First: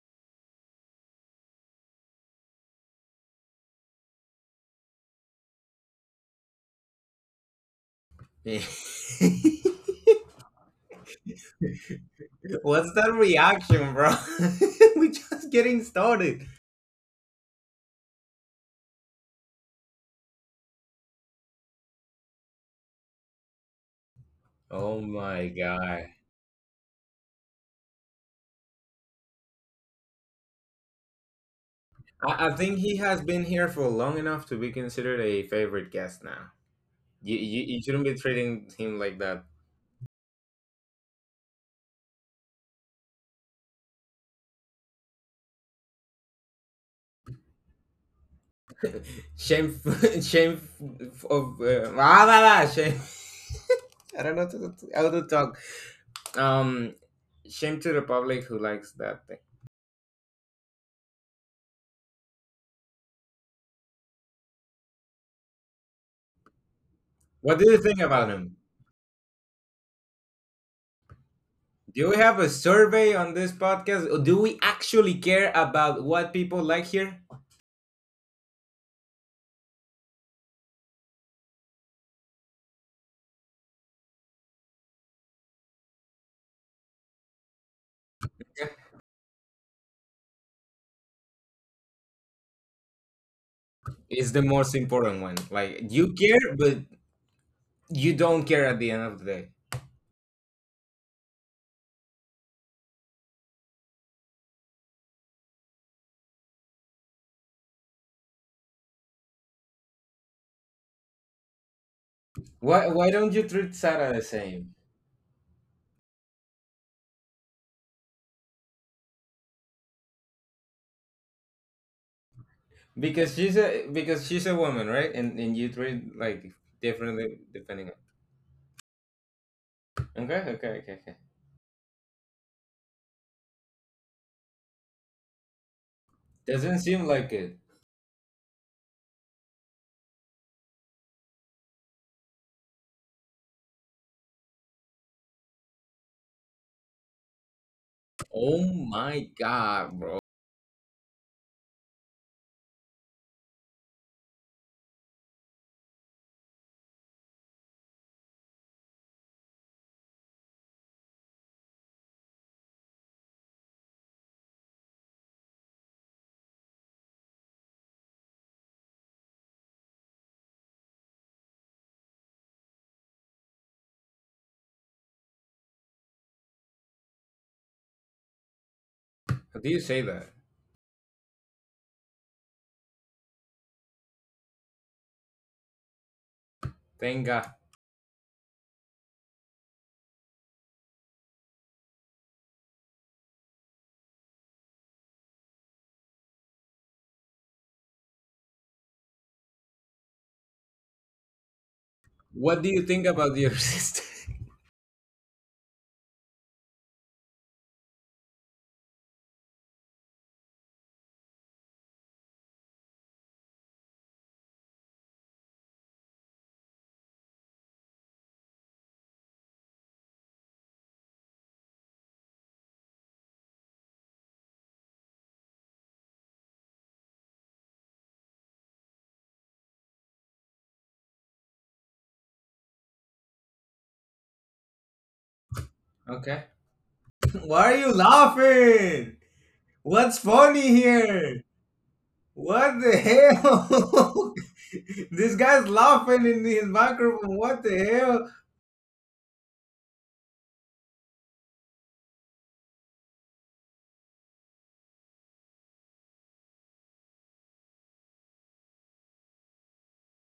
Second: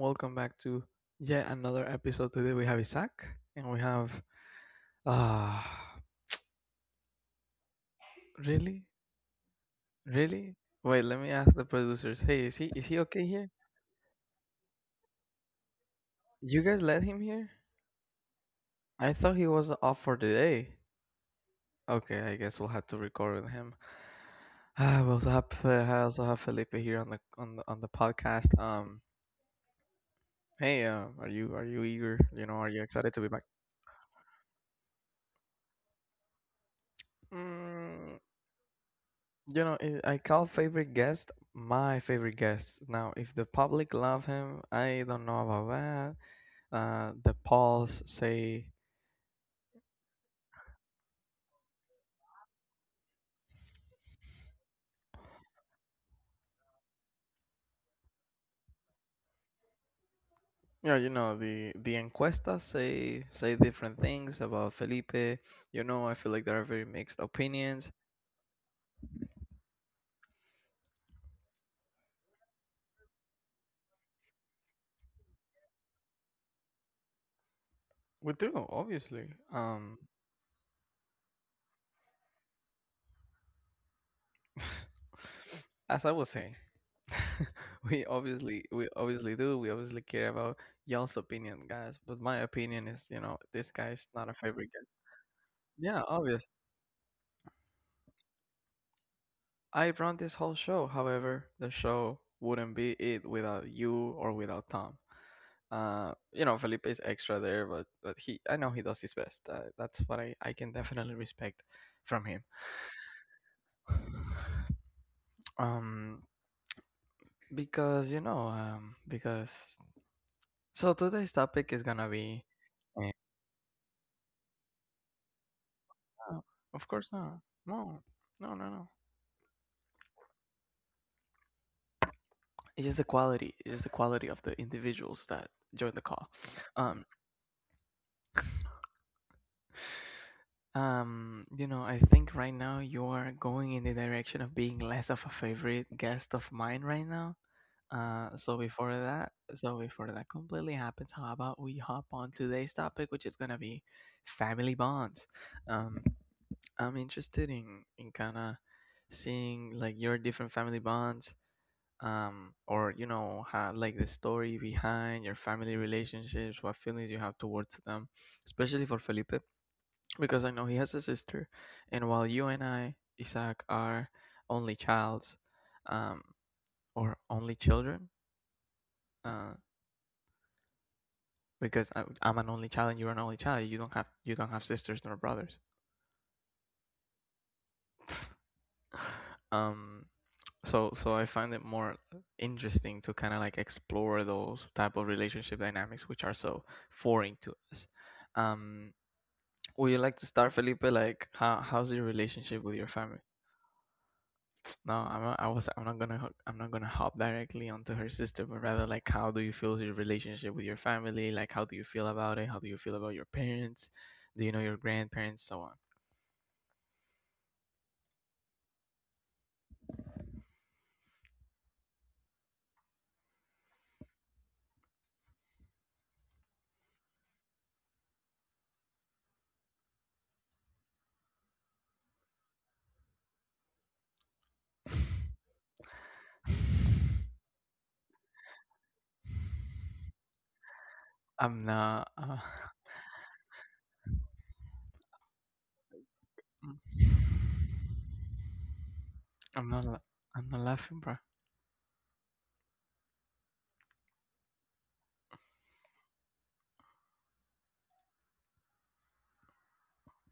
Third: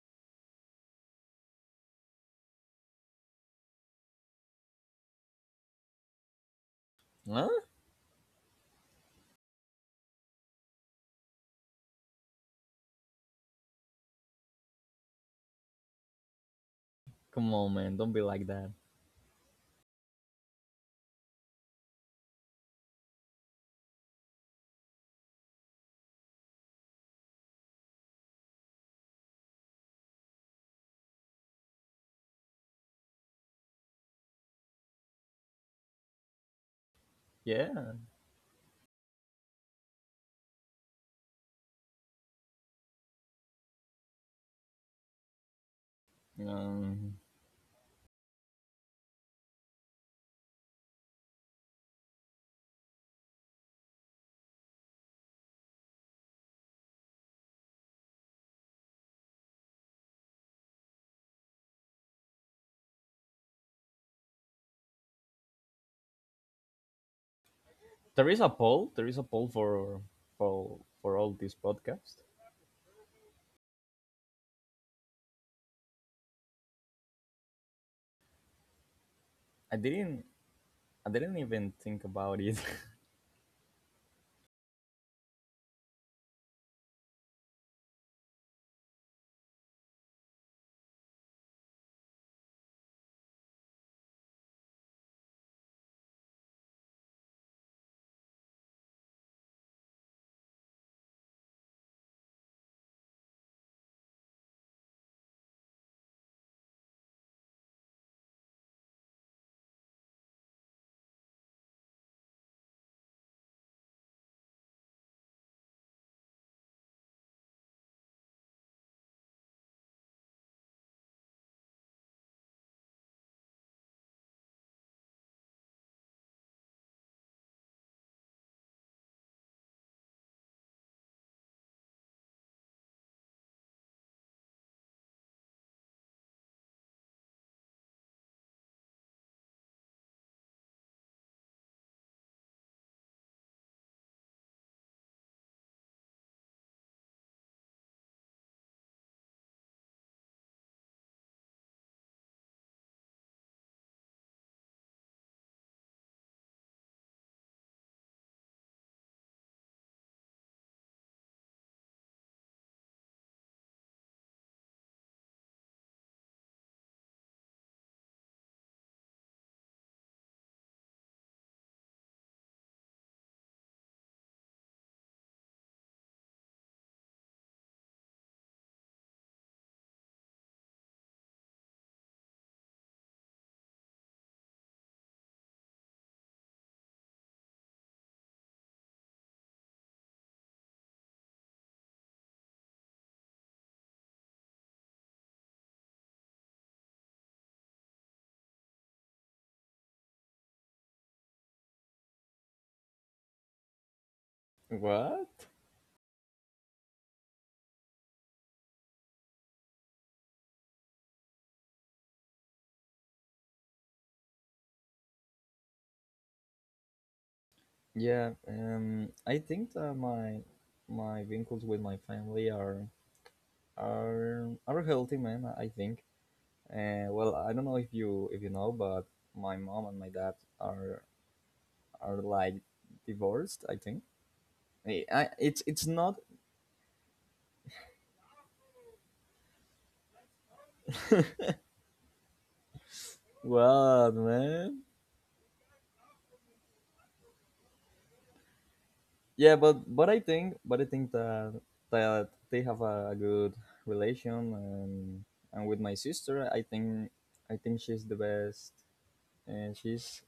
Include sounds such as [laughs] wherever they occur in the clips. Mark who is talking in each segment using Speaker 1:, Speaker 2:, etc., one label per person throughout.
Speaker 1: Welcome back to yet another episode. Today we have Isaac and we have. Ah,
Speaker 2: Huh?
Speaker 3: [laughs]
Speaker 1: really?
Speaker 3: What's
Speaker 1: Really? Wait, let me ask the producers. Hey, is he
Speaker 3: that
Speaker 1: okay here?
Speaker 3: reaction, bro? [laughs] We're just getting started.
Speaker 1: You guys let him here?
Speaker 2: Come on, man. Don't be like that.
Speaker 1: I thought he was off for today. Okay, I guess we'll have to record with him.
Speaker 3: Oh
Speaker 1: Ah, we also
Speaker 3: my
Speaker 1: have I
Speaker 3: god.
Speaker 1: also have Felipe here on the podcast. Hey, are you eager?
Speaker 3: I,
Speaker 1: You
Speaker 3: I
Speaker 1: know, are
Speaker 3: think
Speaker 1: you
Speaker 3: he
Speaker 1: excited
Speaker 3: has
Speaker 1: to be
Speaker 3: been
Speaker 1: back?
Speaker 3: here for long enough to be considered a favorite guest now. You
Speaker 2: Yeah.
Speaker 3: shouldn't be
Speaker 1: Mm,
Speaker 3: treating him like that.
Speaker 1: You know, I call favorite guest my favorite guest. Now, if the public love him, I don't know about that.
Speaker 2: Um,
Speaker 1: The polls say,
Speaker 3: Shame. [laughs] shame f- of ah, Blah, blah, shame. [laughs] I don't know how to talk. Um, Shame to the public who likes that thing.
Speaker 1: yeah, you know, the encuestas say different things about Felipe. You know, I feel like there are very mixed
Speaker 3: What do you
Speaker 1: opinions.
Speaker 3: think about
Speaker 2: there is a
Speaker 3: him?
Speaker 2: poll. There is a poll for for all this
Speaker 3: Do we
Speaker 2: podcast.
Speaker 3: have a survey on this podcast? Do we actually care about what people like here?
Speaker 1: We do, obviously.
Speaker 2: I didn't. I didn't even think about it.
Speaker 1: [laughs] As I was saying, [laughs] we obviously do. We obviously care about y'all's opinion, guys. But my opinion is, you know, this guy's not
Speaker 3: Is
Speaker 1: a
Speaker 3: the
Speaker 1: favorite
Speaker 3: most
Speaker 1: guest.
Speaker 3: important one. Like,
Speaker 1: Yeah,
Speaker 3: you
Speaker 1: obviously.
Speaker 3: care, but you don't care at the end of the day.
Speaker 1: I run this whole show. However, the show wouldn't be it without you or without Tom. You know, Felipe is extra there, but he, I know he does his best. That's what I can definitely respect from him.
Speaker 3: Why don't you treat Sarah the same?
Speaker 1: Um, because you know, because so today's topic is gonna be, eh,
Speaker 3: Because she's a woman, right? And you treat,
Speaker 1: no,
Speaker 3: like,
Speaker 1: of course
Speaker 3: differently
Speaker 1: not,
Speaker 3: depending on…
Speaker 1: no, no.
Speaker 3: Okay, okay, okay, okay.
Speaker 1: It's just the quality. It's just the quality of the individuals that join the call.
Speaker 3: Doesn't seem
Speaker 1: Um,
Speaker 3: like it.
Speaker 1: You know, I think right now you are going in the direction of being less of a favorite guest of mine right now. Uh, so
Speaker 3: Oh
Speaker 1: before
Speaker 3: my
Speaker 1: that, so
Speaker 3: god,
Speaker 1: before
Speaker 3: bro.
Speaker 1: that completely happens, how about we hop on today's topic, which is gonna be family bonds. Um, I'm interested in kind of seeing like your different family bonds. Or you know, how, like the story behind your family relationships, what feelings you have towards them, especially for Felipe because I know he has a sister, and while you and I, Isaac, are only childs, um, or only children, uh,
Speaker 3: How do you say that?
Speaker 1: because I'm an only child and you're an only child, you don't have sisters nor brothers,
Speaker 3: Thank God.
Speaker 1: [laughs] um, so I find it more interesting to kind of like explore those type of relationship dynamics which are so foreign to us. Um, would you like to start, Felipe? Like, how's your
Speaker 3: What
Speaker 1: relationship
Speaker 3: do
Speaker 1: with
Speaker 3: you
Speaker 1: your
Speaker 3: think
Speaker 1: family?
Speaker 3: about your [laughs] sister?
Speaker 2: [laughs]
Speaker 1: No,
Speaker 2: What?
Speaker 1: I'm not gonna I'm not gonna hop directly onto her sister, but rather like how do you feel your relationship with your family? Like how do you feel about it? How do you feel about your parents? Do you know your grandparents? So on.
Speaker 2: Yeah. I think that my vincles with my family are are healthy, man. I think. Well, I don't know if you know, but my mom and my dad are like divorced. I think. I it's not
Speaker 3: Okay.
Speaker 1: [laughs]
Speaker 3: Why are you laughing? What's funny here?
Speaker 1: I'm not. [laughs]
Speaker 3: What the
Speaker 2: what
Speaker 3: hell?
Speaker 2: man.
Speaker 3: [laughs] This guy's laughing in his microphone.
Speaker 1: Mm.
Speaker 3: What the hell?
Speaker 2: Yeah,
Speaker 1: I'm not.
Speaker 2: but but I
Speaker 1: I'm not
Speaker 2: think
Speaker 1: laughing, bro.
Speaker 2: that that they have a good relation, and with my sister, I think she's the best and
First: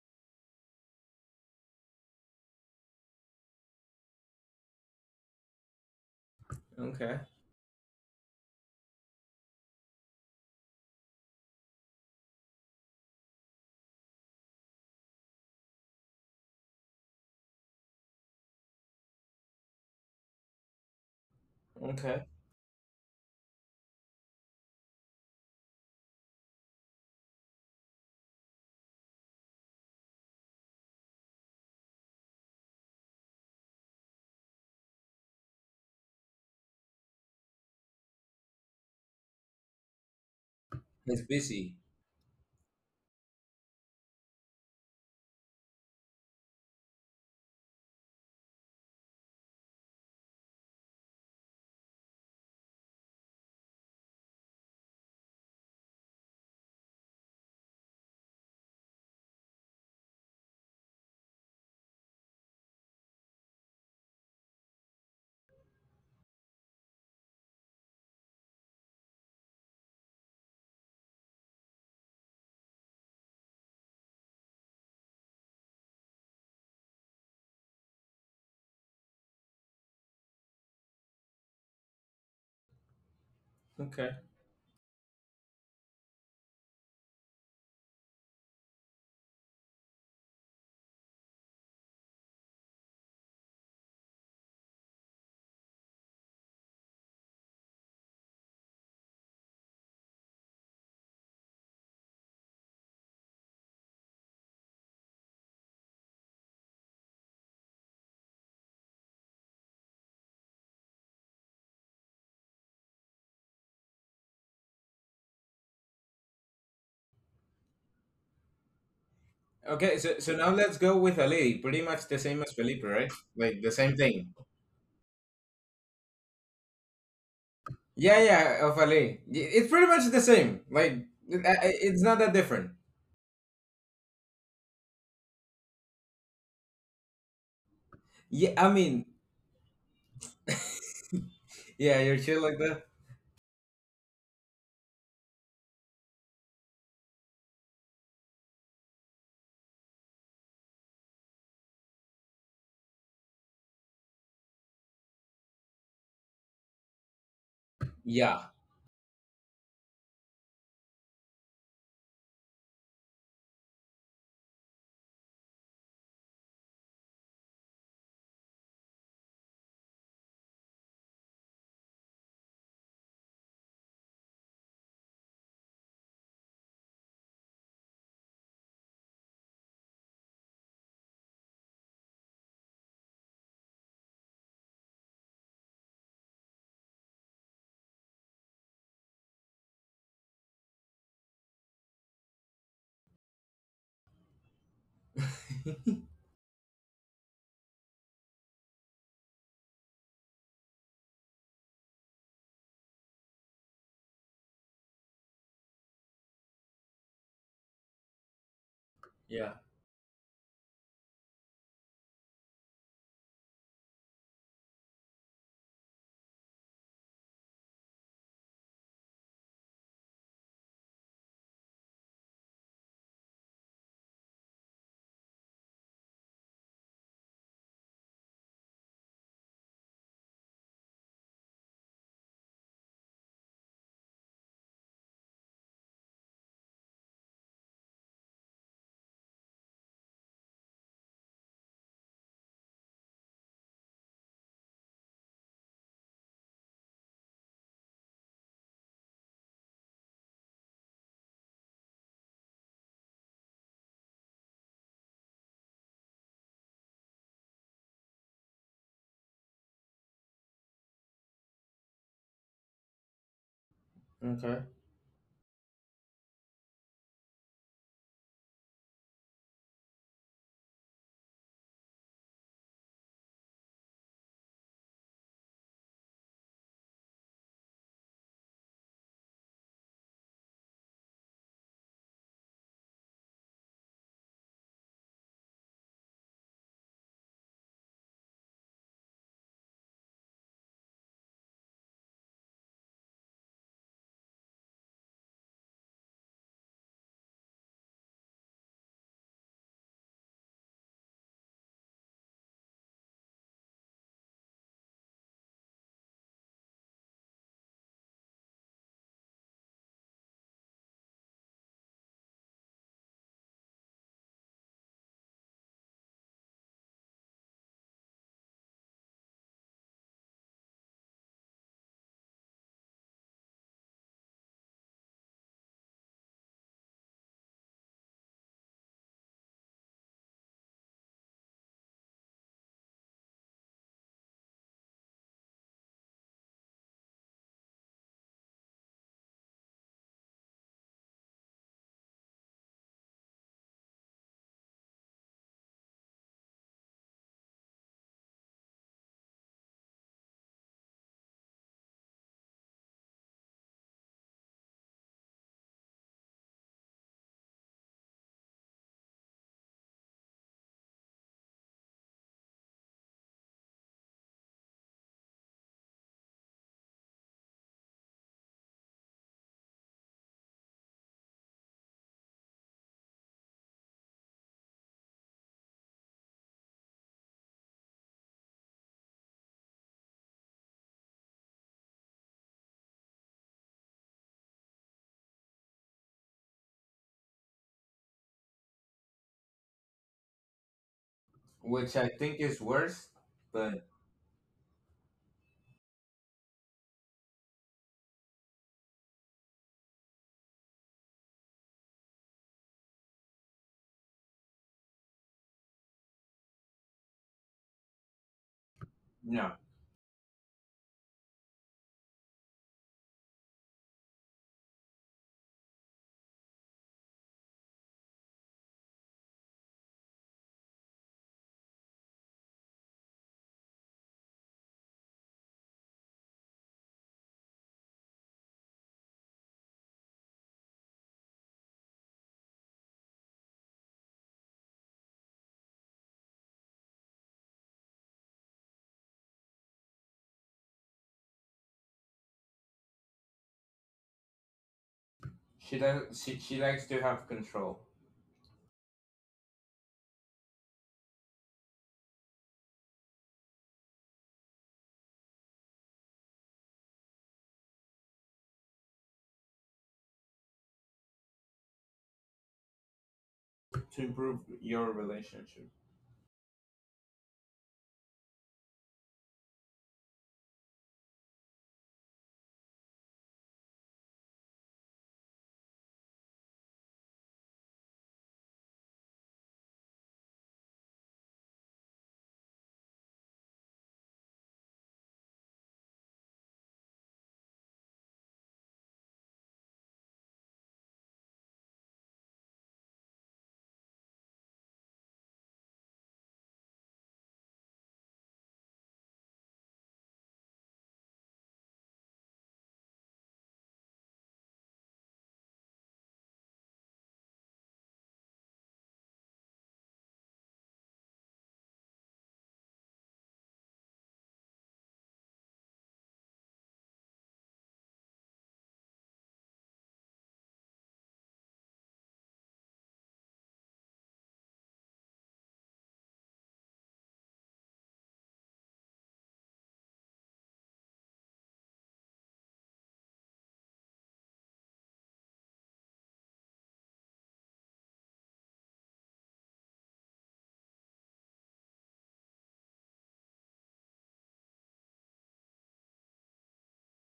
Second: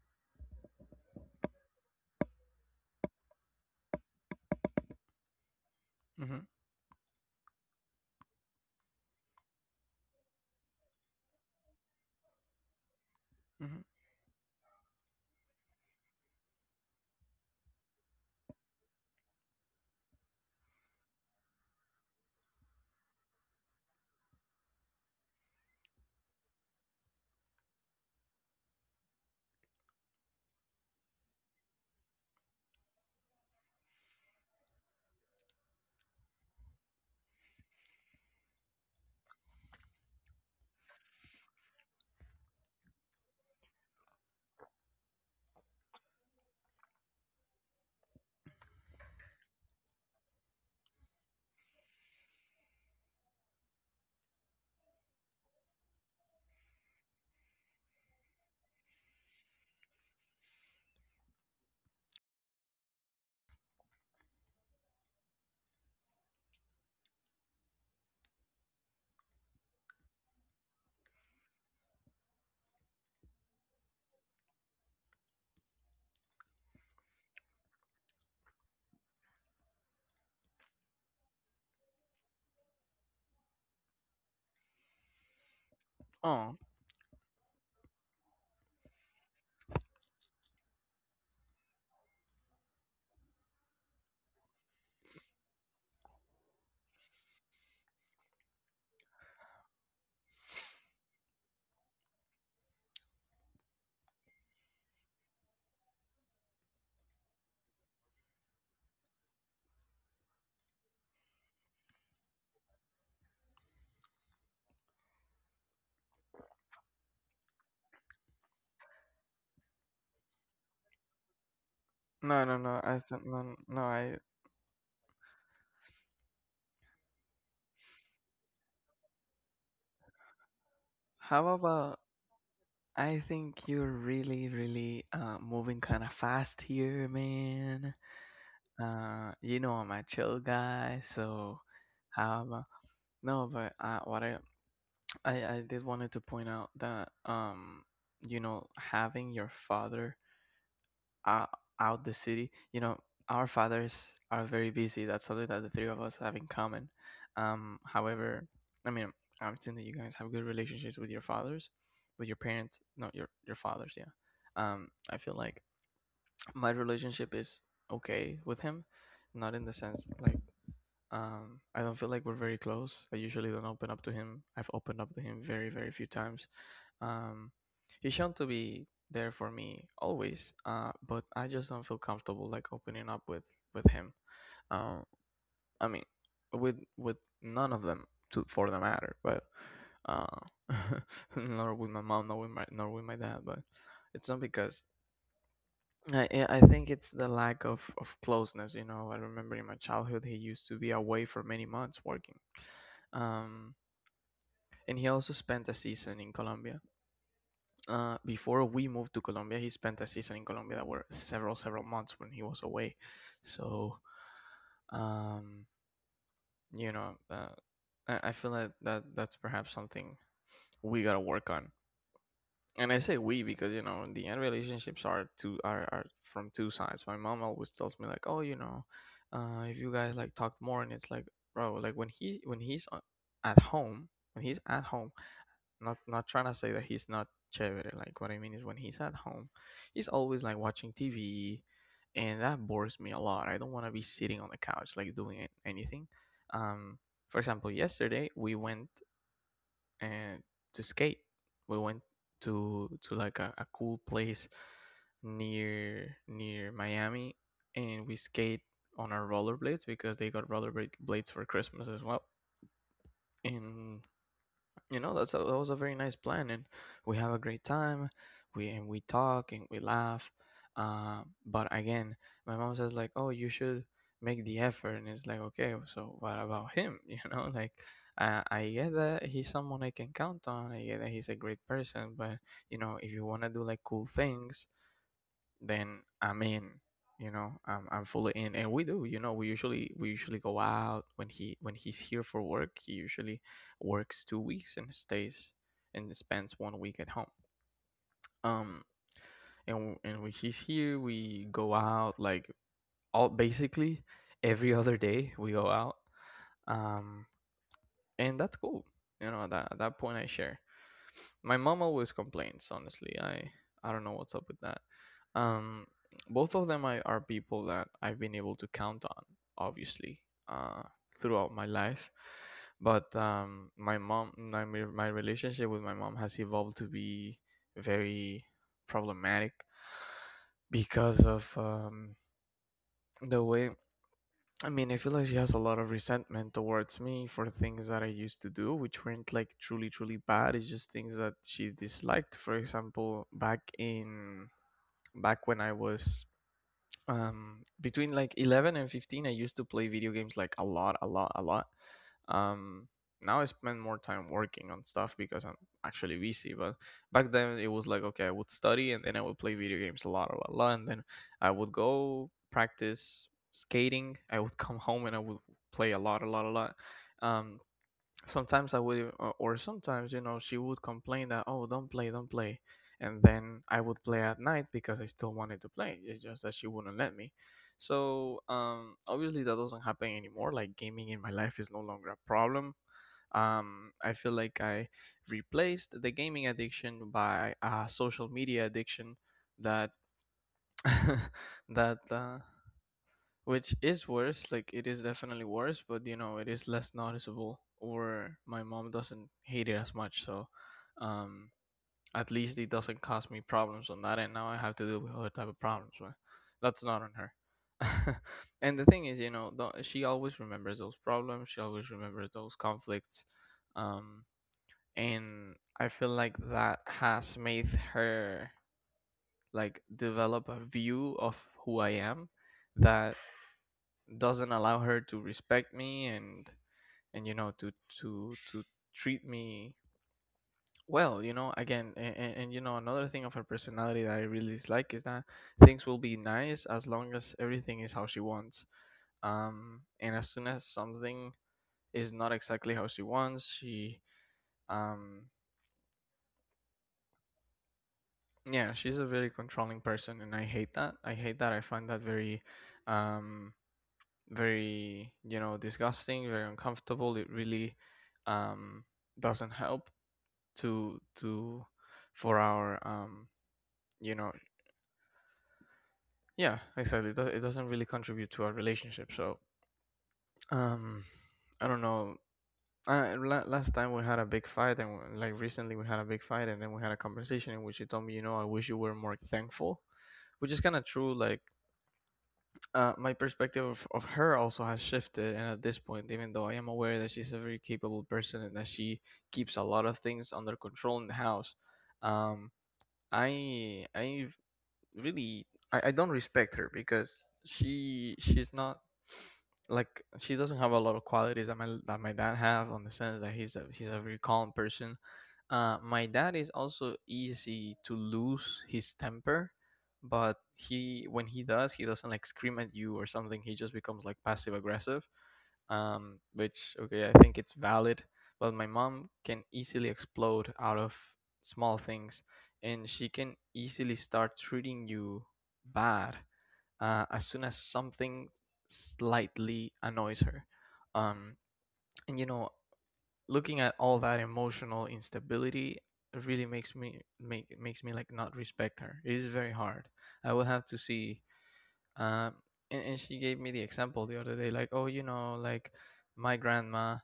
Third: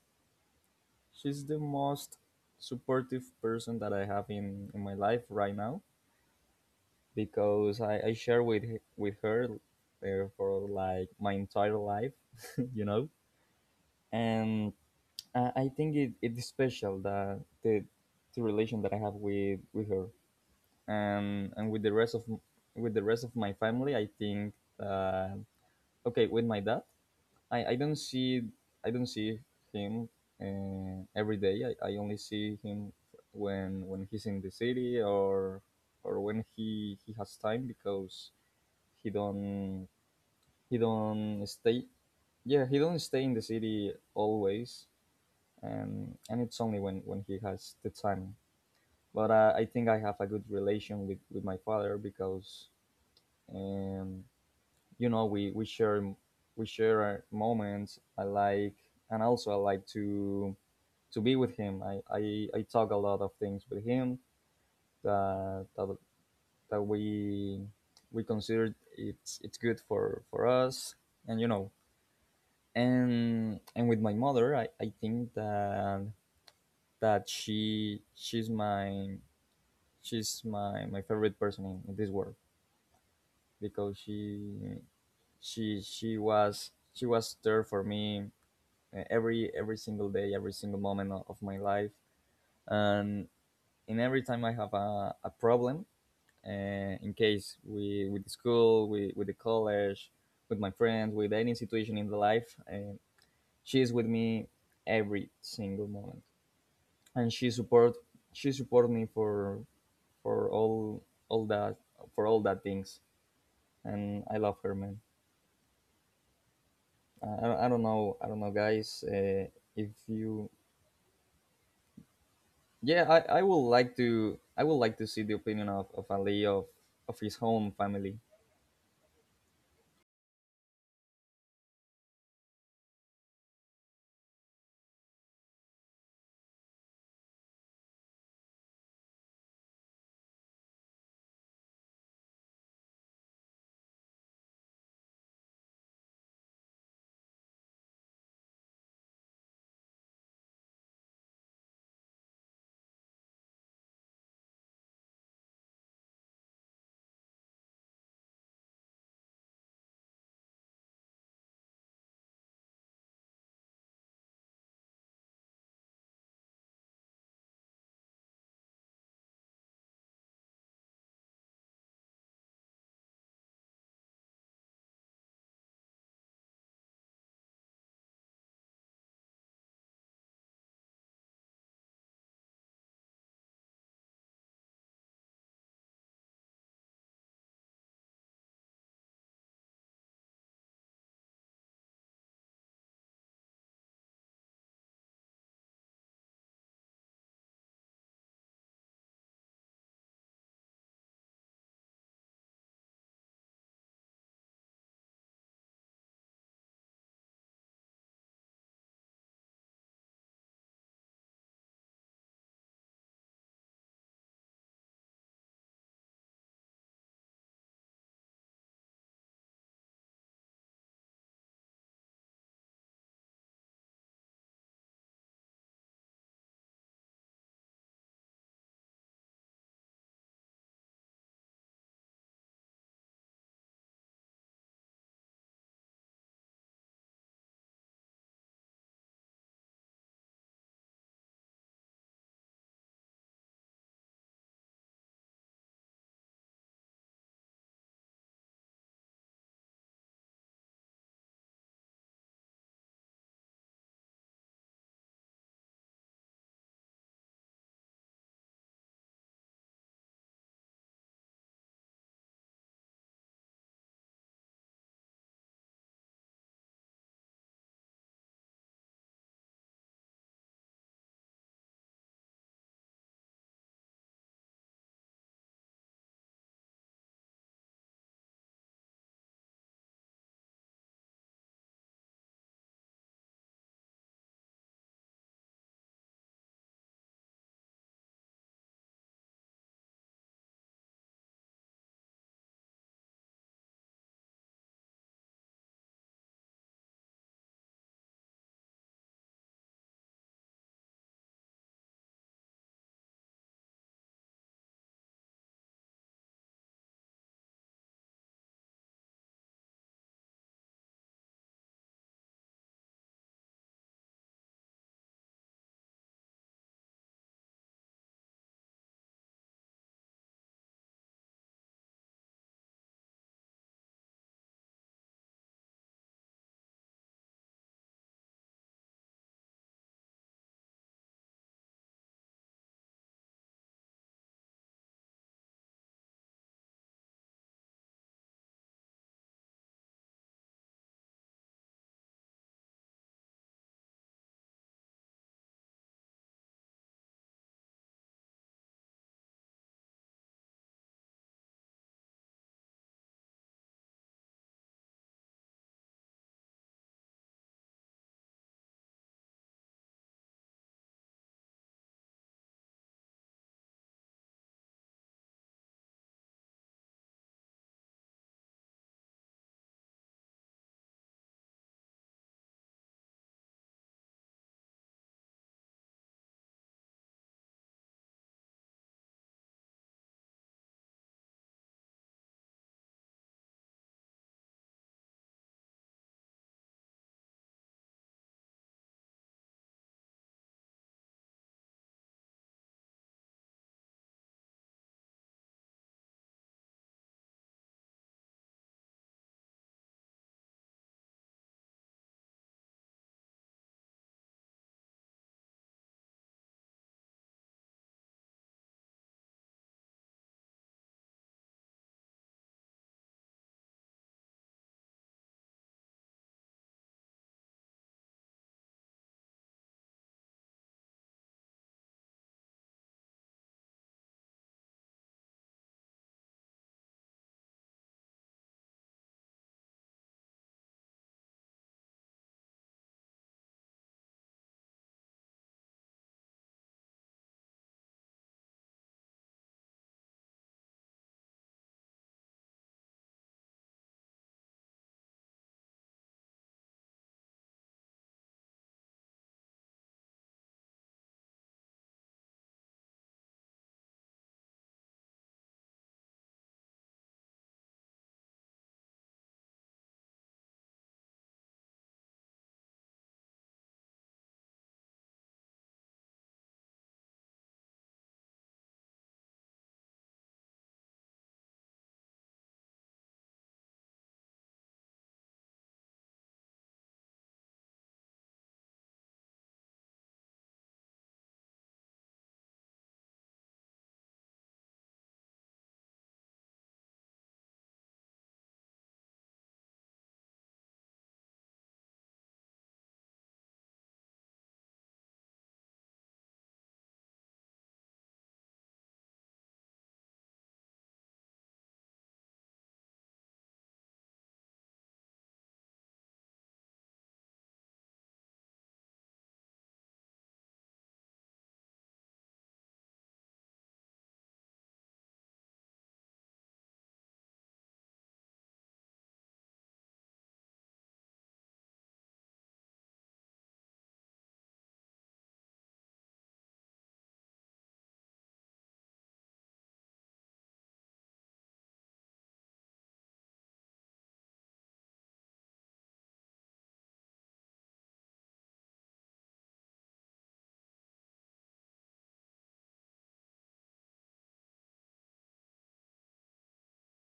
Speaker 2: she's the most supportive person that I have in my life right now
Speaker 1: Hmm.
Speaker 3: Okay,
Speaker 2: because I share with with her for like my entire life, [laughs] you know,
Speaker 1: Hmm.
Speaker 2: and I think it's special that the relation that I have with her. And with the rest of
Speaker 3: okay.
Speaker 2: with the rest of my family, I think uh, okay with my dad, I don't see I don't see him every day. I only see him when he's in the city or when he has time because he don't he
Speaker 3: He's
Speaker 2: don't
Speaker 3: busy.
Speaker 2: stay yeah he don't stay in the city always and it's only when he has the time, but I think I have a good relation with my father because and you know we share we share our moments I like and also I like to be with him I I talk a lot of things with him that that, that we consider it's good for us and you know. And with my mother i think that she she's my my favorite person in this world because
Speaker 3: Okay.
Speaker 1: Oh,
Speaker 2: she was there for me every single day, every single moment o- of my life and in every time I have a problem, uh, in case we with the school with the college with my friends with any situation in the life, and she is with me every single moment and she support me for all that for all that things. And I love her, man. I don't I don't know. I don't know, guys. If
Speaker 3: Okay, so
Speaker 2: you,
Speaker 3: now let's go with Ali. Pretty much the same
Speaker 1: no,
Speaker 3: as
Speaker 1: no, no!
Speaker 3: Felipe,
Speaker 1: I
Speaker 2: yeah,
Speaker 3: right?
Speaker 1: think
Speaker 2: I
Speaker 1: no,
Speaker 3: Like
Speaker 2: would
Speaker 3: the
Speaker 1: no.
Speaker 2: like
Speaker 3: same
Speaker 1: I,
Speaker 3: thing.
Speaker 2: to. I would like to see the opinion of Ali of his own family.
Speaker 3: Yeah, yeah, of Ali. It's pretty much the same. Like,
Speaker 1: how about
Speaker 3: it's not that different.
Speaker 1: I think you're really moving kind of fast here, man.
Speaker 3: Yeah, I mean,
Speaker 1: You know, I'm a chill guy, so
Speaker 3: yeah, you're chill
Speaker 1: um,
Speaker 3: like
Speaker 1: uh,
Speaker 3: that?
Speaker 1: no, but [tsk] I did wanted to point out that you know, having your father out the city, you know, our fathers are very busy. That's something that the three of us have in common. However,
Speaker 3: Yeah,
Speaker 1: I mean, I've seen that you guys have good relationships with your fathers, with your parents. No, your fathers, yeah. I feel like my relationship is okay with him, not in the sense like I don't feel like we're very close. I usually don't open up to him. I've opened up to him very, very few times. Um, he's shown to be there for me always, but I just don't feel comfortable like opening up with him. Um, I mean, with none of them to for the matter, but uh, [laughs] nor with my mom, nor with my dad. But it's not because I think it's the lack of closeness. You know, I remember in my childhood he used to be away for many months working, um, and he also spent a season in Colombia. Before we moved to
Speaker 3: yeah.
Speaker 1: Colombia, he spent a season in Colombia that were several, several months when he was away. So, um, you know, I feel like that's perhaps something we gotta work on. And I say we because you know in the end relationships are two are from two sides. My mom always tells me like, oh, you know, if you guys like talked more, and it's like, bro, like when he's at home, when he's at home, not trying to say that he's not chévere. Like what I mean is when he's at home, he's always like watching TV, and that bores me a lot. I don't want to be sitting on the couch like doing anything. Um, for example, yesterday we went and to skate. We went to like a cool place near Miami, and we skate on our rollerblades because they got rollerblade blades for Christmas as well. And
Speaker 3: Okay.
Speaker 1: you know that's that was a very nice plan, and we have a great time, we and we talk and we laugh. But again, my mom says like, oh, you should make the effort, and it's like, okay, so what about him? [laughs] you know, like I get that he's someone I can count on, I get that he's a great person, but you know, if you want to do like cool things, then I'm in. You know, I'm fully in, and we do. You know, we usually go out when he when he's here for work. He usually works 2 weeks and stays and spends one week at home. Um, and when he's here, we go out like all basically every other day. We go out. Um, and that's cool. You know, that at that point I share. My mom always complains, honestly. I don't know what's up with that. Um, both of them are people that I've been able to count on, obviously, uh, throughout my life. But my relationship with my mom has evolved to be very problematic because of the way I mean, I feel like she has a lot of resentment towards me for things that I used to do, which weren't like truly, truly bad. It's just things that she disliked. For example, back when I was between like 11 and 15, I used to play video games like a lot, a lot, a lot. um, now I spend more time working on stuff because I'm actually busy. But back then it was like, okay, I would study and then I would play video games a lot, a lot, a lot, and then I would go practice skating. I would come home and I would play a lot, a lot, a lot. Um, sometimes I would, or sometimes, you know, she would complain that, oh, don't play, don't play. And then I would play at night because I still wanted to play. It's just that she wouldn't let me. So, obviously, that doesn't happen anymore. Like, gaming in my life is no longer a problem. I feel like I replaced the gaming addiction by a social media addiction that [laughs]
Speaker 3: Which
Speaker 1: that
Speaker 3: I think is worse,
Speaker 1: which
Speaker 3: but
Speaker 1: is worse. Like it is definitely worse, but you know it is less noticeable. Or my mom doesn't hate it as much, so um, at least it doesn't cause me problems on that end. Now I have to deal with other type of problems, but that's not on her. [laughs] And the thing is, you
Speaker 3: no.
Speaker 1: know, she always remembers those problems. She always remembers those conflicts. um, and I feel like that has made her like develop a view of who I am that doesn't allow her to respect me, and you know, to treat me well, you know. Again, and you know, another thing of her personality that I really dislike is that things will be nice as long as everything is how she wants, and as soon as something is not exactly how she wants, she um
Speaker 3: She does. She likes to have control.
Speaker 1: yeah, she's a very controlling person, and I hate that, I hate that. I find that very um very, you know, disgusting, very uncomfortable. It really um doesn't help to for our
Speaker 3: To
Speaker 1: you know,
Speaker 3: improve your relationship.
Speaker 1: yeah, exactly, it doesn't really contribute to our relationship. So um I don't know. Last time we had a big fight, and like recently we had a big fight, and then we had a conversation in which you told me, you know, I wish you were more thankful, which is kind of true. Like my perspective of her also has shifted, and at this point, even though I am aware that she's a very capable person and that she keeps a lot of things under control in the house, um, I have really, I don't respect her because she's not, [sniffs] like, she doesn't have a lot of qualities that my dad have, on the sense that he's a very calm person. My dad is also easy to lose his temper, but he, when he does, he doesn't like scream at you or something. He just becomes like passive aggressive, which, okay, I think it's valid. But my mom can easily explode out of small things, and she can easily start treating you bad as soon as something slightly annoys her. Um, and you know, looking at all that emotional instability really makes me like not respect her. It is very hard. I will have to see. um and she gave me the example the other day, like, oh, you know, like my grandma,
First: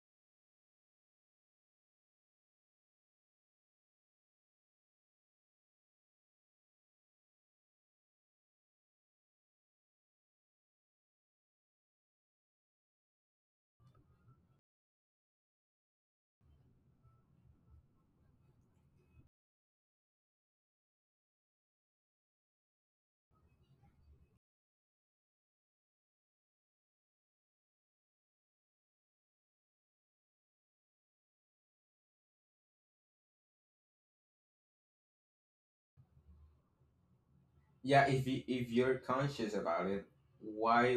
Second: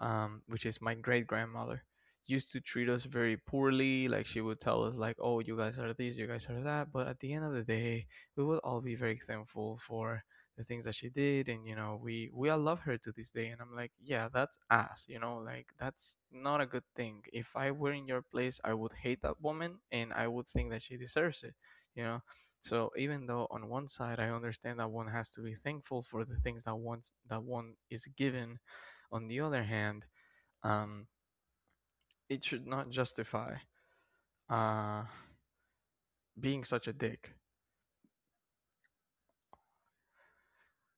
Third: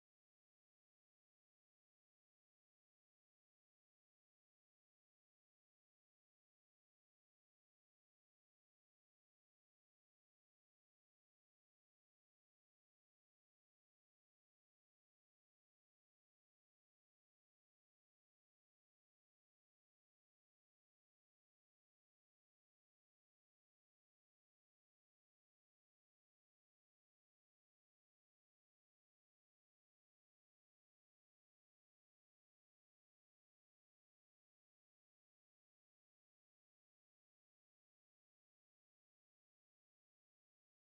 Speaker 1: which is my great grandmother, used to treat us very poorly. Like, she would tell us like, oh, you guys are this, you guys are that, but at the end of the day, we will all be very thankful for the things that she did, and you know, we all love her to this day. And I'm like, yeah, that's ass, you know, like that's not a good thing. If I were in your place, I would hate that woman, and I would think that she deserves it, you know. So even though on one side I understand that one has to be thankful for the things that one's that one is given, on the other hand, um, it should not justify uh, being such a dick.
Speaker 3: Yeah, if you're conscious about it, why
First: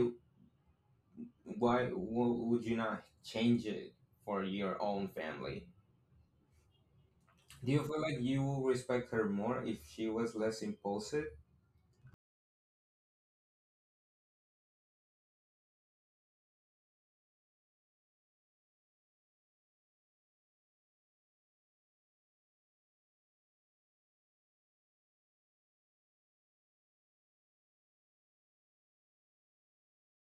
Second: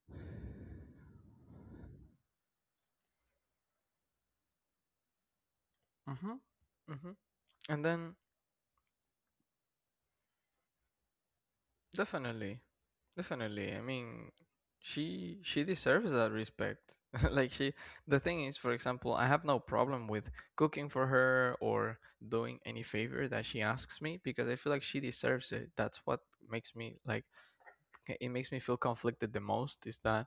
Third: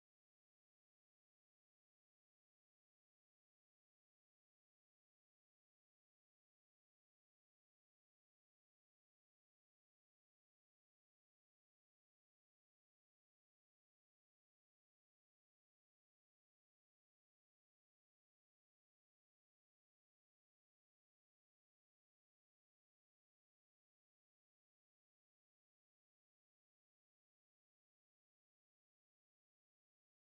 Speaker 3: why would you not change it for your own family?
Speaker 1: Mm-hmm, mm-hmm.
Speaker 3: Do you
Speaker 1: And
Speaker 3: feel
Speaker 1: then
Speaker 3: like you will respect her more if she was less impulsive?
Speaker 1: definitely, definitely. I mean, she deserves that respect. [laughs] Like she, the thing is, for example, I have no problem with cooking for her or doing any favor that she asks me, because I feel like she deserves it. That's what makes me like, okay, it makes me feel conflicted the most, is that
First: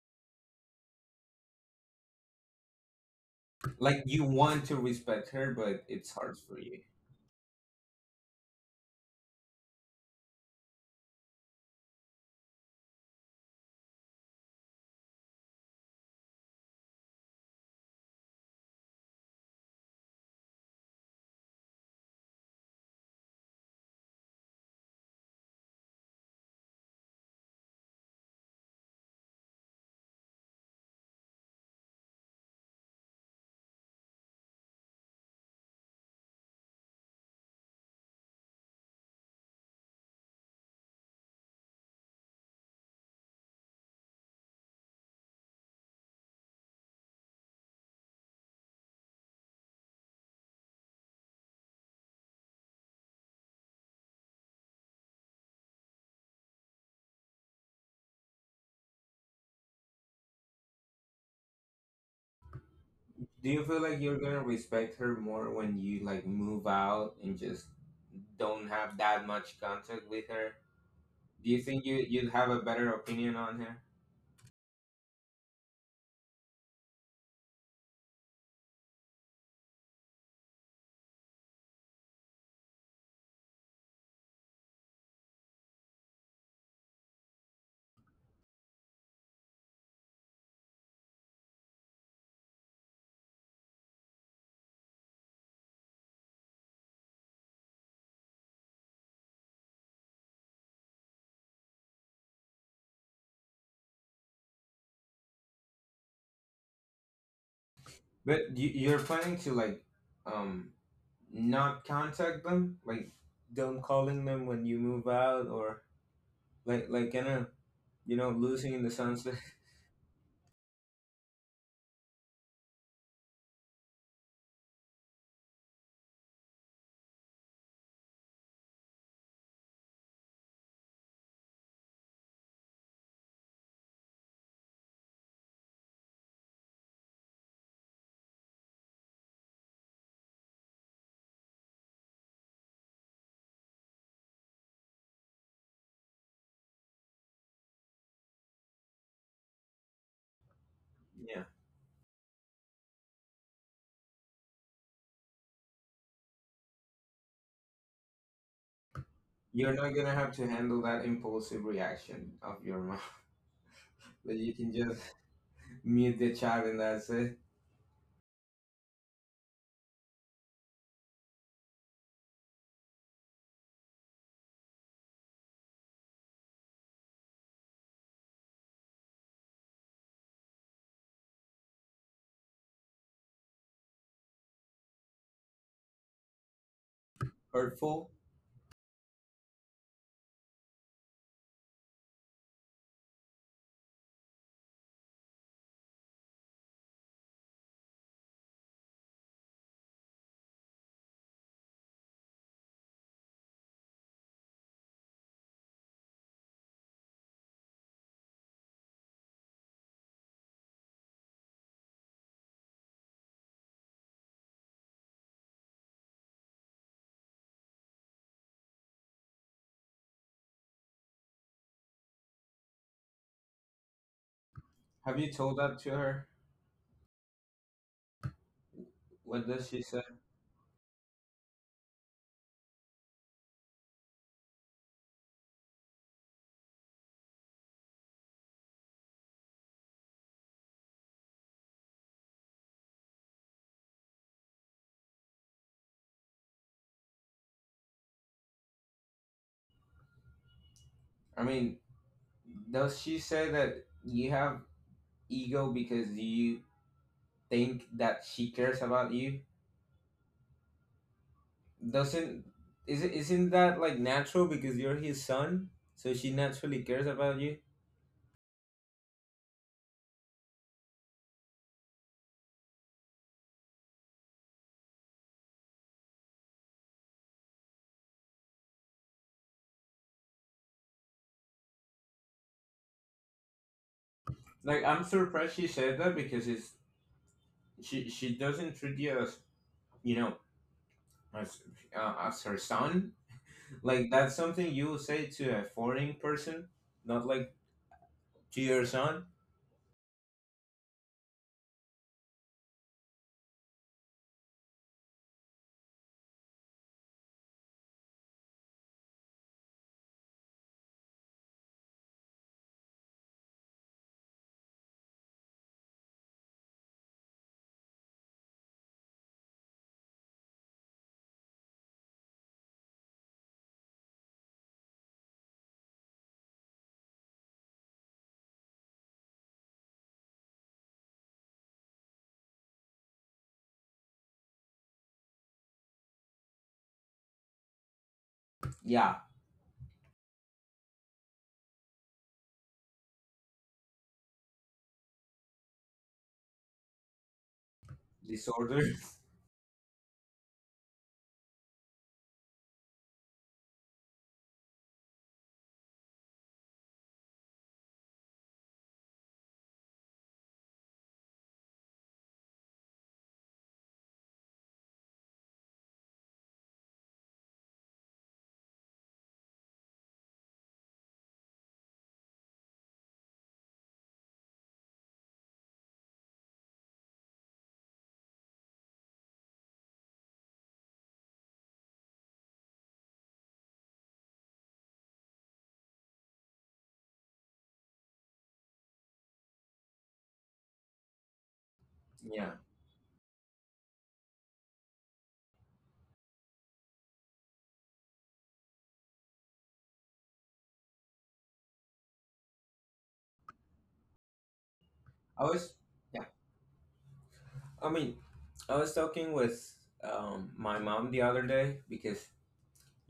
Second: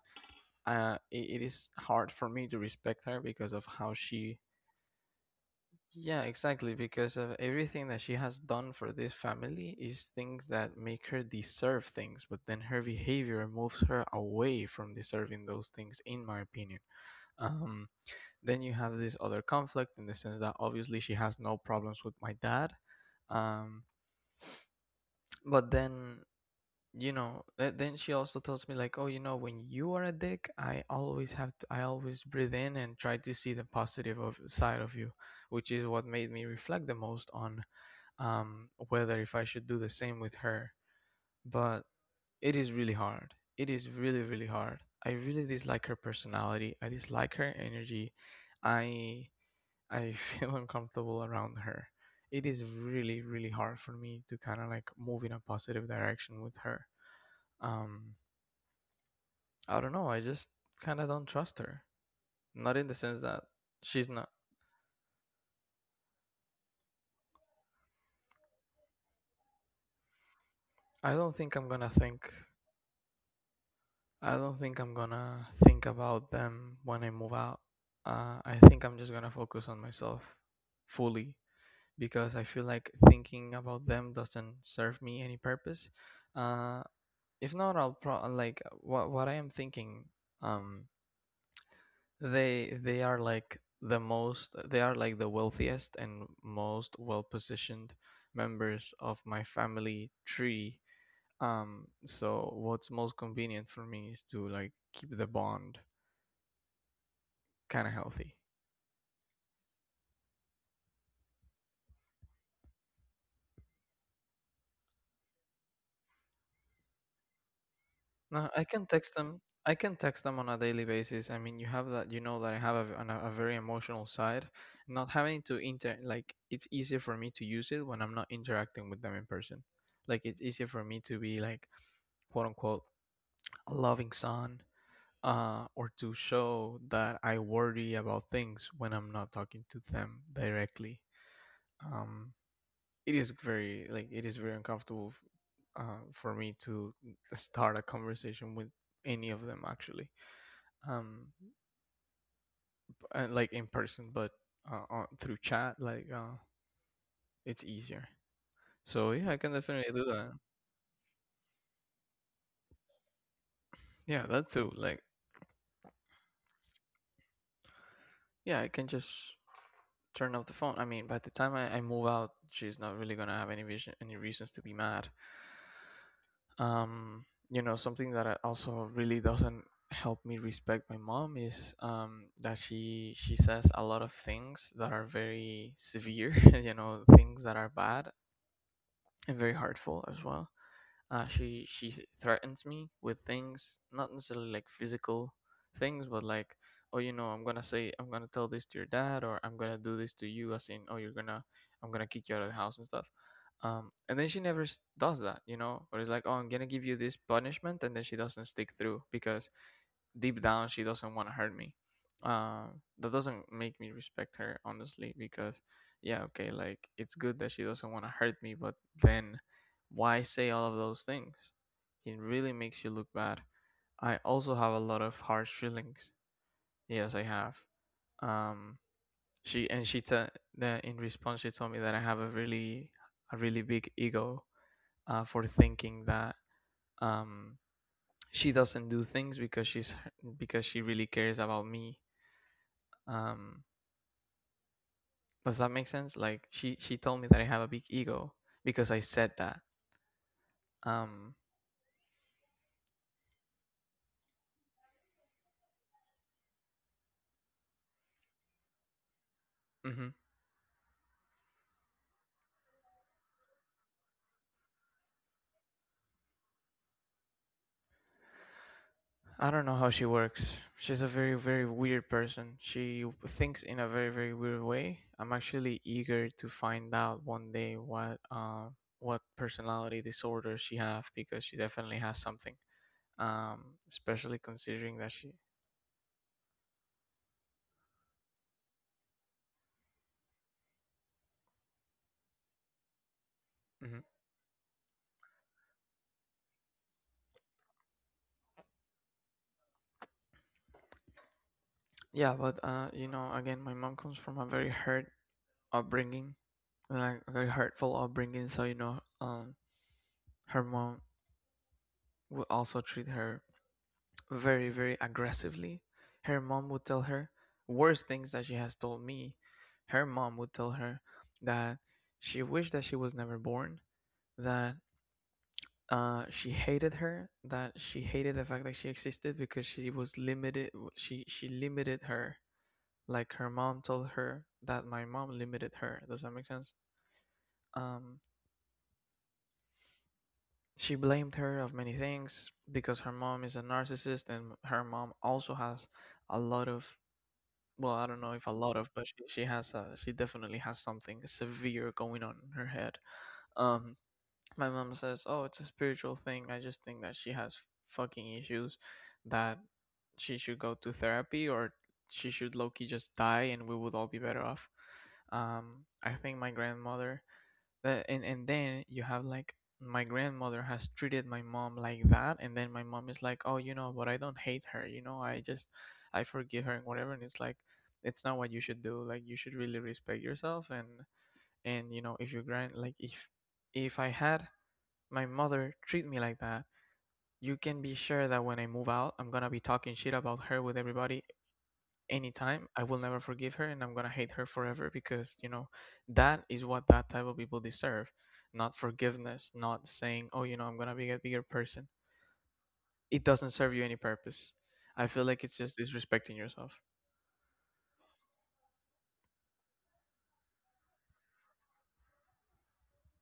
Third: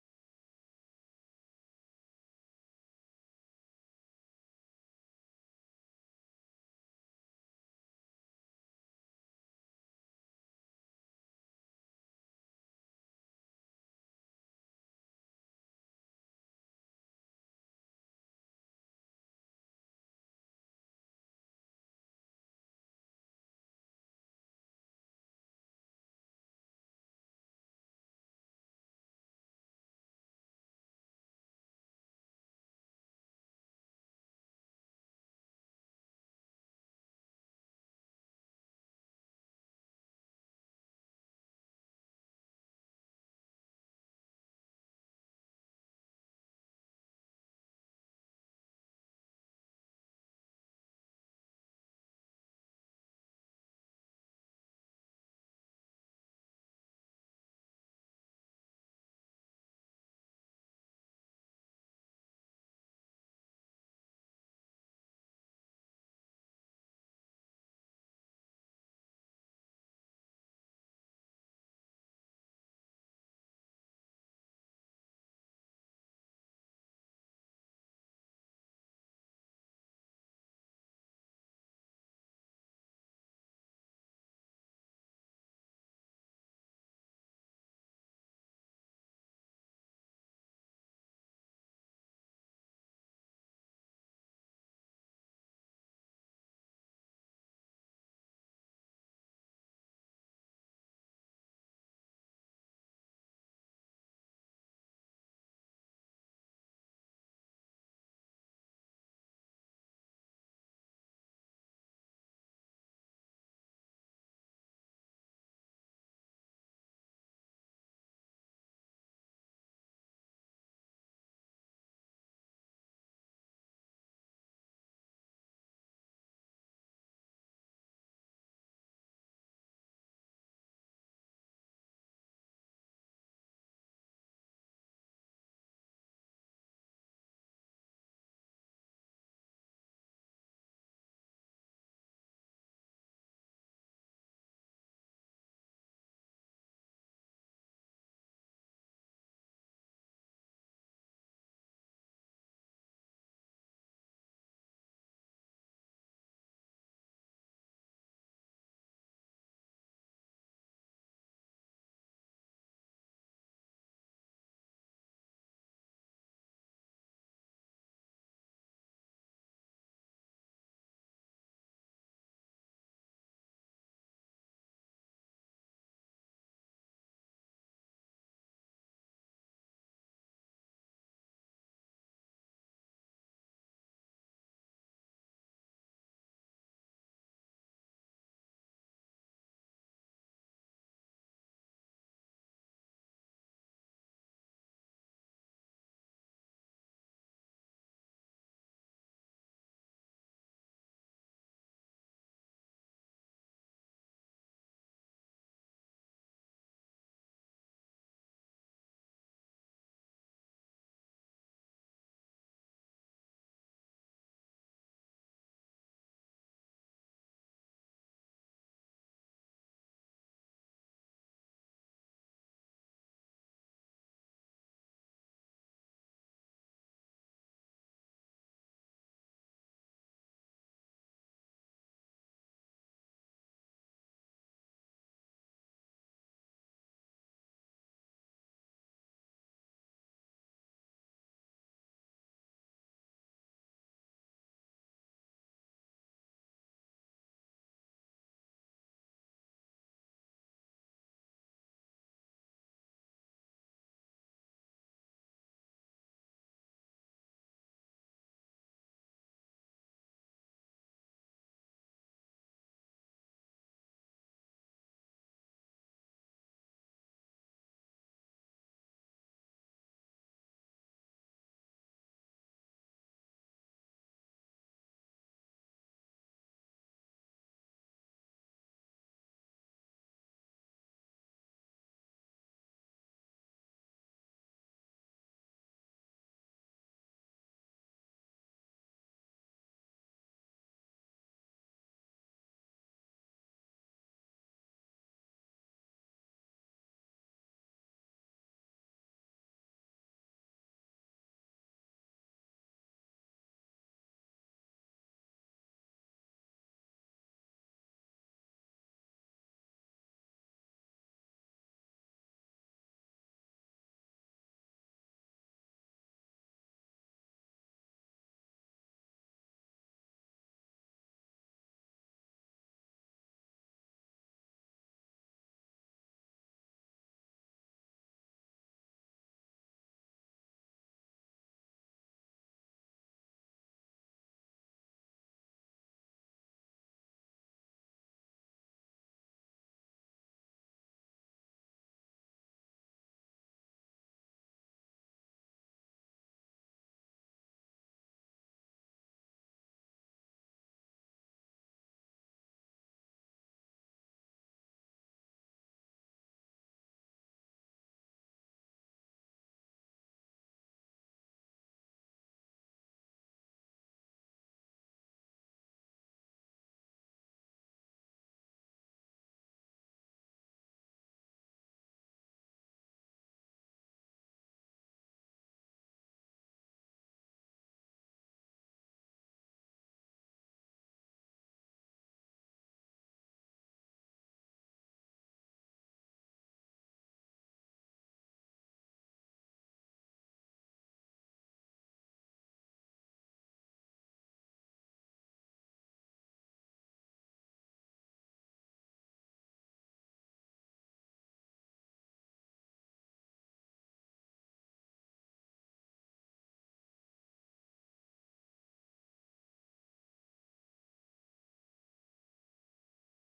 Speaker 1: it is hard for me to respect her because of how
Speaker 3: Like, you
Speaker 1: she,
Speaker 3: want to respect her, but it's
Speaker 1: yeah,
Speaker 3: hard for
Speaker 1: exactly,
Speaker 3: you.
Speaker 1: because of everything that she has done for this family is things that make her deserve things, but then her behavior moves her away from deserving those things, in my opinion. um, then you have this other conflict in the sense that obviously she has no problems with my dad, um, but then, you know, then she also tells me, like, oh, you know, when you are a dick, I always have to, I always breathe in and try to see the positive of side of you, which is what made me reflect the most on whether if I should do the same with her. But it is really hard. It is really really hard. I really dislike her personality. I dislike her energy. i I [laughs] feel uncomfortable around her. It is really really hard for me to kind of like move in a positive direction with her. um I don't know. I just kind of don't trust her. Not in the sense that
Speaker 3: Do you feel
Speaker 1: she's
Speaker 3: like
Speaker 1: not.
Speaker 3: you're gonna respect her more when you, like, move out and just don't have that much contact with her?
Speaker 1: I don't think
Speaker 3: Do
Speaker 1: I'm
Speaker 3: you
Speaker 1: gonna
Speaker 3: think you
Speaker 1: think.
Speaker 3: you'd have a better opinion on her?
Speaker 1: I don't think I'm gonna think about them when I move out. I think I'm just gonna focus on myself fully, because I feel like thinking about them doesn't serve me any purpose. Uh, if not, I'll pro like what I am thinking. Um, they are like the wealthiest and most well positioned members of my family tree. So what's most convenient for me is to like keep the bond kind of healthy.
Speaker 3: But you're planning to, like, um not contact them, like, don't calling them when you move out, or like in a,
Speaker 1: No, I can
Speaker 3: losing in the
Speaker 1: text them.
Speaker 3: sunset.
Speaker 1: I can text them on a daily basis. I mean, you have that. You know that I have a, a very emotional side. Not having to inter, like, it's easier for me to use it when I'm not interacting with them in person. Like, it's easier for me to be like, quote unquote, a loving son, or to show that I worry about things when I'm not talking to them directly. Um, it is very like it is very uncomfortable for me to start a conversation with any of them, actually, um,
Speaker 3: [laughs] Yeah,
Speaker 1: and, like, in person, but on, through chat, like, it's easier. So yeah, I can
Speaker 3: you're
Speaker 1: definitely do
Speaker 3: not gonna
Speaker 1: that.
Speaker 3: have to handle that impulsive reaction of your mom. [laughs]
Speaker 1: Yeah,
Speaker 3: That
Speaker 1: that
Speaker 3: you
Speaker 1: too.
Speaker 3: can
Speaker 1: Like,
Speaker 3: just [laughs] mute the chat and that's it.
Speaker 1: yeah, I can just turn off the phone. I mean, by the time I move out, she's not really gonna have any vision, any reasons to be mad. You know, something that also really doesn't help me respect my mom is, that she says a lot of things that are very severe, [laughs] you know, things that are bad
Speaker 3: Hurtful.
Speaker 1: and very hurtful as well. She threatens me with things, not necessarily like physical things, but like, oh, you know, I'm gonna say, I'm gonna tell this to your dad, or I'm gonna do this to you, as in, oh, you're gonna, I'm gonna kick you out of the house and stuff. And then she never does that, you know, or it's like, oh, I'm gonna give you this punishment, and then she doesn't stick through, because deep down she doesn't want to hurt me. Uh, that doesn't make me respect her, honestly, because, yeah, okay, like, it's good that she doesn't want to hurt me, but then why say all of those things? It really makes you look bad. I also have a lot of
Speaker 3: Have you
Speaker 1: harsh
Speaker 3: told that to
Speaker 1: feelings.
Speaker 3: her?
Speaker 1: Yes, I have. Um,
Speaker 3: What
Speaker 1: she
Speaker 3: does
Speaker 1: and
Speaker 3: she
Speaker 1: she
Speaker 3: say?
Speaker 1: t- the, in response she told me that I have a really, a really big ego, for thinking that, um, she doesn't do things because she really cares about me. Um, does that make sense? Like, she told me that I have a big ego because I said that. Um,
Speaker 3: I mean, does she say that you have ego because you think that she cares about you?
Speaker 1: mhm.
Speaker 3: Doesn't is it Isn't that, like, natural, because you're his son, so she naturally cares about you?
Speaker 1: I don't know how she works. She's a very very weird person. She thinks in a very very weird way. I'm actually eager to find out one day what, what personality disorder she have, because she definitely has something. Especially
Speaker 3: Like,
Speaker 1: considering that
Speaker 3: I'm
Speaker 1: she.
Speaker 3: surprised she said that, because it's she doesn't treat you as, you know as as her son.
Speaker 1: Mhm.
Speaker 3: Like, that's something you would say to a foreign person, not, like, to your son.
Speaker 1: Yeah, but you know, again, my mom comes from a very hurt upbringing, like very hurtful upbringing. So, you know, her mom would also treat her very very aggressively. Her mom would tell her worse things that she has told me. Her mom would tell her that she wished that she was never born, that she hated her, that she hated the fact that she existed because she was limited, she limited her. Like, her mom told her that my mom limited her. Does that make sense? um
Speaker 3: Yeah.
Speaker 1: She blamed her of many things because her mom is a narcissist, and her mom also has a lot of, well, I don't know if a lot of,
Speaker 3: Disorder.
Speaker 1: but she has a, she definitely has something severe going on in her head. Um, my mom says, "Oh, it's a spiritual thing. I just think that she has fucking issues, that she should go to therapy, or she should low-key just die and we would all be better off." I think my grandmother, that, and then you have, like, my grandmother has treated my mom like that, and then my mom is like, oh, you know, but I don't hate her, you know, I just, I forgive her and whatever, and it's like, it's not what you should do. Like, you should really respect yourself, and you know, if you grand like if I had my mother treat me like that, you can be sure that when I move out, I'm gonna be talking shit about her with everybody, anytime.
Speaker 3: [laughs] Yeah.
Speaker 1: I will never forgive her, and I'm gonna hate her forever, because, you know, that is what that type of people deserve. Not forgiveness, not saying, oh, you know, I'm gonna be a bigger person. It doesn't serve you any purpose. I feel like
Speaker 3: I
Speaker 1: it's just
Speaker 3: was,
Speaker 1: disrespecting
Speaker 3: yeah,
Speaker 1: yourself.
Speaker 3: I mean, I was talking with my mom the other day, because,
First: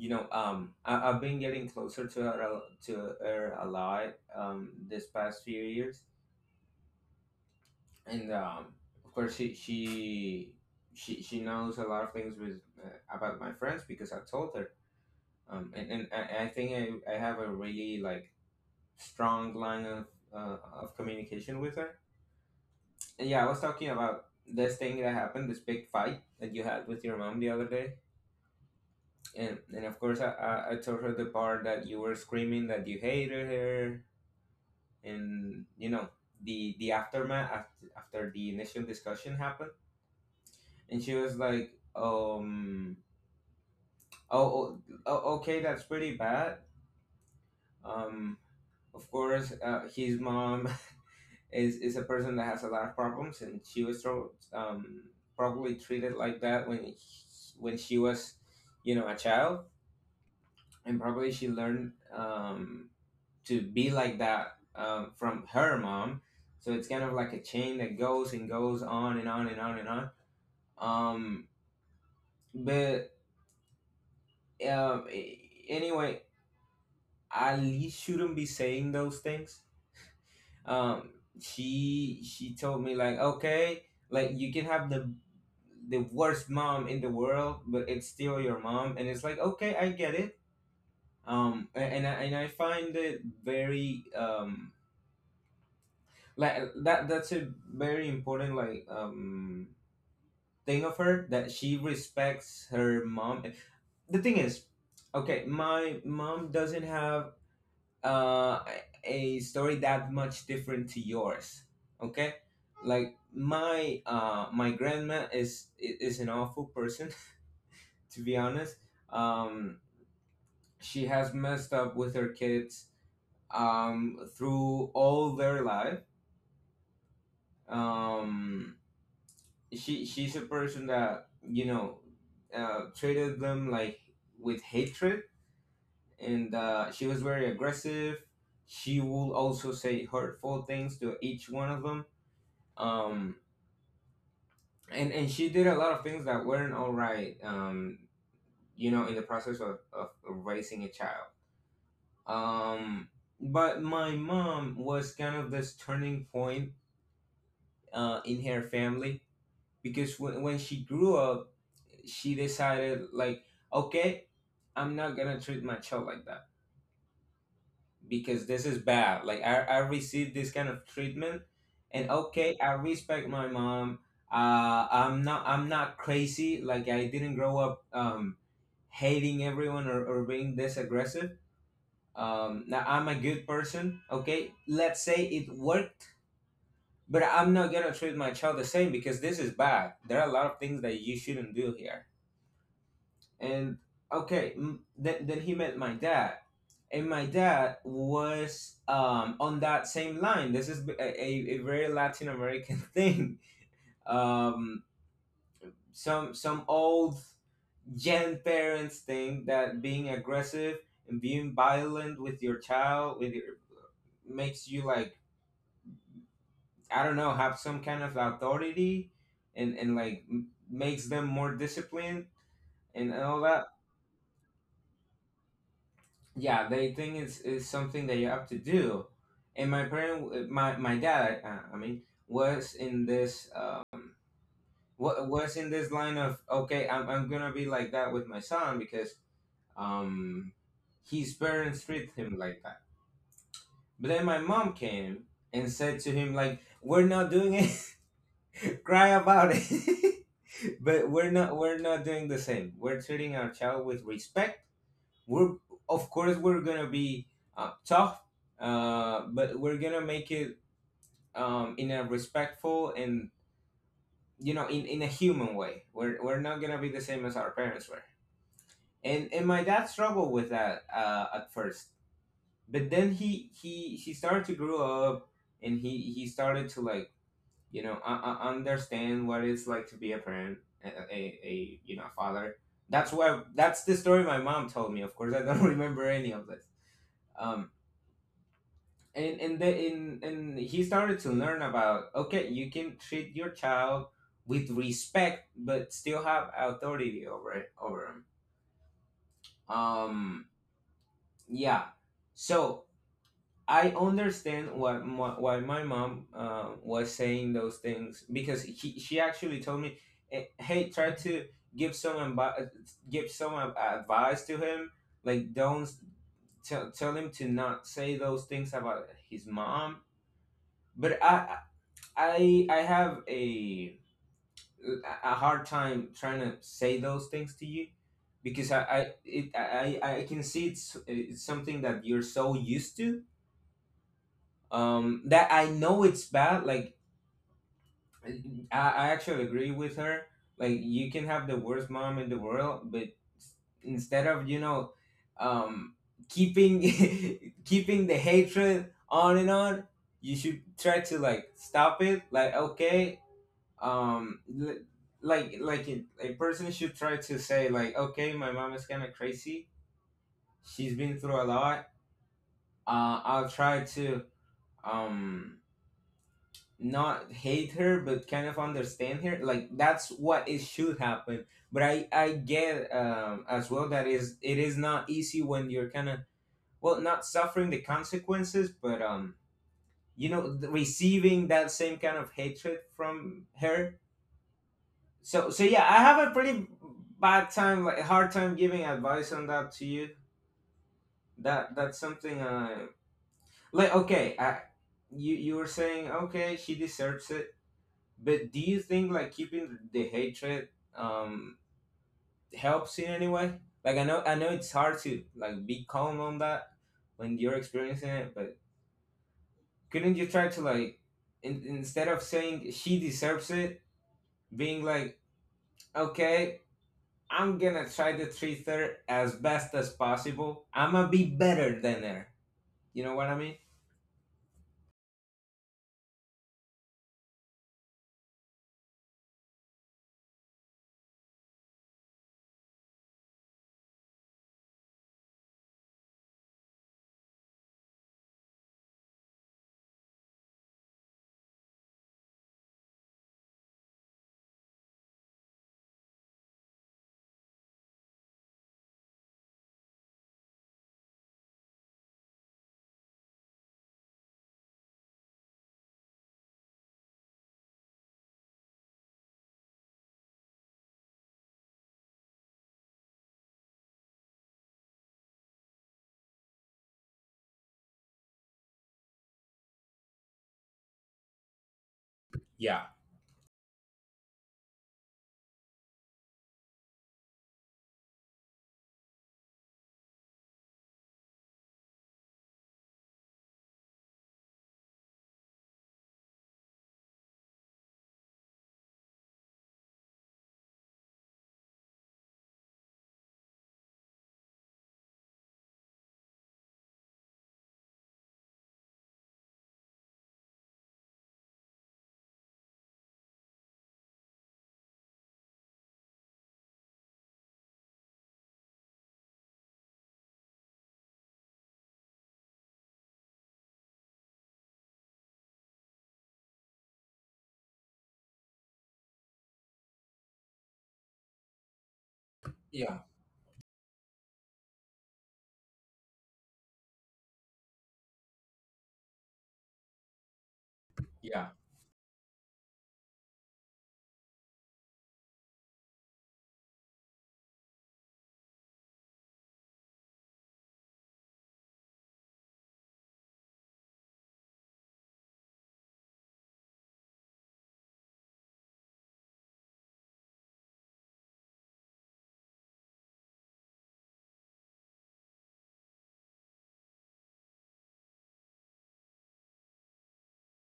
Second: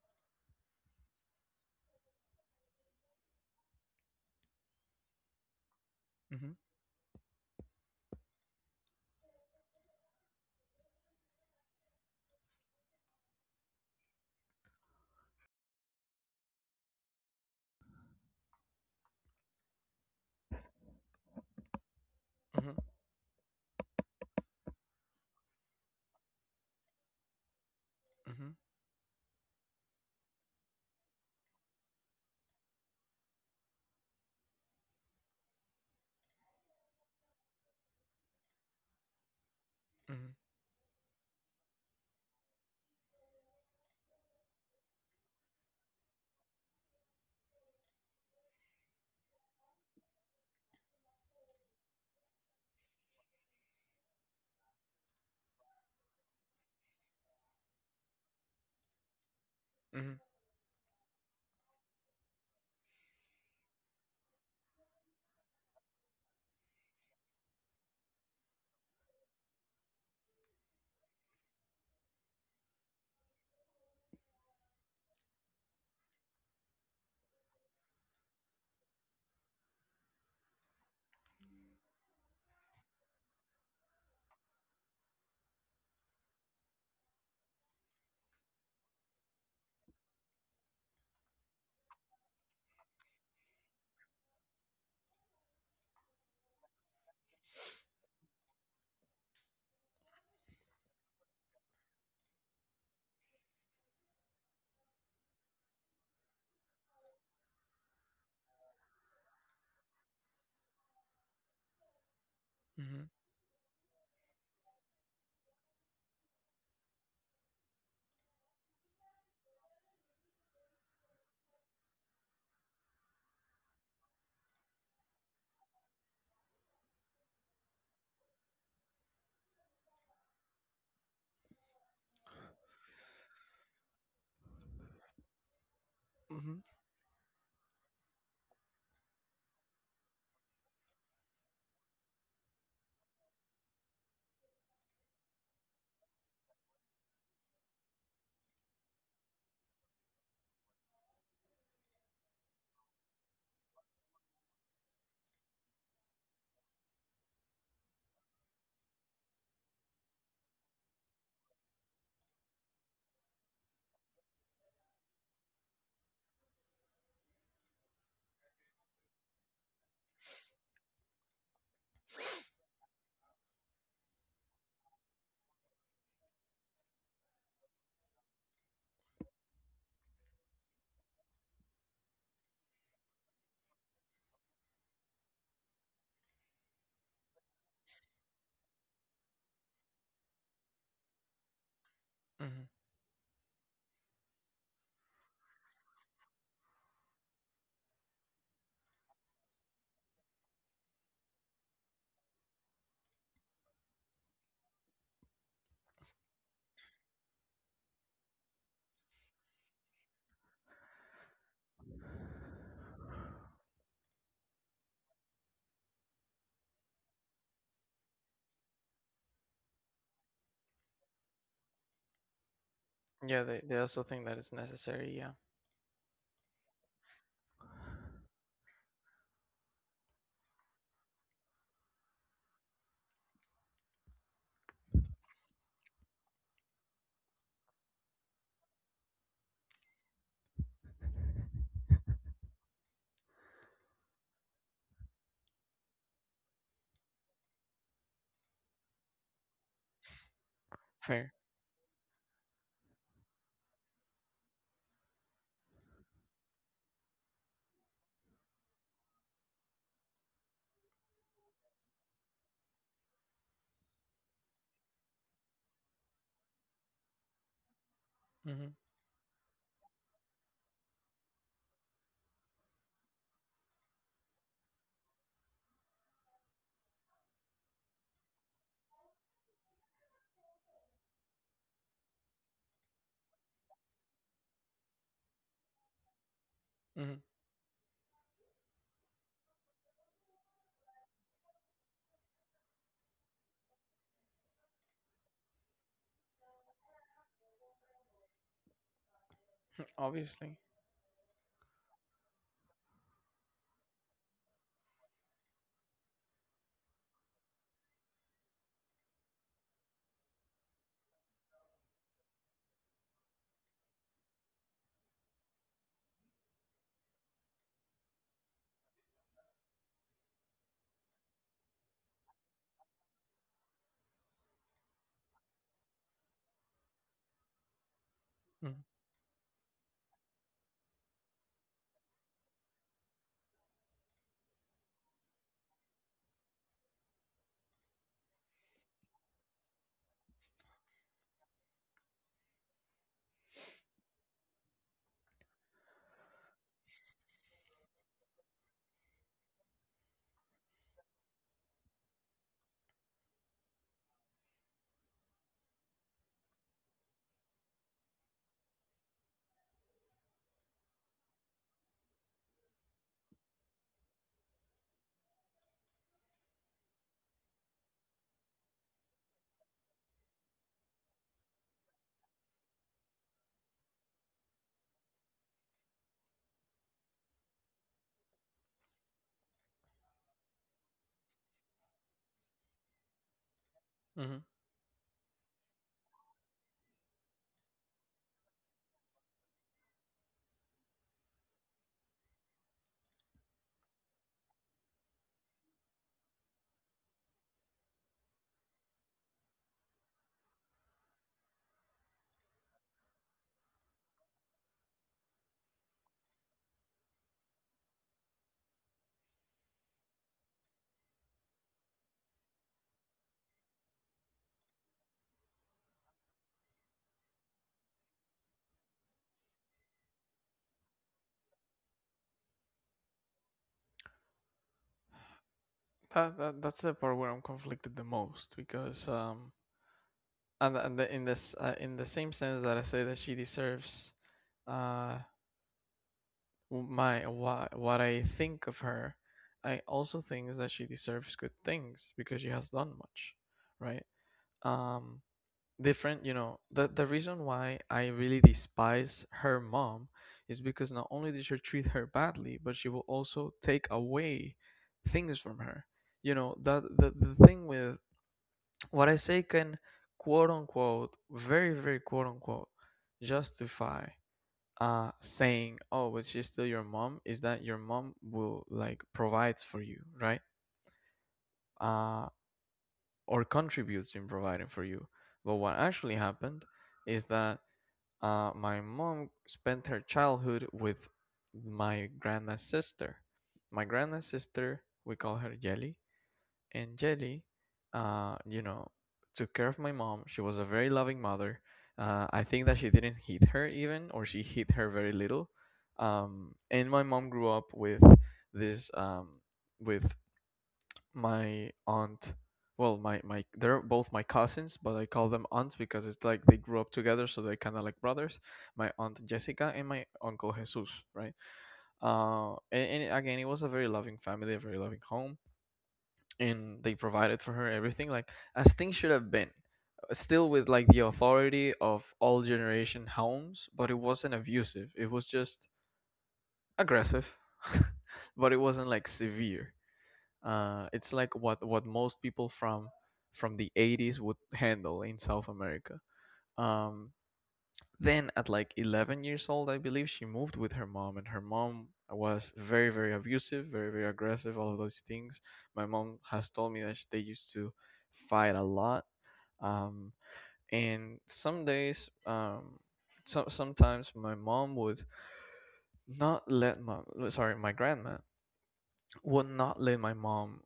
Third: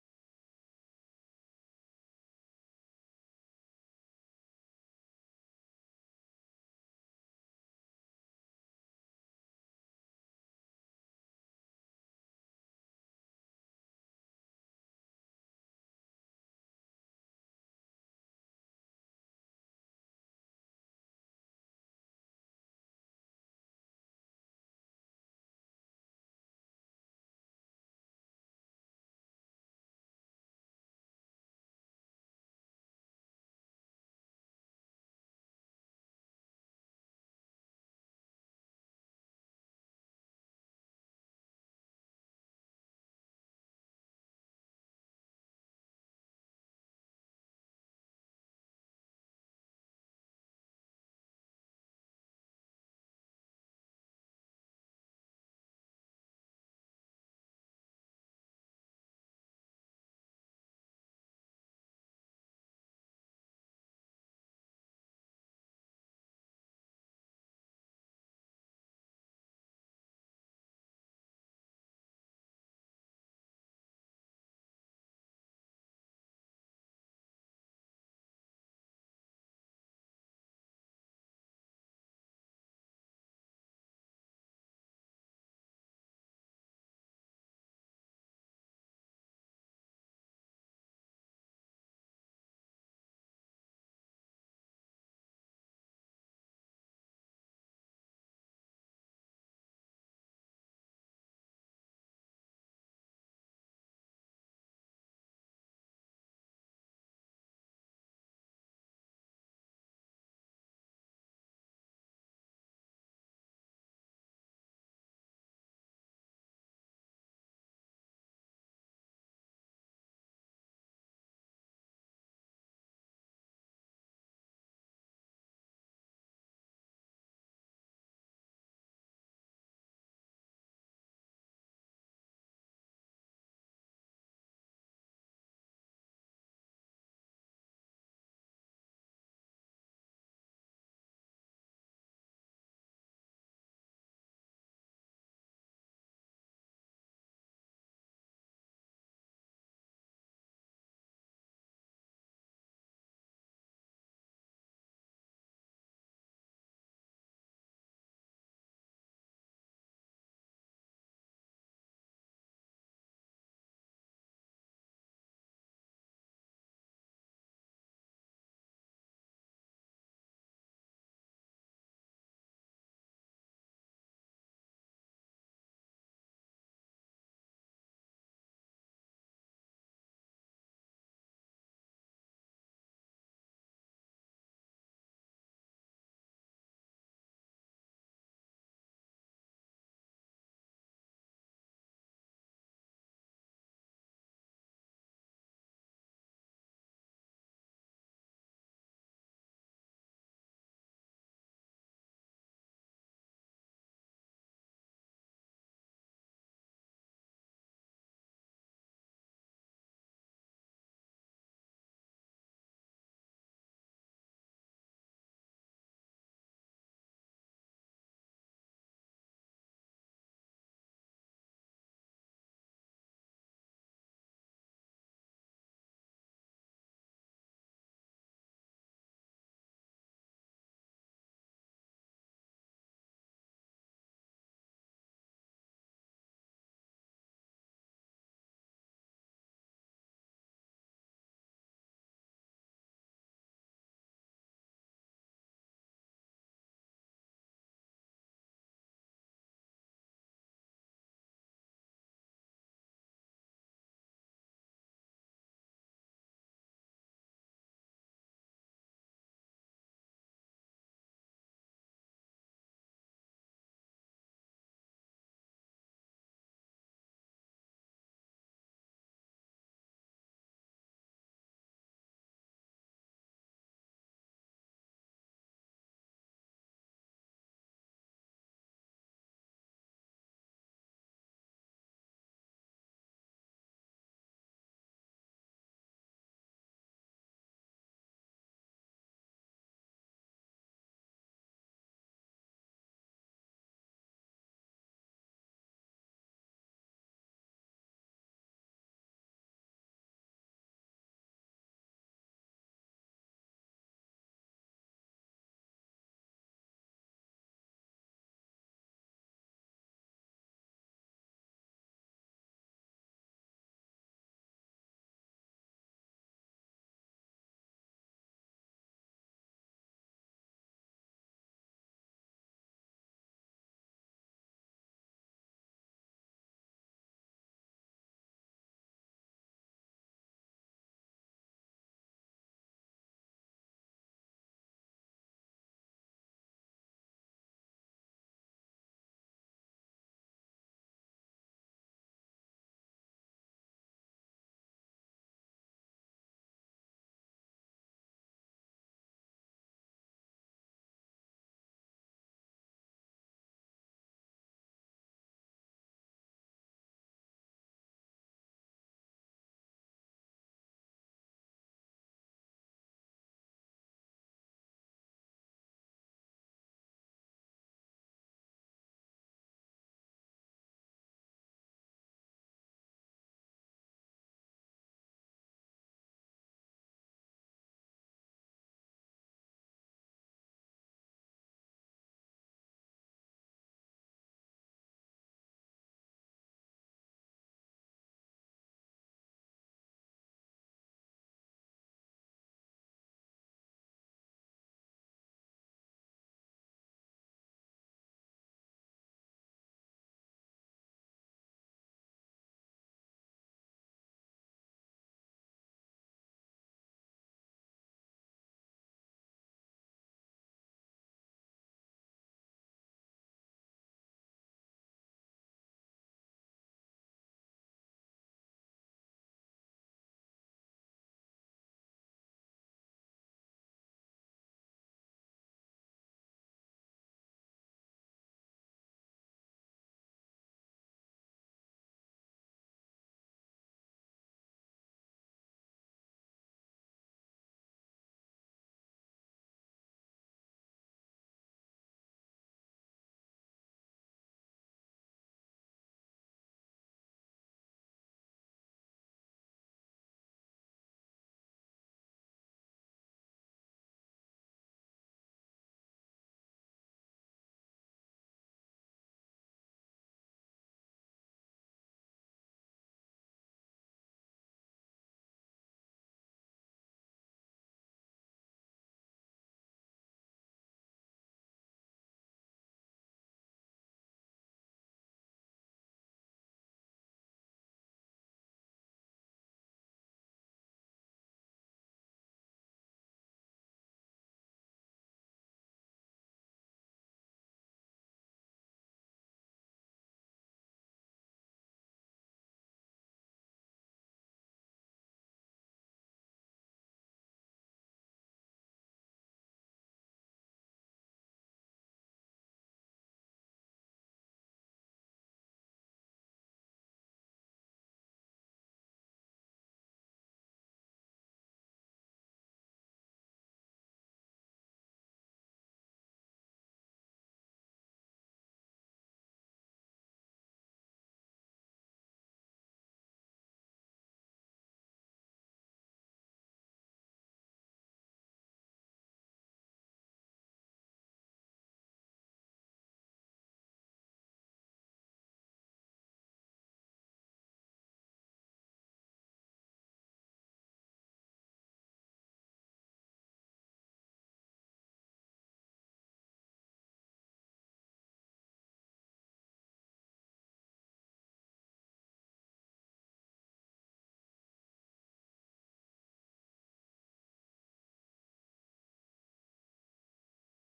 Speaker 3: I've been getting closer to her, to her a lot, this past few years,
Speaker 1: Mm-hmm.
Speaker 3: and of course, she knows a lot of things with, about my friends, because I told her, and I think I have a really, like, strong line of, of communication with her.
Speaker 1: Mm-hmm.
Speaker 3: And yeah, I was talking about this thing that happened, this big fight that you had with your mom the other day,
Speaker 1: Mm-hmm.
Speaker 3: and of course I told her the part that you were screaming that you hated her, and, the aftermath, after the initial discussion happened.
Speaker 1: Mm-hmm.
Speaker 3: And she was like, um oh, oh, oh, okay, that's pretty bad. um of course, his mom [laughs] is a person that has a lot of problems, and she was probably treated like that when when she was, a child,
Speaker 1: Mm-hmm.
Speaker 3: and probably she learned, to be like that, from her mom. So it's kind of like a chain that goes and goes on and on and on and on. Um, but um, a- anyway, Ali shouldn't be saying those things. Um, she told me, like, okay, like, you can have the worst mom in the world, but it's still your mom, and it's like, okay, I get it. And I find it very, like, that's a very important, like, thing of her, that she respects her mom. The thing is, okay, my mom doesn't have, uh a story that much different to yours. Okay,
Speaker 1: Mm-hmm,
Speaker 3: like, my grandma is an awful person, [laughs] to be honest. um she has messed up with her kids, through all their life. um she's a person that, treated them, like, with hatred,
Speaker 1: mm-hmm.
Speaker 3: and, she was very aggressive. She would also say hurtful things to each one of them, um, and she did a lot of things that weren't all right, in the process of raising a child, um, but my mom was kind of this turning point, in her family, because when she grew up, she decided like, okay, I'm not gonna treat my child like that, because this is bad, like, I received this kind of treatment, and, okay, I respect my mom, I'm not crazy, like, I didn't grow up, hating everyone, or being this aggressive. Now I'm a good person, okay, let's say it worked. But I'm not gonna treat my child the same, because this is bad, there are a lot of things that you shouldn't do here.
Speaker 1: Hmm.
Speaker 3: And, okay, then, he met my dad, and my dad was, on that same line. This is a, very Latin American [laughs] thing. um, some old gen parents think that being aggressive and being violent with your child, with makes you, like, I don't know, have some kind of authority, and like, makes them more disciplined, and all
Speaker 1: Yeah, they,
Speaker 3: that.
Speaker 1: they also think that it's necessary. Yeah,
Speaker 3: Yeah, they think it's something that you have to do. And my my dad, I mean, was in this uh, was in this line of, okay, I'm gonna be like that with my son, because, um his parents treat him like that. But then my mom came and said to him, like, we're not doing it, [laughs] cry about it, [laughs] but
Speaker 1: fair.
Speaker 3: we're not doing the same. We're treating our child with respect. We're, of course, we're gonna be, tough, but we're gonna make it, in a respectful, and, in a human way. We're not gonna be the same as our parents were.
Speaker 1: Hmm.
Speaker 3: And my dad struggled with that, at first, but then he started to grow up, and he started to, like, understand what it's like to be a parent, a, a father. That's the story my mom told me. Of course, I don't [laughs] remember any of this.
Speaker 1: Hmm.
Speaker 3: Um, and he started to learn about, okay, you can treat your child with respect but still have authority over him. um
Speaker 1: Obviously.
Speaker 3: yeah, so I understand what why my mom, was saying those things, because she actually told me, hey, try to give some advice to him, like, don't tell him to not say those things about his mom. But I have a hard time trying to say those things to you, because
Speaker 1: Hmm.
Speaker 3: I can see it's something that you're so used to, that I know it's bad. Like, I, I actually agree with her, like, you can have the worst mom in the world, but, s- instead of, um keeping [laughs] keeping the hatred on and on, you should try to, like, stop it. Like, okay, um l- like, a person should try to say, like, okay, my mom is kind of crazy, she's been through a lot, I'll try to, um not hate her but kind of understand her, like, that's what it should happen. But I get, as well, that is it is not easy when you're kind of, well, not suffering the consequences, but, receiving that same kind of hatred from her.
Speaker 1: Hmm.
Speaker 3: So yeah, I have a pretty bad time, like, hard time giving advice on that to you. That's something. Like, okay, you were saying, okay, she deserves it, but do you think, like, keeping the hatred, um helps in any way? Like I know it's hard to like be calm on that when you're experiencing it, but couldn't you try to like instead of saying she deserves it, being like okay, I'm gonna try to treat her as best as possible. I'm gonna be better than her. You know what I mean?
Speaker 1: That's the part where I'm conflicted the most, because and the, in this in the same sense that I say that she deserves, uh w- my what I think of her, I also think is that she deserves good things, because she has done much, right? Um, Different, you know, the reason why I really despise her mom is because not only did she treat her badly, but she will also take away things from her. You know, the thing with what I say can quote unquote very quote unquote justify saying, oh, but she's still your mom, is that your mom will, like, provides for you, right? uh
Speaker 3: Yeah,
Speaker 1: or contributes in providing for you. But what actually happened is that my mom spent her childhood with my grandma's sister. My grandma's sister, we call her Jelly, and Jelly, uh, you know, took care of my mom. She was a very loving mother. I think that she didn't hit her even, or she hit her very little. And my mom grew up with this, um, with my aunt. Well, my they're both my cousins, but I call them aunts because it's like they grew up together, so they're kind of like brothers. My aunt Jessica and my uncle Jesus, right? And again, it was a very loving family, a very loving home, and they provided for her everything, like, as things should have been. Still with like the authority of all
Speaker 3: yeah,
Speaker 1: generation homes, but it wasn't abusive, it was just aggressive [laughs] but it wasn't like severe. It's like
Speaker 3: yeah.
Speaker 1: what most people from the 80s would [laughs] handle in South America. Um, then at like 11 years old, I believe she moved with her mom, and her mom was very abusive, very aggressive, all of those things. My mom has told me that they used to fight a lot. Um, and Some days, sometimes my mom would not let my sorry my grandma would not let my mom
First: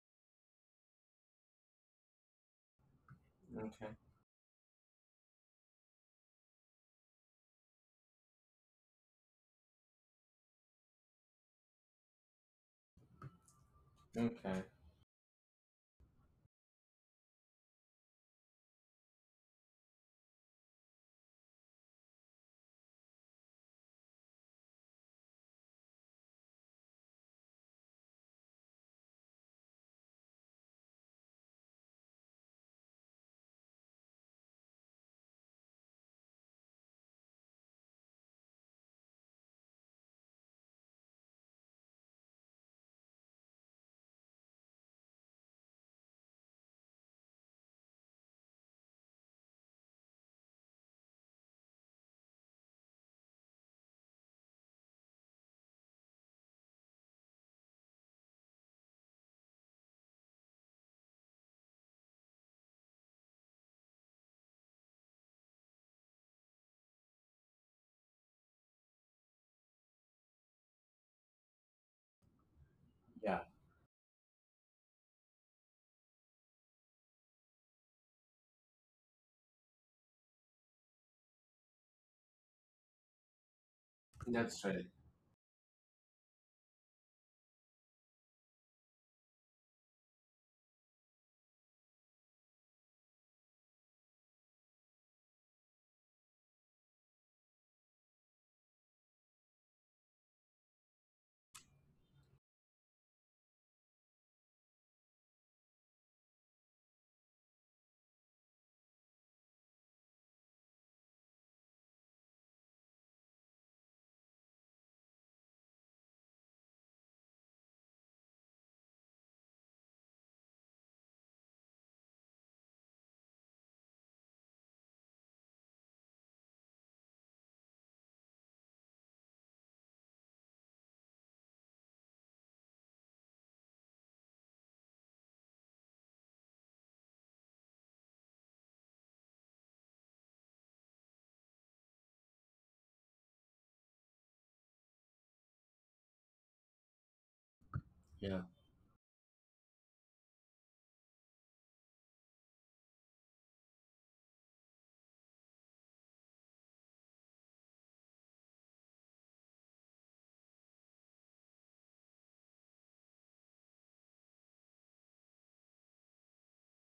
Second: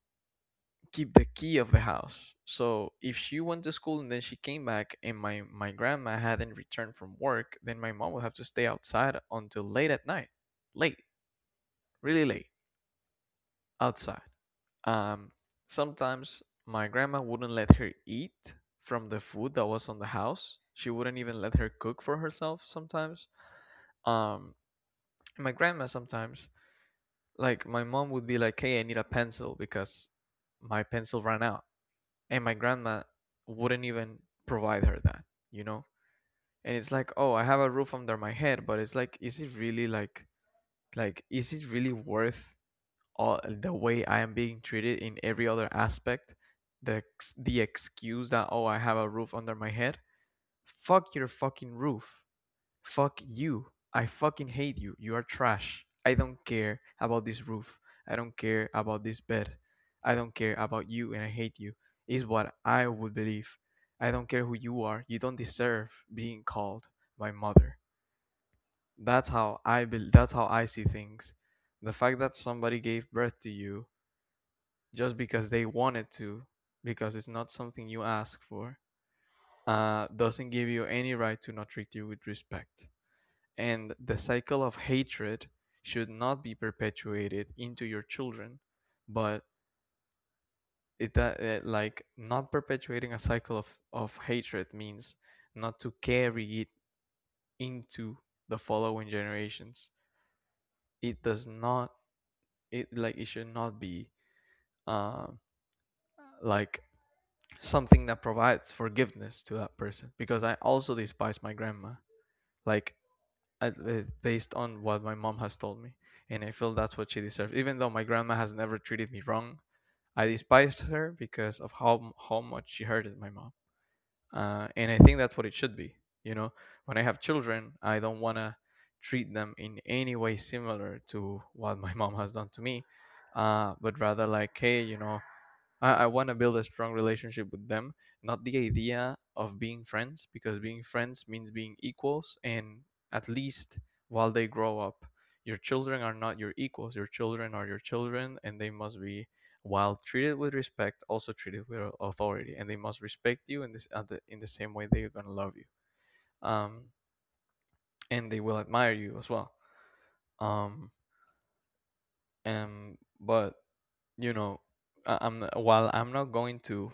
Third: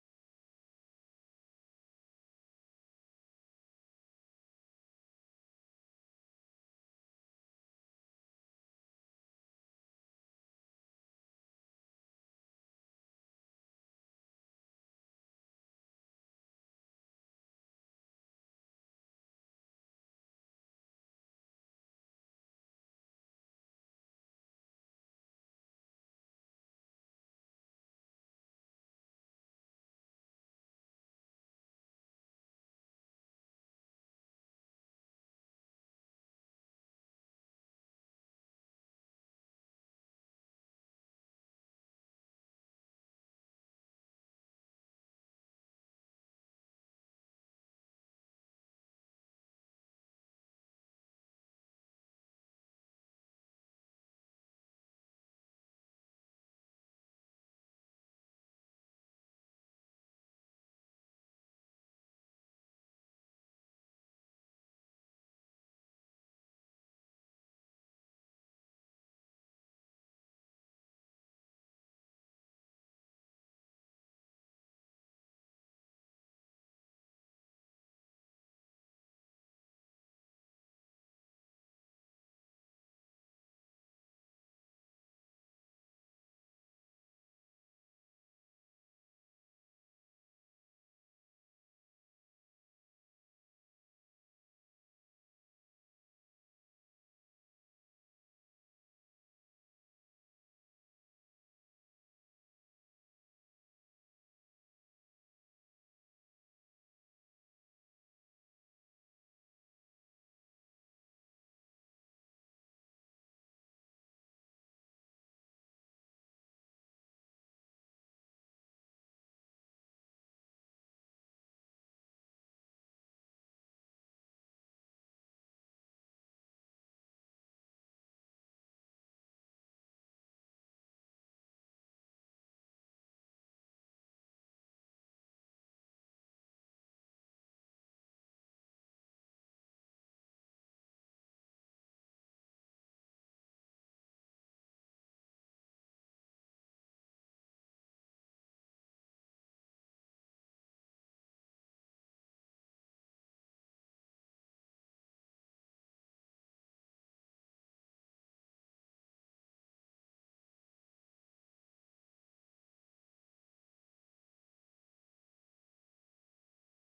Speaker 1: keep the key of the house. So if she went to
Speaker 3: Okay.
Speaker 1: school and then she came back and my grandma hadn't returned from work, then my mom would have to stay outside until late at night. Late, really late, outside.
Speaker 3: Okay.
Speaker 1: Um Sometimes my grandma wouldn't let her eat from the food that was on the house. She wouldn't even let her cook for herself sometimes. Um and my grandma sometimes, like my mom would be like, "Hey, I need a pencil because my pencil ran out." And my grandma wouldn't even provide her that, you know. And it's like, oh, I have a roof under my head, but it's like, is it really, like, is it really worth all the way I am being treated in every other aspect? The the excuse that, oh, I have a roof under my head — fuck your fucking roof. Fuck you. I fucking hate you. You are trash. I don't care about this roof. I don't care about this bed. I don't care about you, and I hate you. Is what I would believe. I don't care who you are. You don't deserve being called my mother. That's how I bel that's how I see things. The fact that somebody gave birth
Speaker 3: Yeah.
Speaker 1: to you just because they wanted to, because it's not something you ask for, doesn't give you any right to not treat you with respect. And the cycle
Speaker 3: That's
Speaker 1: of
Speaker 3: right.
Speaker 1: hatred should not be perpetuated into your children. But it, like, not perpetuating a cycle of hatred means not to carry it into the following generations. It does not, it, like, it should not be, um like something that provides forgiveness to that person, because I also despise my grandma. Like, I, uh, based on what my mom has told me, and I feel that's what she deserves. Even though my grandma has never treated me wrong, I despise her because of how much she hurted my mom. And I think that's what it should be. You know, when I have children, I don't wanna treat them in any way similar to what my [laughs] mom has done to me, but rather like, hey, you know, I want to build a strong relationship with them, not the idea of being friends, because being friends means being equals, and at least while they grow up, your children are not your equals. Your children are your children, and they must be, while treated with respect, also treated with authority, and they must respect you in in the same way they're gonna love you, um, and they will admire you as well. Um, and But you know, I'm, while I'm not going to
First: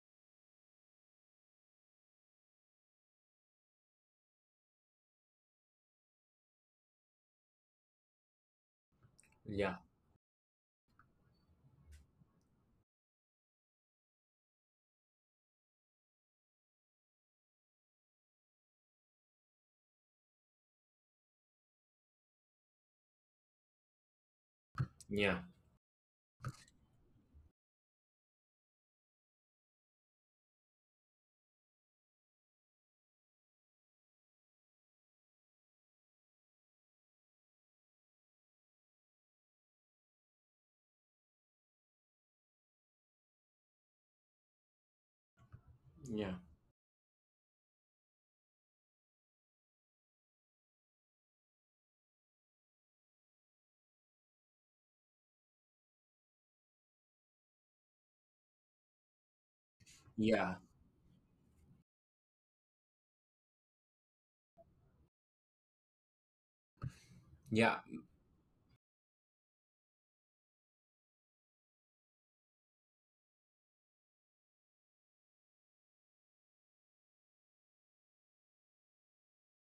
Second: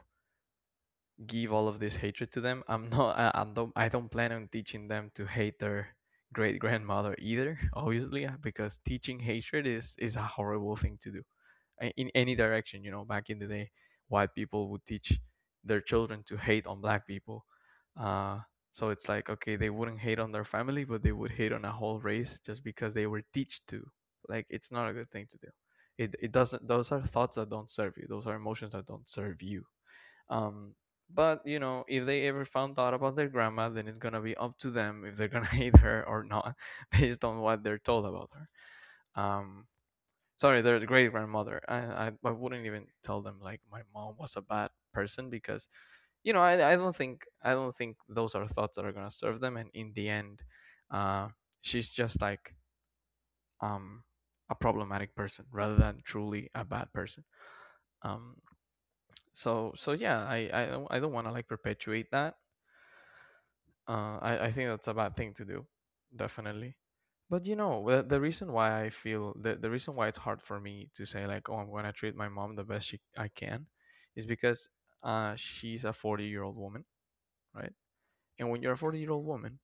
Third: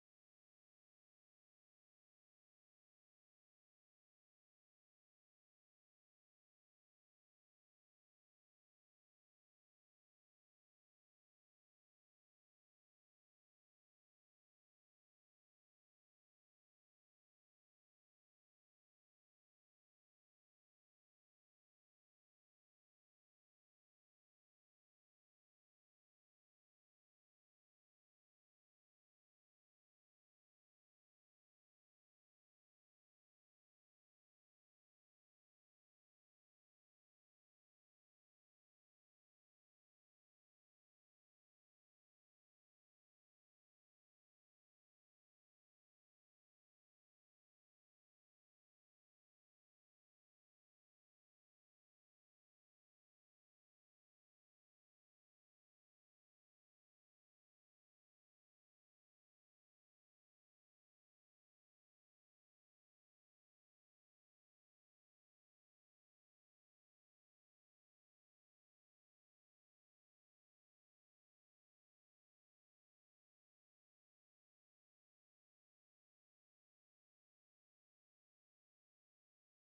Speaker 1: give all of this hatred to them. I'm not. I don't. I don't plan on teaching them to hate their great grandmother either. [laughs] Obviously, because teaching hatred is a horrible thing to do in any direction. You know, back in the day, white people would teach their children to hate on black people. Uh, so it's like, okay, they wouldn't hate on their family, but they would hate on a whole race just because they were taught to. Like, it's not a good thing
Speaker 3: yeah,
Speaker 1: to do. It doesn't. Those are thoughts that don't serve you. Those are emotions that don't serve you, um, but you know, if they ever found out about their grandma, then it's gonna be up to them if they're gonna [laughs] hate her or not, [laughs] based on what they're told about her. Um, Sorry, their great grandmother. I wouldn't even tell them like my mom was a bad person, because
Speaker 3: Yeah.
Speaker 1: you know, I don't think those are thoughts that are gonna serve them, and in the end, uh, she's just like, um a problematic person rather than truly a bad person. Um, so yeah,
Speaker 3: Yeah.
Speaker 1: I don't want to, like, perpetuate that. I think that's a bad thing to do, definitely. But you
Speaker 3: Yeah.
Speaker 1: know, the reason why I feel, the reason why it's hard for me to say like, oh, I'm gonna treat my mom the best I can, is because she's a 40-year-old woman, right? And when you're a 40-year-old woman,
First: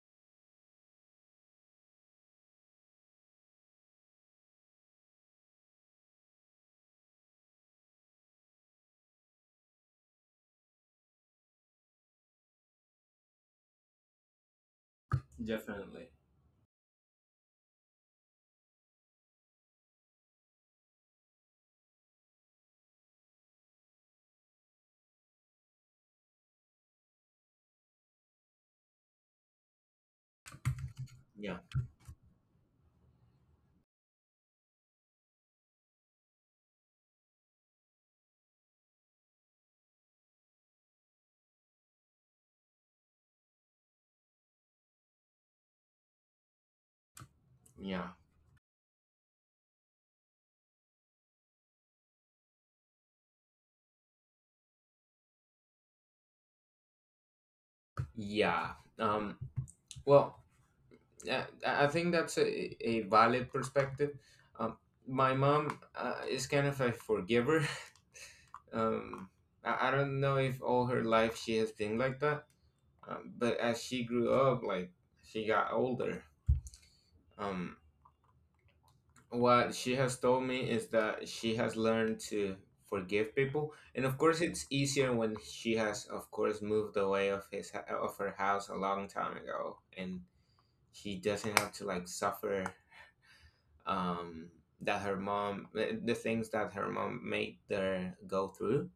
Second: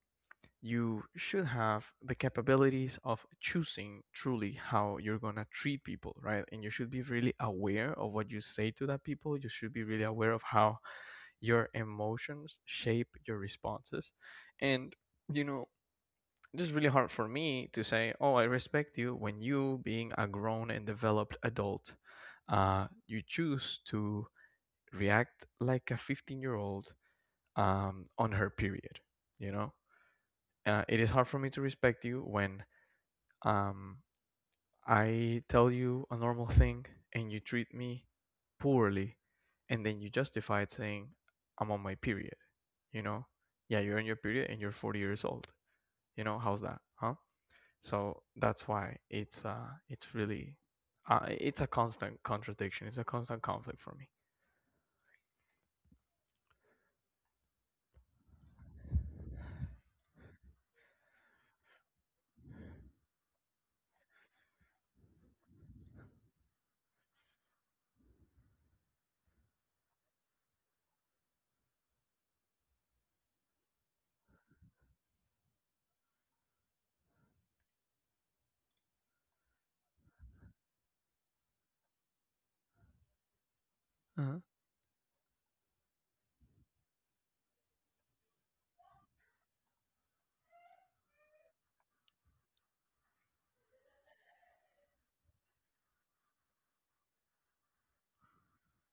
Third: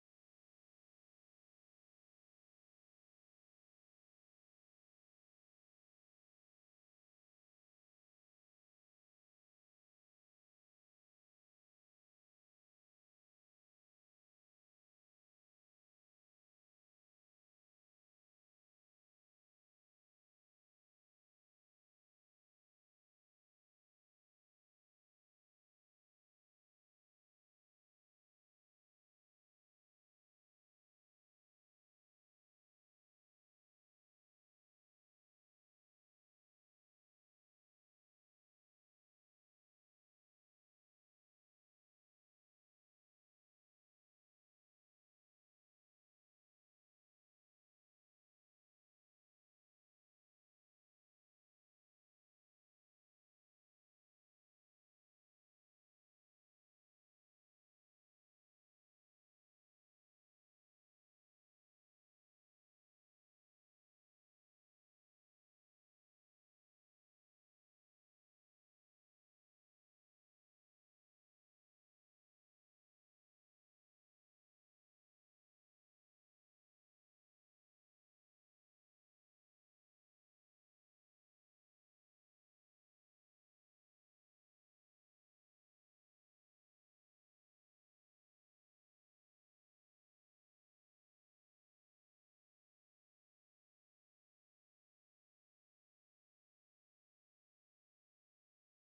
Speaker 1: you should have the capabilities of choosing truly how you're going to treat people, right? And you should be really aware of what you say to that people. You should be really aware of how your emotions shape your responses. And you know,
Speaker 3: Definitely.
Speaker 1: it's really hard for me to say, oh, I respect you, when you, being a grown and developed adult, you choose to react like a 15-year old, on her period, you know. It is hard for me
Speaker 3: Yeah.
Speaker 1: to respect you when, um, I tell you a normal thing and you treat me poorly, and then you justify it saying, I'm on my period, you know? Yeah, you're on your period and you're 40 years old. You know, how's that, huh?
Speaker 3: Yeah,
Speaker 1: So that's why it's really, it's a constant contradiction. It's a constant conflict for me.
Speaker 3: yeah. Um, well, I think that's a valid perspective. Um, my mom is kind of a forgiver. [laughs] Um, I don't know if all her life she has been like that. But as she grew up, like she got older, um, what she has told me is that she has learned to forgive people, and of
Speaker 1: Uh-huh.
Speaker 3: course, it's easier when she has, of course, moved away of his of her house a long time ago, and she doesn't have to like suffer, um, that her mom, the things that her mom made her go through.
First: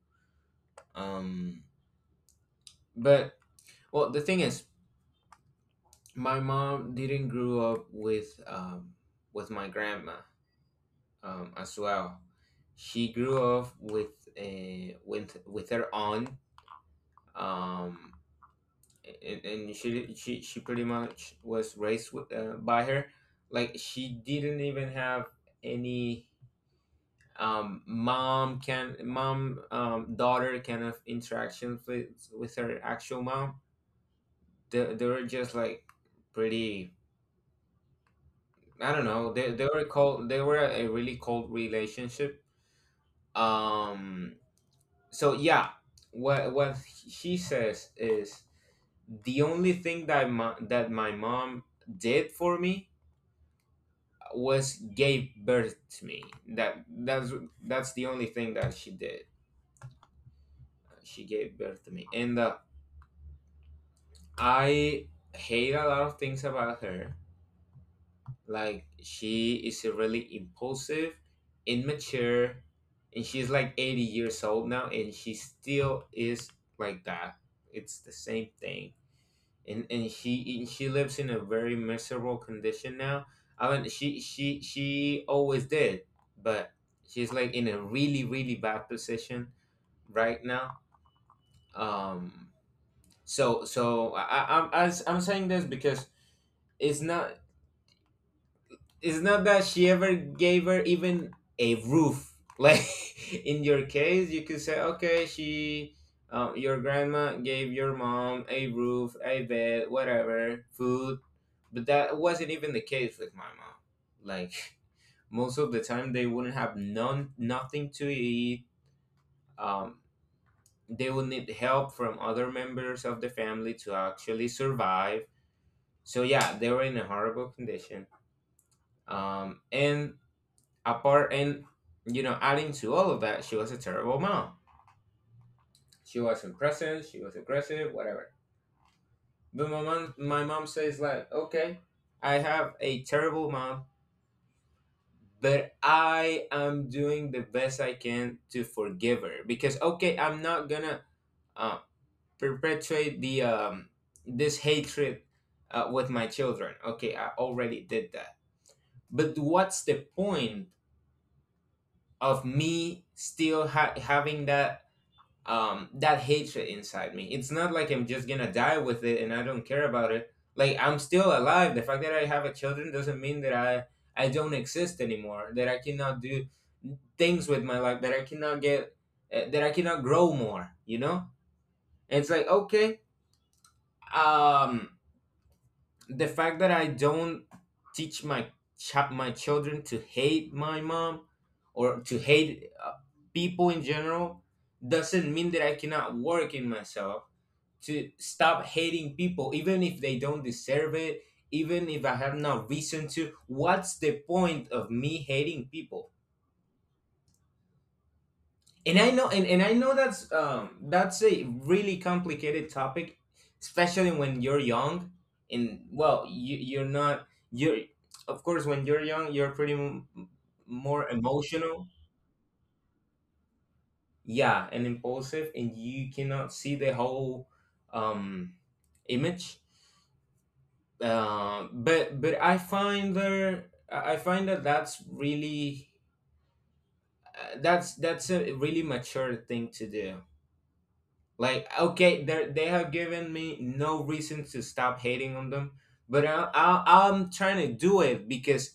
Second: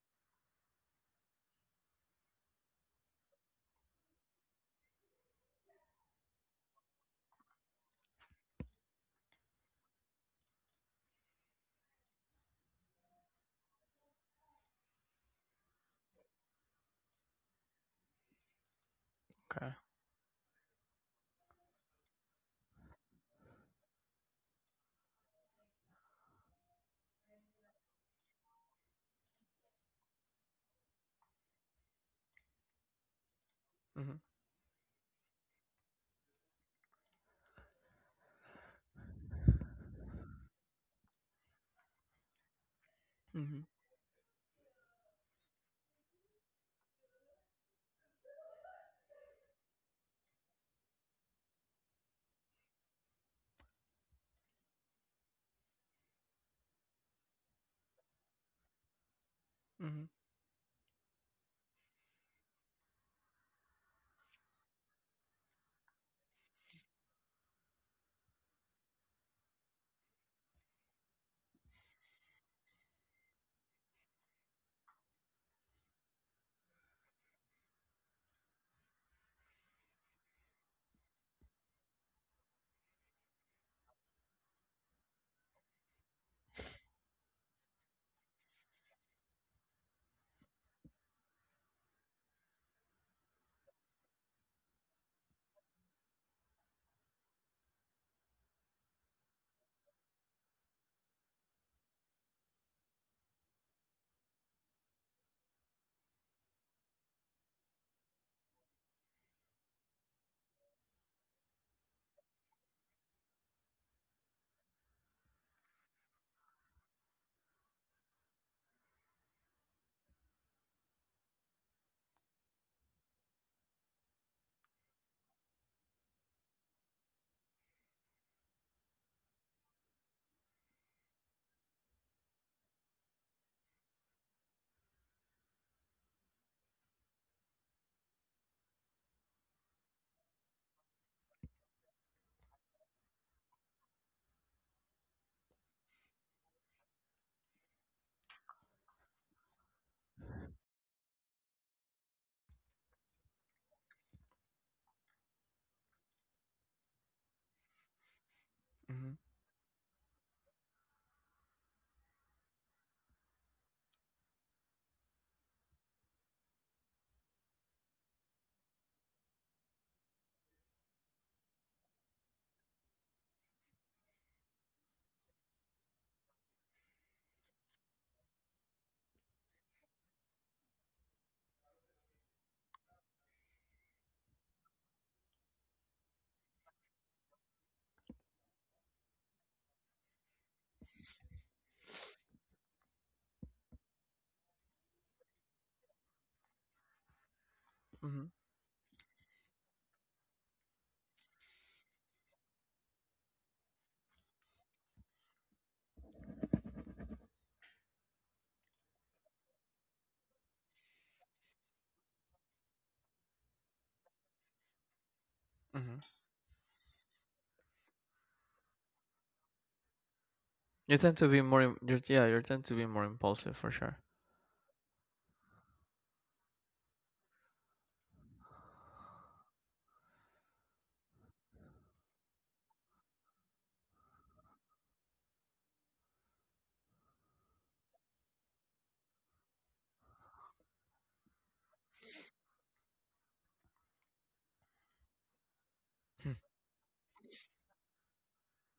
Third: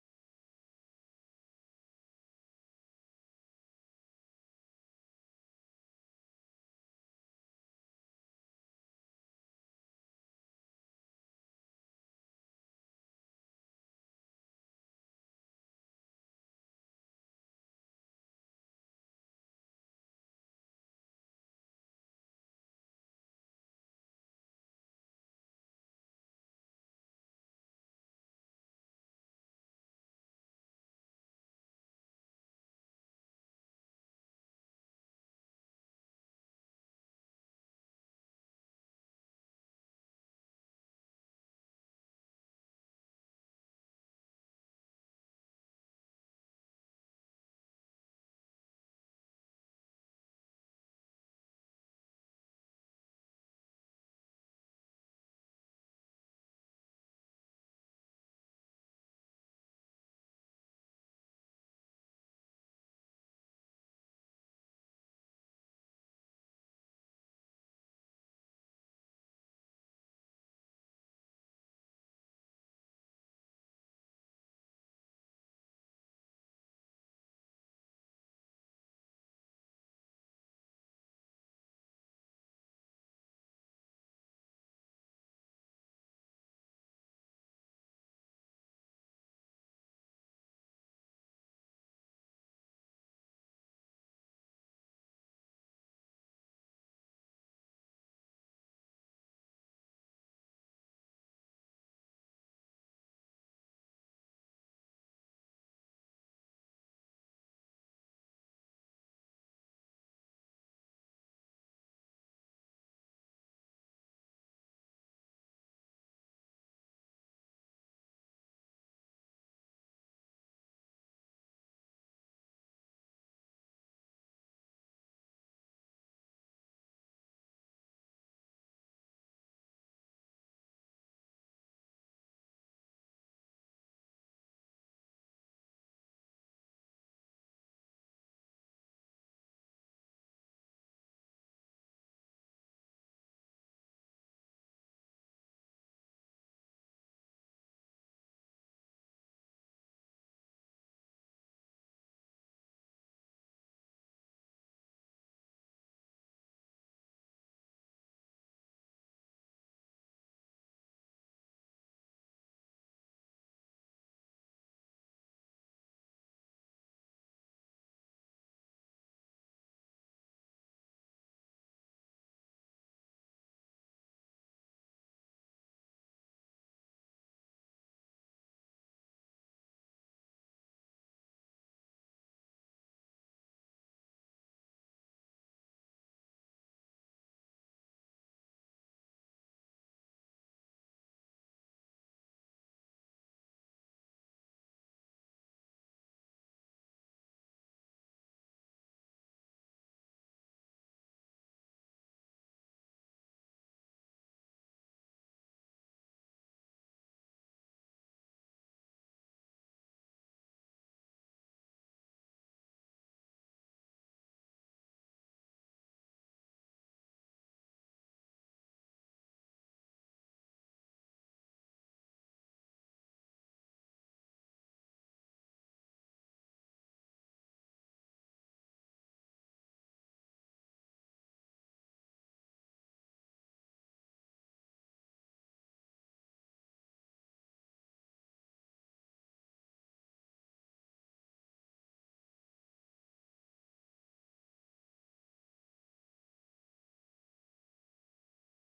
Speaker 3: Um, but well, the thing is, my mom didn't grow up with, with my grandma, as well. She grew up with a with with her aunt, um, and,
Speaker 1: Okay.
Speaker 3: she pretty much was raised with, by her. Like she didn't even have any, mom can mom, daughter kind of interaction with her actual mom.
Speaker 1: Mm-hmm.
Speaker 3: They were just like pretty. I don't know. They were cold. They were a really cold relationship.
Speaker 1: Mm-hmm.
Speaker 3: Um, so yeah, what she says is the only thing that my mom did for me was gave birth to me. that that's that's the only thing that she did. She gave birth to me, and I hate a lot of things about her. Like she is a really impulsive, immature, and she's like 80 years old now, and she still is like that. It's the same thing. And she lives in a very miserable condition now. I mean, she always did, but she's like in a really, really bad position right now. Um, I'm saying this because it's not, it's not that she ever gave her even a roof. [laughs] Like in your case, you could say, okay, she, your grandma gave your mom a roof, a bed, whatever, food, but that wasn't even the case with my mom. Like [laughs] most of the time, they wouldn't have none, nothing to eat. Um, they would need help from other members of the family to actually survive. So yeah, they were in a horrible condition. Um, and and you know, adding to all of that, she was a terrible mom. She wasn't present, she was aggressive, whatever. But my mom says like, okay, I have a terrible mom, but I am doing the best I can to forgive her, because okay, I'm not gonna, uh, perpetuate the, this hatred, with my children. Okay, I already did that,
Speaker 1: Mm-hmm.
Speaker 3: but what's the point of me still having that, that hatred inside me? It's not like I'm just gonna die with it and I don't care about it. Like, I'm still alive. The fact that I have a children doesn't mean that I don't exist anymore, that I cannot do things with my life, that I cannot get, that I cannot grow more, you know? And it's like, okay, um the fact that I don't teach my my children to hate my mom, or to hate, people in general, doesn't mean that I cannot work in myself to
Speaker 1: Mm-hmm.
Speaker 3: stop hating people even if they don't deserve it, even if I have no reason to. What's the point of me hating people? And I know, and I know that's, that's a really complicated topic, especially when you're young. And
Speaker 1: Mm-hmm.
Speaker 3: well, you, you're not, you're, of course, when you're young, you're pretty
Speaker 1: You
Speaker 3: more
Speaker 1: tend to be more,
Speaker 3: emotional.
Speaker 1: you're, yeah, you tend to be more impulsive for sure.
Speaker 3: Yeah, and impulsive, and you cannot see the whole, um image. But I find that that's really, that's a really mature thing to do. Like, okay, they have given me no reason to stop hating on them, but I'm trying to do it because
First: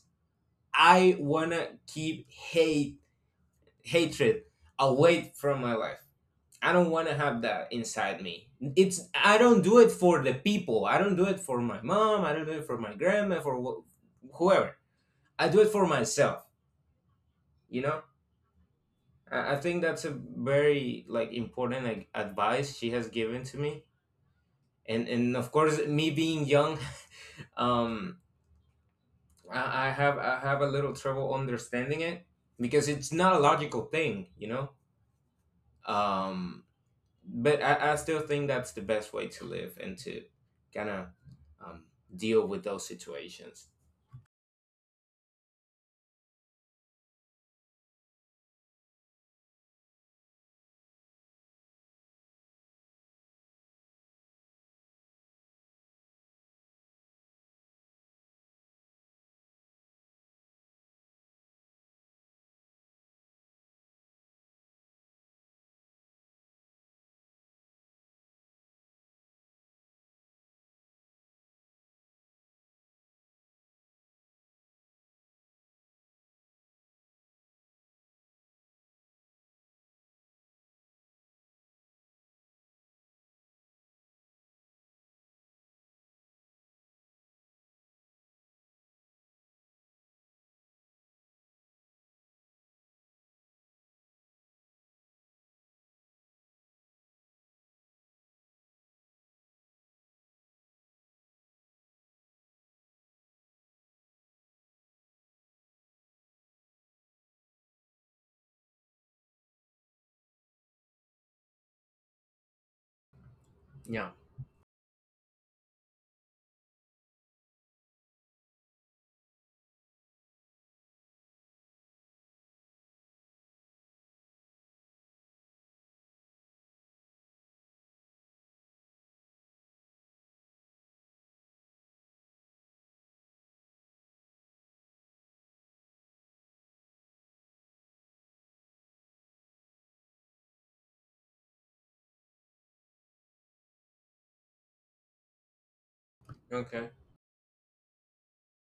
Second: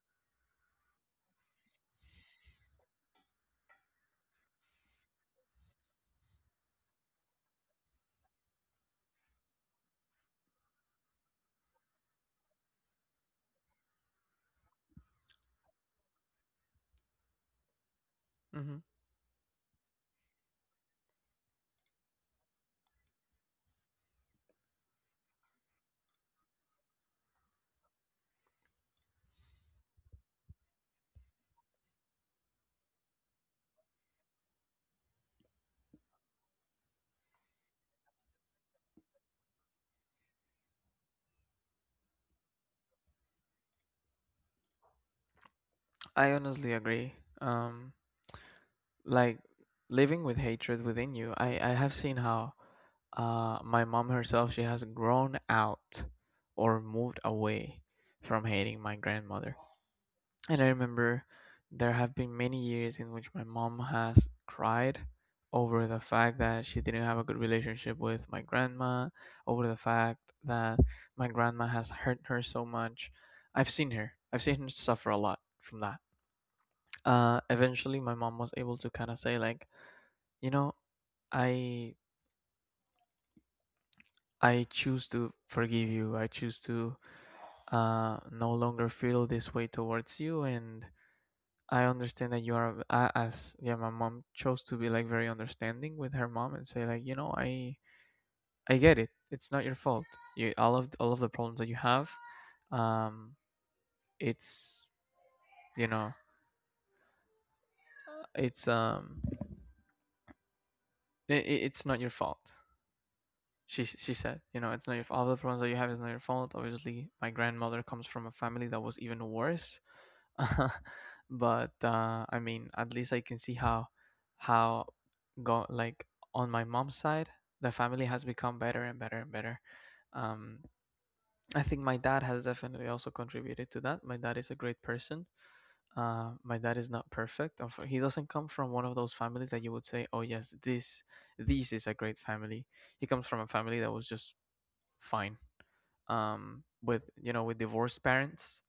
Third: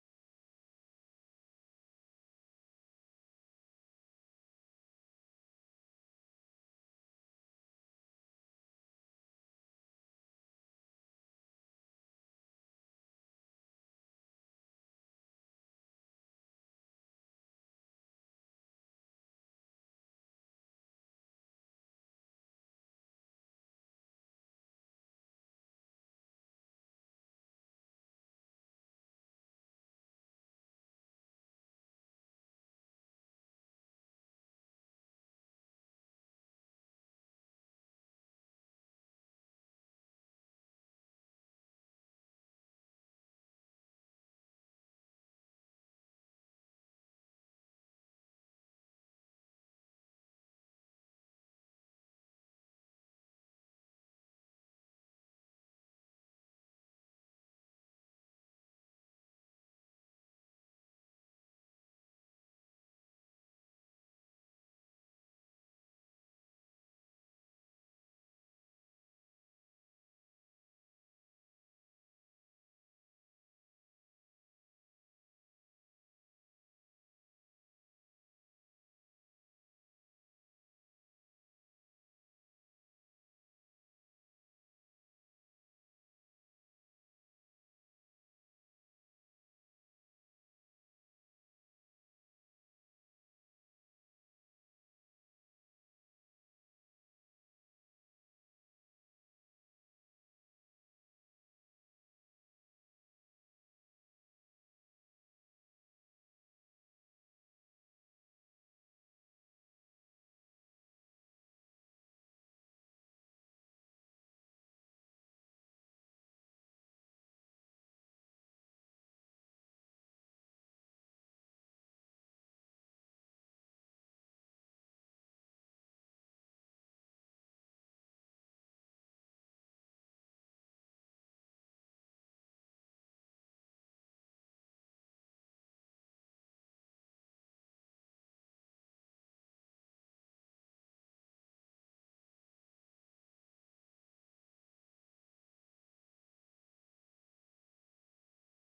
Speaker 3: I wanna keep hate hatred away from my life. I don't wanna have that inside me. It's, I don't do it for the people. I don't do it for my mom. I don't do it for my grandma. For whoever. I do it for myself. You know.
Speaker 1: Mm-hmm.
Speaker 3: I think that's a very like important like advice she has given to me. And of course, me being young, um I have a little trouble understanding it, because it's not a logical thing, you know? um but I still think that's the best way to live and to kind of, um deal with those situations.
Speaker 1: I honestly agree. Um, like Living with hatred within you, I have seen how my mom herself, she has grown out or moved away from hating my grandmother. And I remember there have been many years in which my mom has cried over the fact that she didn't have a good relationship with my grandma, over the fact that my grandma has hurt her so much. I've seen her. I've seen her suffer a lot from that. Eventually my mom was able to kind of say like, you know, i I choose to forgive you, I choose to no longer feel this way towards you, and I understand that you are, as yeah, my mom chose to be like very understanding with her mom and say like, you know, I get it, it's not your fault, you all of the problems that you have, um it's you know, it's, it's not your fault. she
Speaker 3: Yeah.
Speaker 1: she said, you know, it's not your, all the problems that you have is not your fault. Obviously, my grandmother comes from a family that was even worse. [laughs] But I mean, at least I can see how go like on my mom's side, the family has become better and better and better. Um, I think my dad has definitely also contributed to that. My dad is a great person. My dad is not perfect. He doesn't come from one of those families that you would say, "Oh yes, this is a great family." He comes from a family that was just fine,
Speaker 3: Okay.
Speaker 1: with, you know, with divorced parents,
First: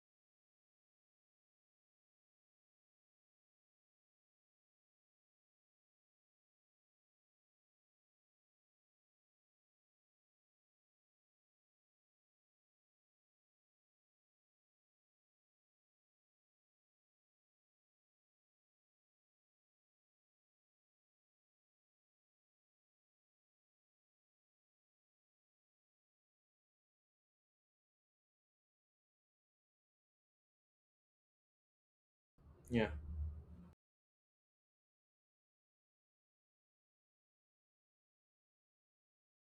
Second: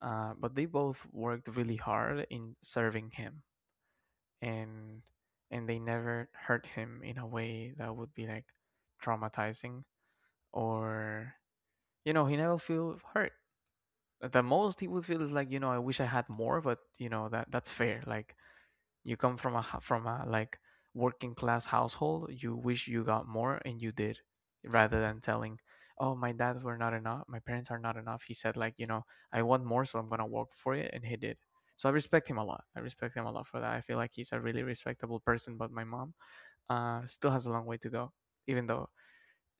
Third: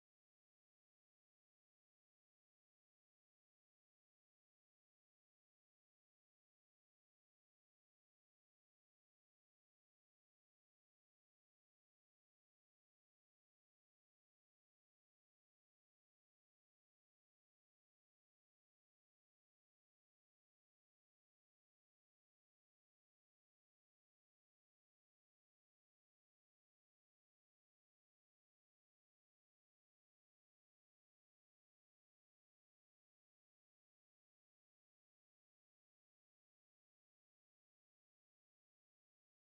Speaker 1: but they both worked really hard in serving him, and they never hurt him in a way that would be like traumatizing, or you know, he never feel hurt. The most he would feel is like, you know, I wish I had more, but you know, that, that's fair. Like you come from a from a like working class household. You wish you got more, and you did, rather than telling, "Oh, my dad were not enough. My parents are not enough." He said, I want more, so I'm gonna work for it, and he did. So I respect him a lot. I
Speaker 3: Yeah,
Speaker 1: respect him a lot for that. I feel like he's a really respectable person. But my mom, still has a long way to go, even though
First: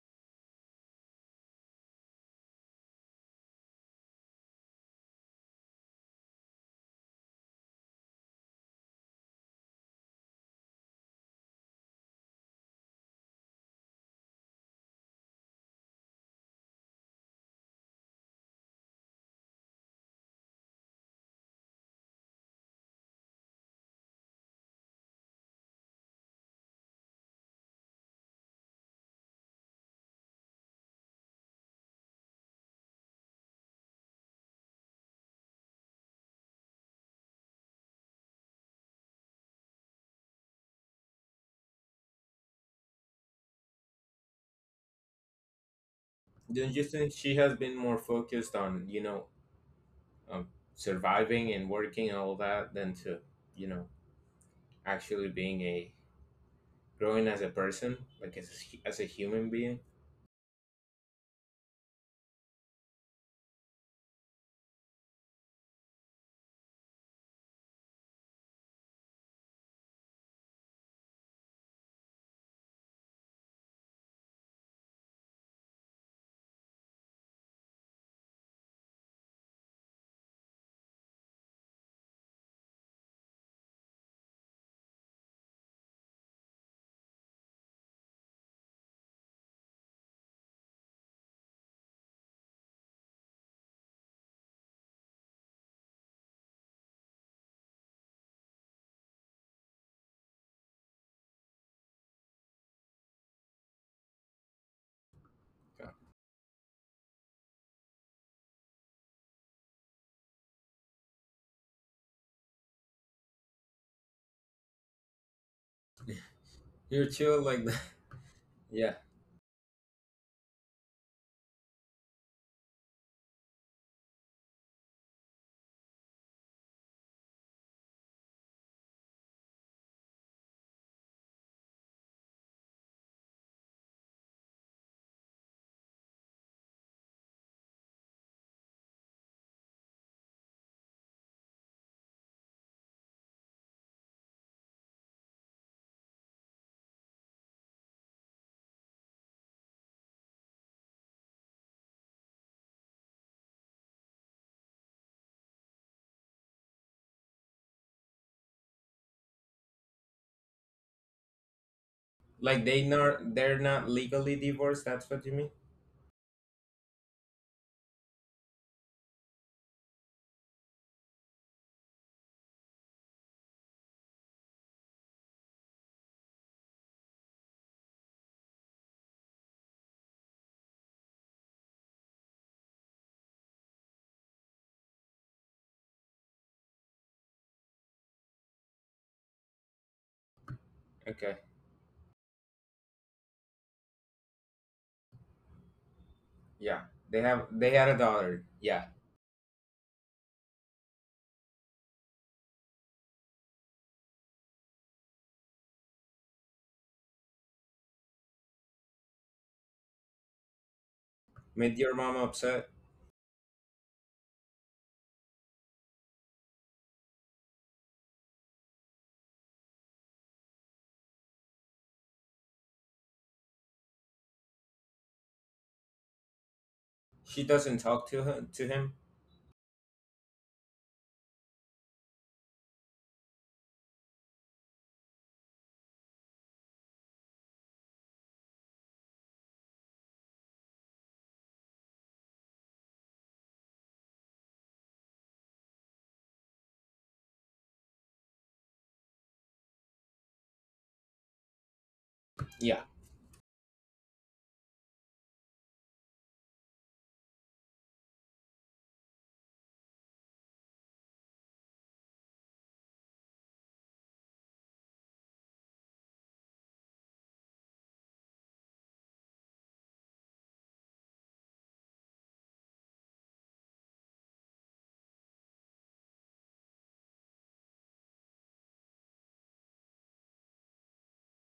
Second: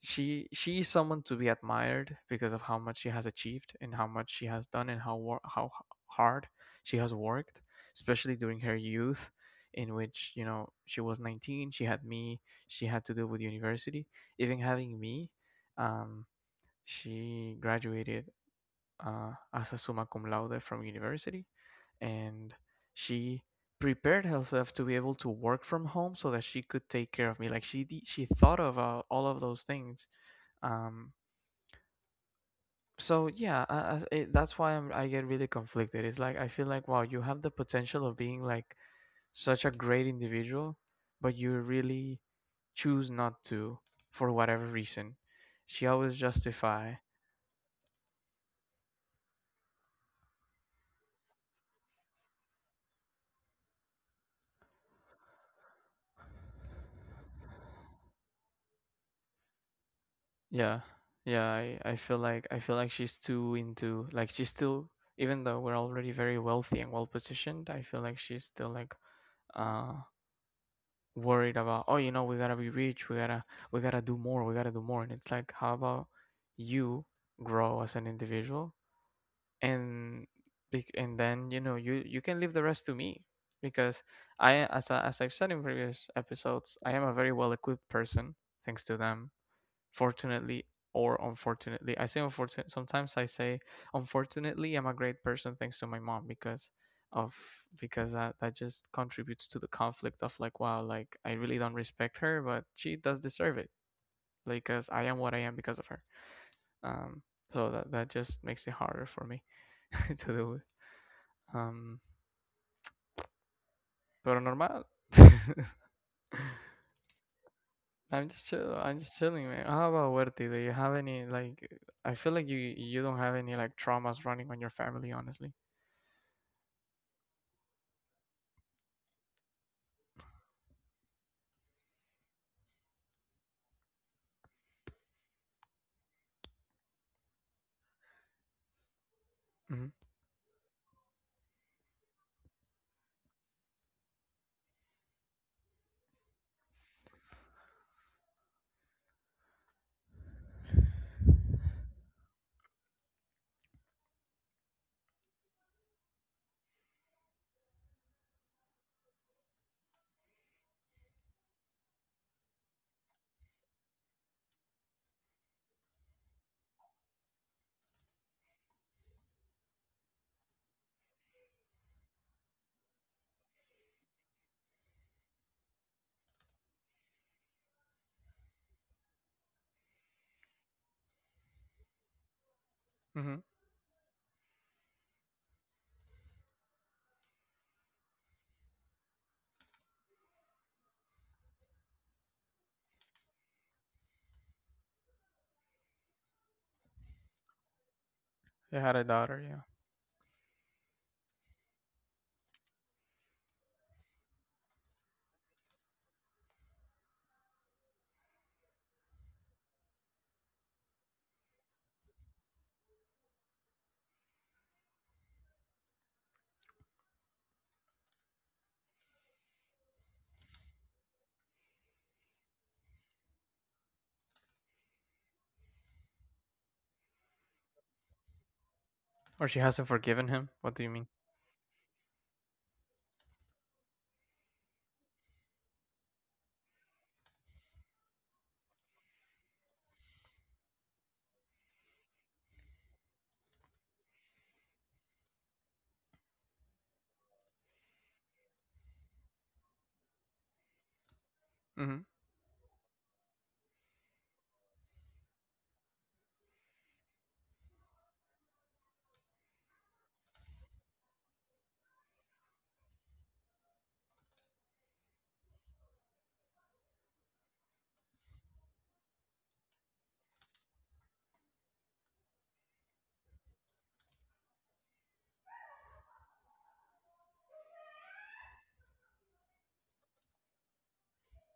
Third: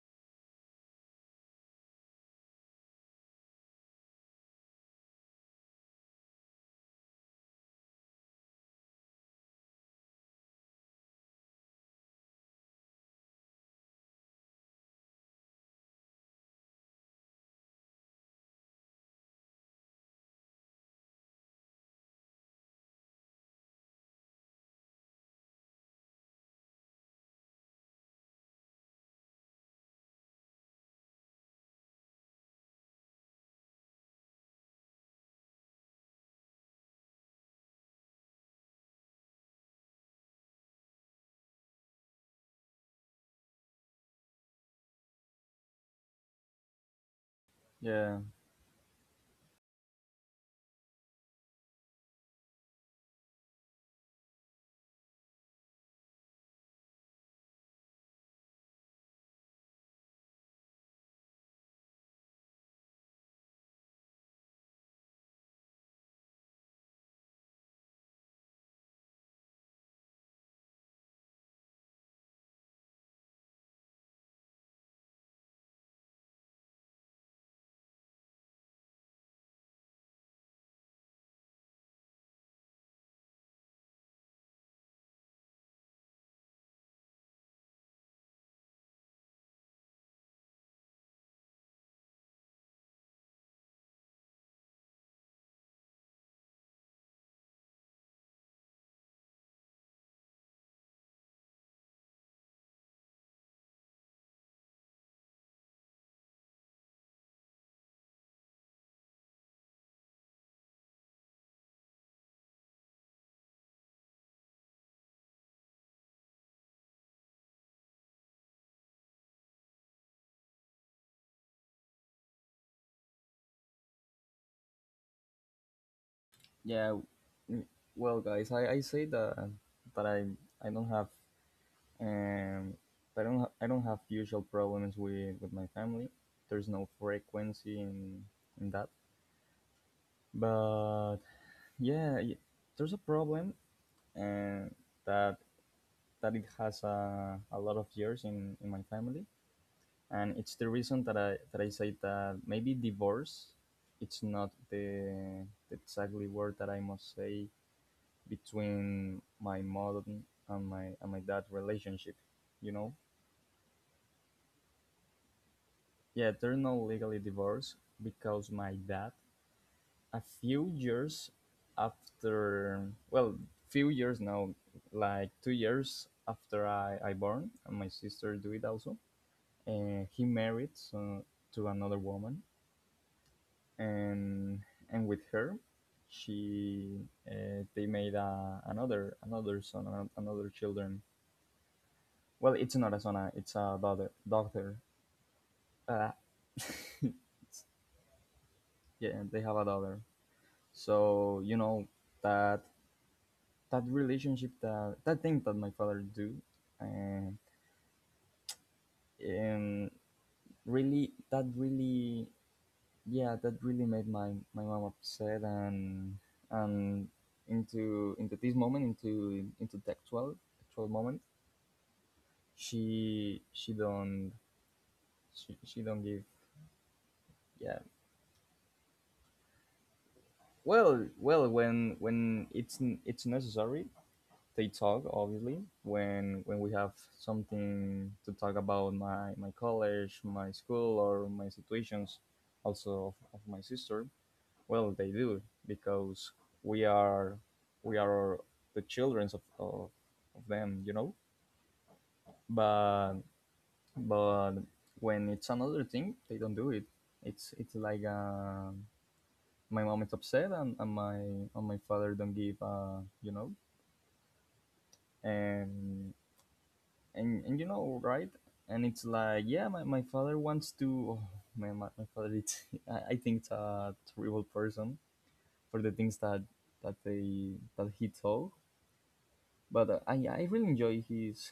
Speaker 1: she is someone to be admired because of how much she has achieved and how much she has done and how hard she has worked, especially during her youth, in which you know she was 19, she had me, she had to deal with university, even having me. um, she graduated as a summa cum laude from university, and she prepared herself to be able to work from home so that she could take care of me. Like she thought of all of those things. um so yeah uh, that's why I get really conflicted. It's like I feel like wow, you have the potential of being like such a great individual, but you really choose not to, for whatever reason. She always
Speaker 3: don't you
Speaker 1: justify.
Speaker 3: think she has been more
Speaker 2: Yeah,
Speaker 3: focused on, you know, um surviving and working and all that than to, you know, actually being a, growing as a person, like as a, as a human being?
Speaker 1: Yeah, I feel like she's too into, like, she's still, even though we're already very wealthy and well positioned, I feel like she's still like, uh worried about, oh, you know, we gotta be rich, we gotta, we gotta do more, and it's like, how about you grow as an individual, and and then you know you can leave the rest to me, because I as I've said in previous episodes, I am a very well equipped person, thanks to them. Fortunately or unfortunately, I say unfortunate sometimes, I say unfortunately, I'm a great person thanks to my mom, of because that just contributes to the conflict of like, wow, like I really don't respect her, but she does deserve it, like, because I am what I am because of her. um so that just makes it harder for me [laughs] to do. With um pero normal. [laughs]
Speaker 3: You're chill like that.
Speaker 1: I'm just
Speaker 3: [laughs]
Speaker 1: chill,
Speaker 3: Yeah.
Speaker 1: I'm just chilling, man. How about Huerti? Do you have any like, I feel like you don't have any like traumas running on your family, honestly.
Speaker 2: yeah. Mm, well, guys, I say that that I don't have um I don't I don't have usual problems with my family. There's no frequency in that.
Speaker 1: Mhm.
Speaker 2: But yeah, there's a problem, and that that it has a lot of years in my family, and it's the reason that I say that maybe divorce, it's not the, the exactly word that I must say between my mom and my dad relationship,
Speaker 3: Like,
Speaker 2: you
Speaker 3: they
Speaker 2: know.
Speaker 3: not, they're not legally divorced. That's what you mean.
Speaker 2: Yeah, they're not legally divorced because my dad a few years after well few years now like 2 years after I born and my sister do it also, and he married so, to another woman,
Speaker 1: Mhm.
Speaker 2: and and with her she they made a another son another children.
Speaker 3: Okay.
Speaker 2: Well, it's not a son, it's a daughter daughter uh,
Speaker 3: Yeah. They
Speaker 2: [laughs]
Speaker 3: have, they had a daughter.
Speaker 1: He
Speaker 3: Yeah.
Speaker 1: had a
Speaker 2: yeah
Speaker 1: daughter,
Speaker 2: they have
Speaker 1: yeah.
Speaker 2: a daughter so you know that that relationship that that thing that my father do and, and really that
Speaker 3: Made your mom
Speaker 2: really
Speaker 3: upset.
Speaker 2: yeah that really made my my mom upset and into this moment into the actual actual moment she she don't she don't give
Speaker 3: She doesn't
Speaker 2: yeah
Speaker 3: talk to her to him.
Speaker 1: Or she hasn't forgiven him. What do you
Speaker 2: well
Speaker 1: mean?
Speaker 2: well when it's it's necessary they talk obviously when we have something to talk about my my college my school or my situations also of my sister. Well, they do because we are we are the children of them, you know.
Speaker 1: Mhm.
Speaker 3: Yeah.
Speaker 2: But but when it's another thing, they don't do it. It's like my mom is upset and my father don't give you know and and you know right and it's like yeah my father wants to oh, my father it's, [laughs] I think it's a terrible person for the things that that they that he told. But I really enjoy his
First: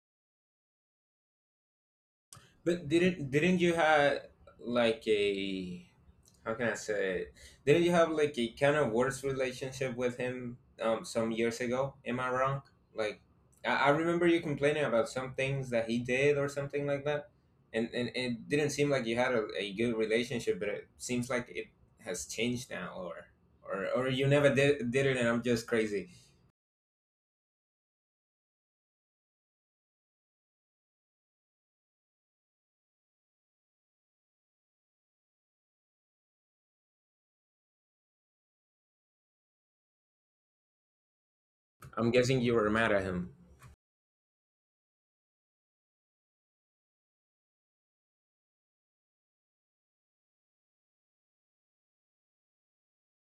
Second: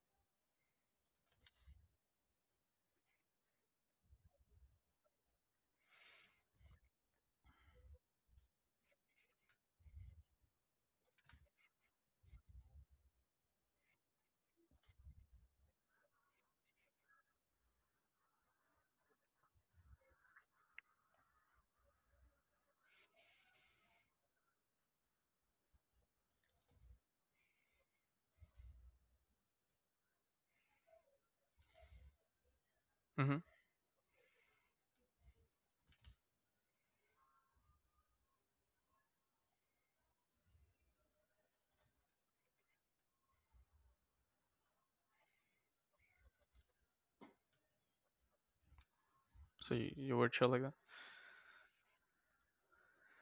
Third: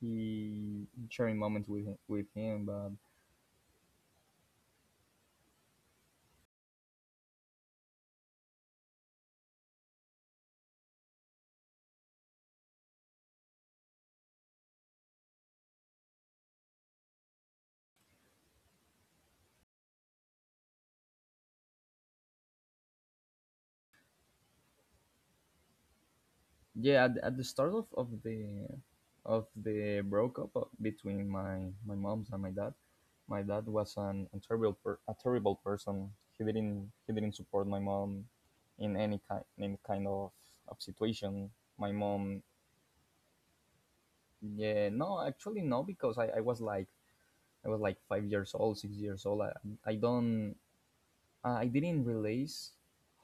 Speaker 2: he sharing moments with him, with him.
Speaker 3: But
Speaker 2: But
Speaker 3: didn't you have like a, how can I say it? Didn't you have like a kind of worse relationship with him, some years ago? Am I wrong? Like, I remember you complaining about some things that he did or something like that. And it didn't seem like you had a good relationship, but it seems like it has changed now, or you never did did it and I'm just crazy.
Speaker 2: yeah, at the start of the breakup of- between my my mom's and
Speaker 1: Mhm.
Speaker 2: my dad was an a terrible per, a terrible person. He didn't support my mom in any kind of situation. My
Speaker 3: I'm guessing
Speaker 2: mom,
Speaker 3: you were mad at him.
Speaker 2: yeah, no, actually no, because I was like I was like 5 years old, 6 years old.
Speaker 1: So you,
Speaker 2: I
Speaker 1: you were chill
Speaker 2: don't
Speaker 1: like that.
Speaker 2: I didn't realize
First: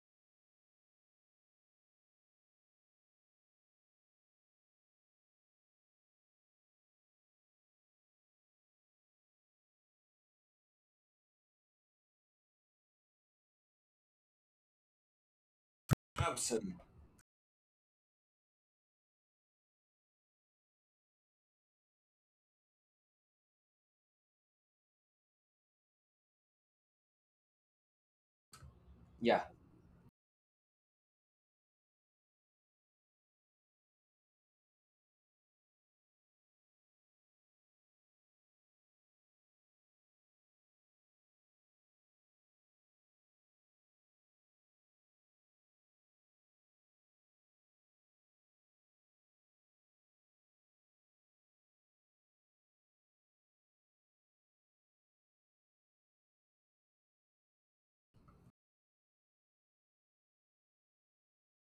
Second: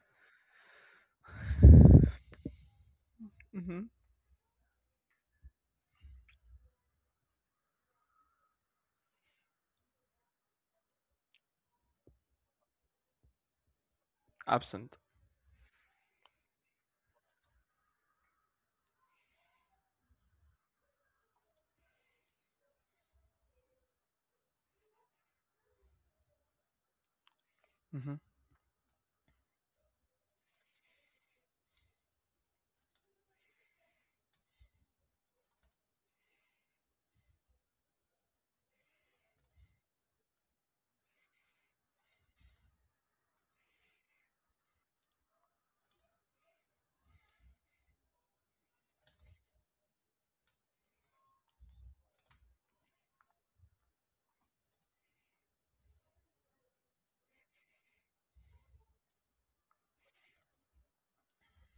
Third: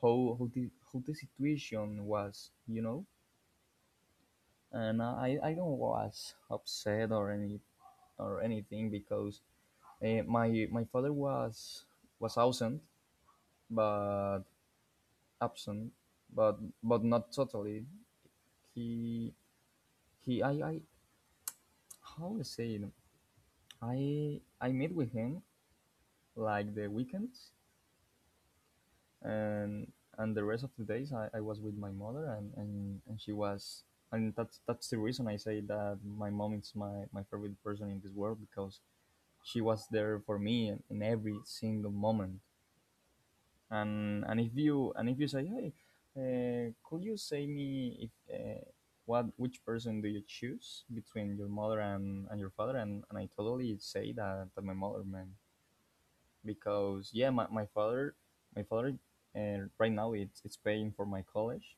Speaker 2: how the situation was, you know.
Speaker 1: Mhm.
Speaker 2: And I don't was upset or any or anything because my my father was but
Speaker 1: Absent.
Speaker 2: absent,
Speaker 3: Absolutely.
Speaker 2: but not totally. He he I how to say it? I met with him like the weekends.
Speaker 1: Mhm.
Speaker 3: Yeah.
Speaker 2: and and the rest of the days I was with my mother and she was and that's the reason I say that my mom is my, my favorite person in this world because she was there for me in every single moment and if you say hey could you say me if what which person do you choose between your mother and your father, and I totally say that, that my mother man because yeah, my, my father, right now it's paying for my college,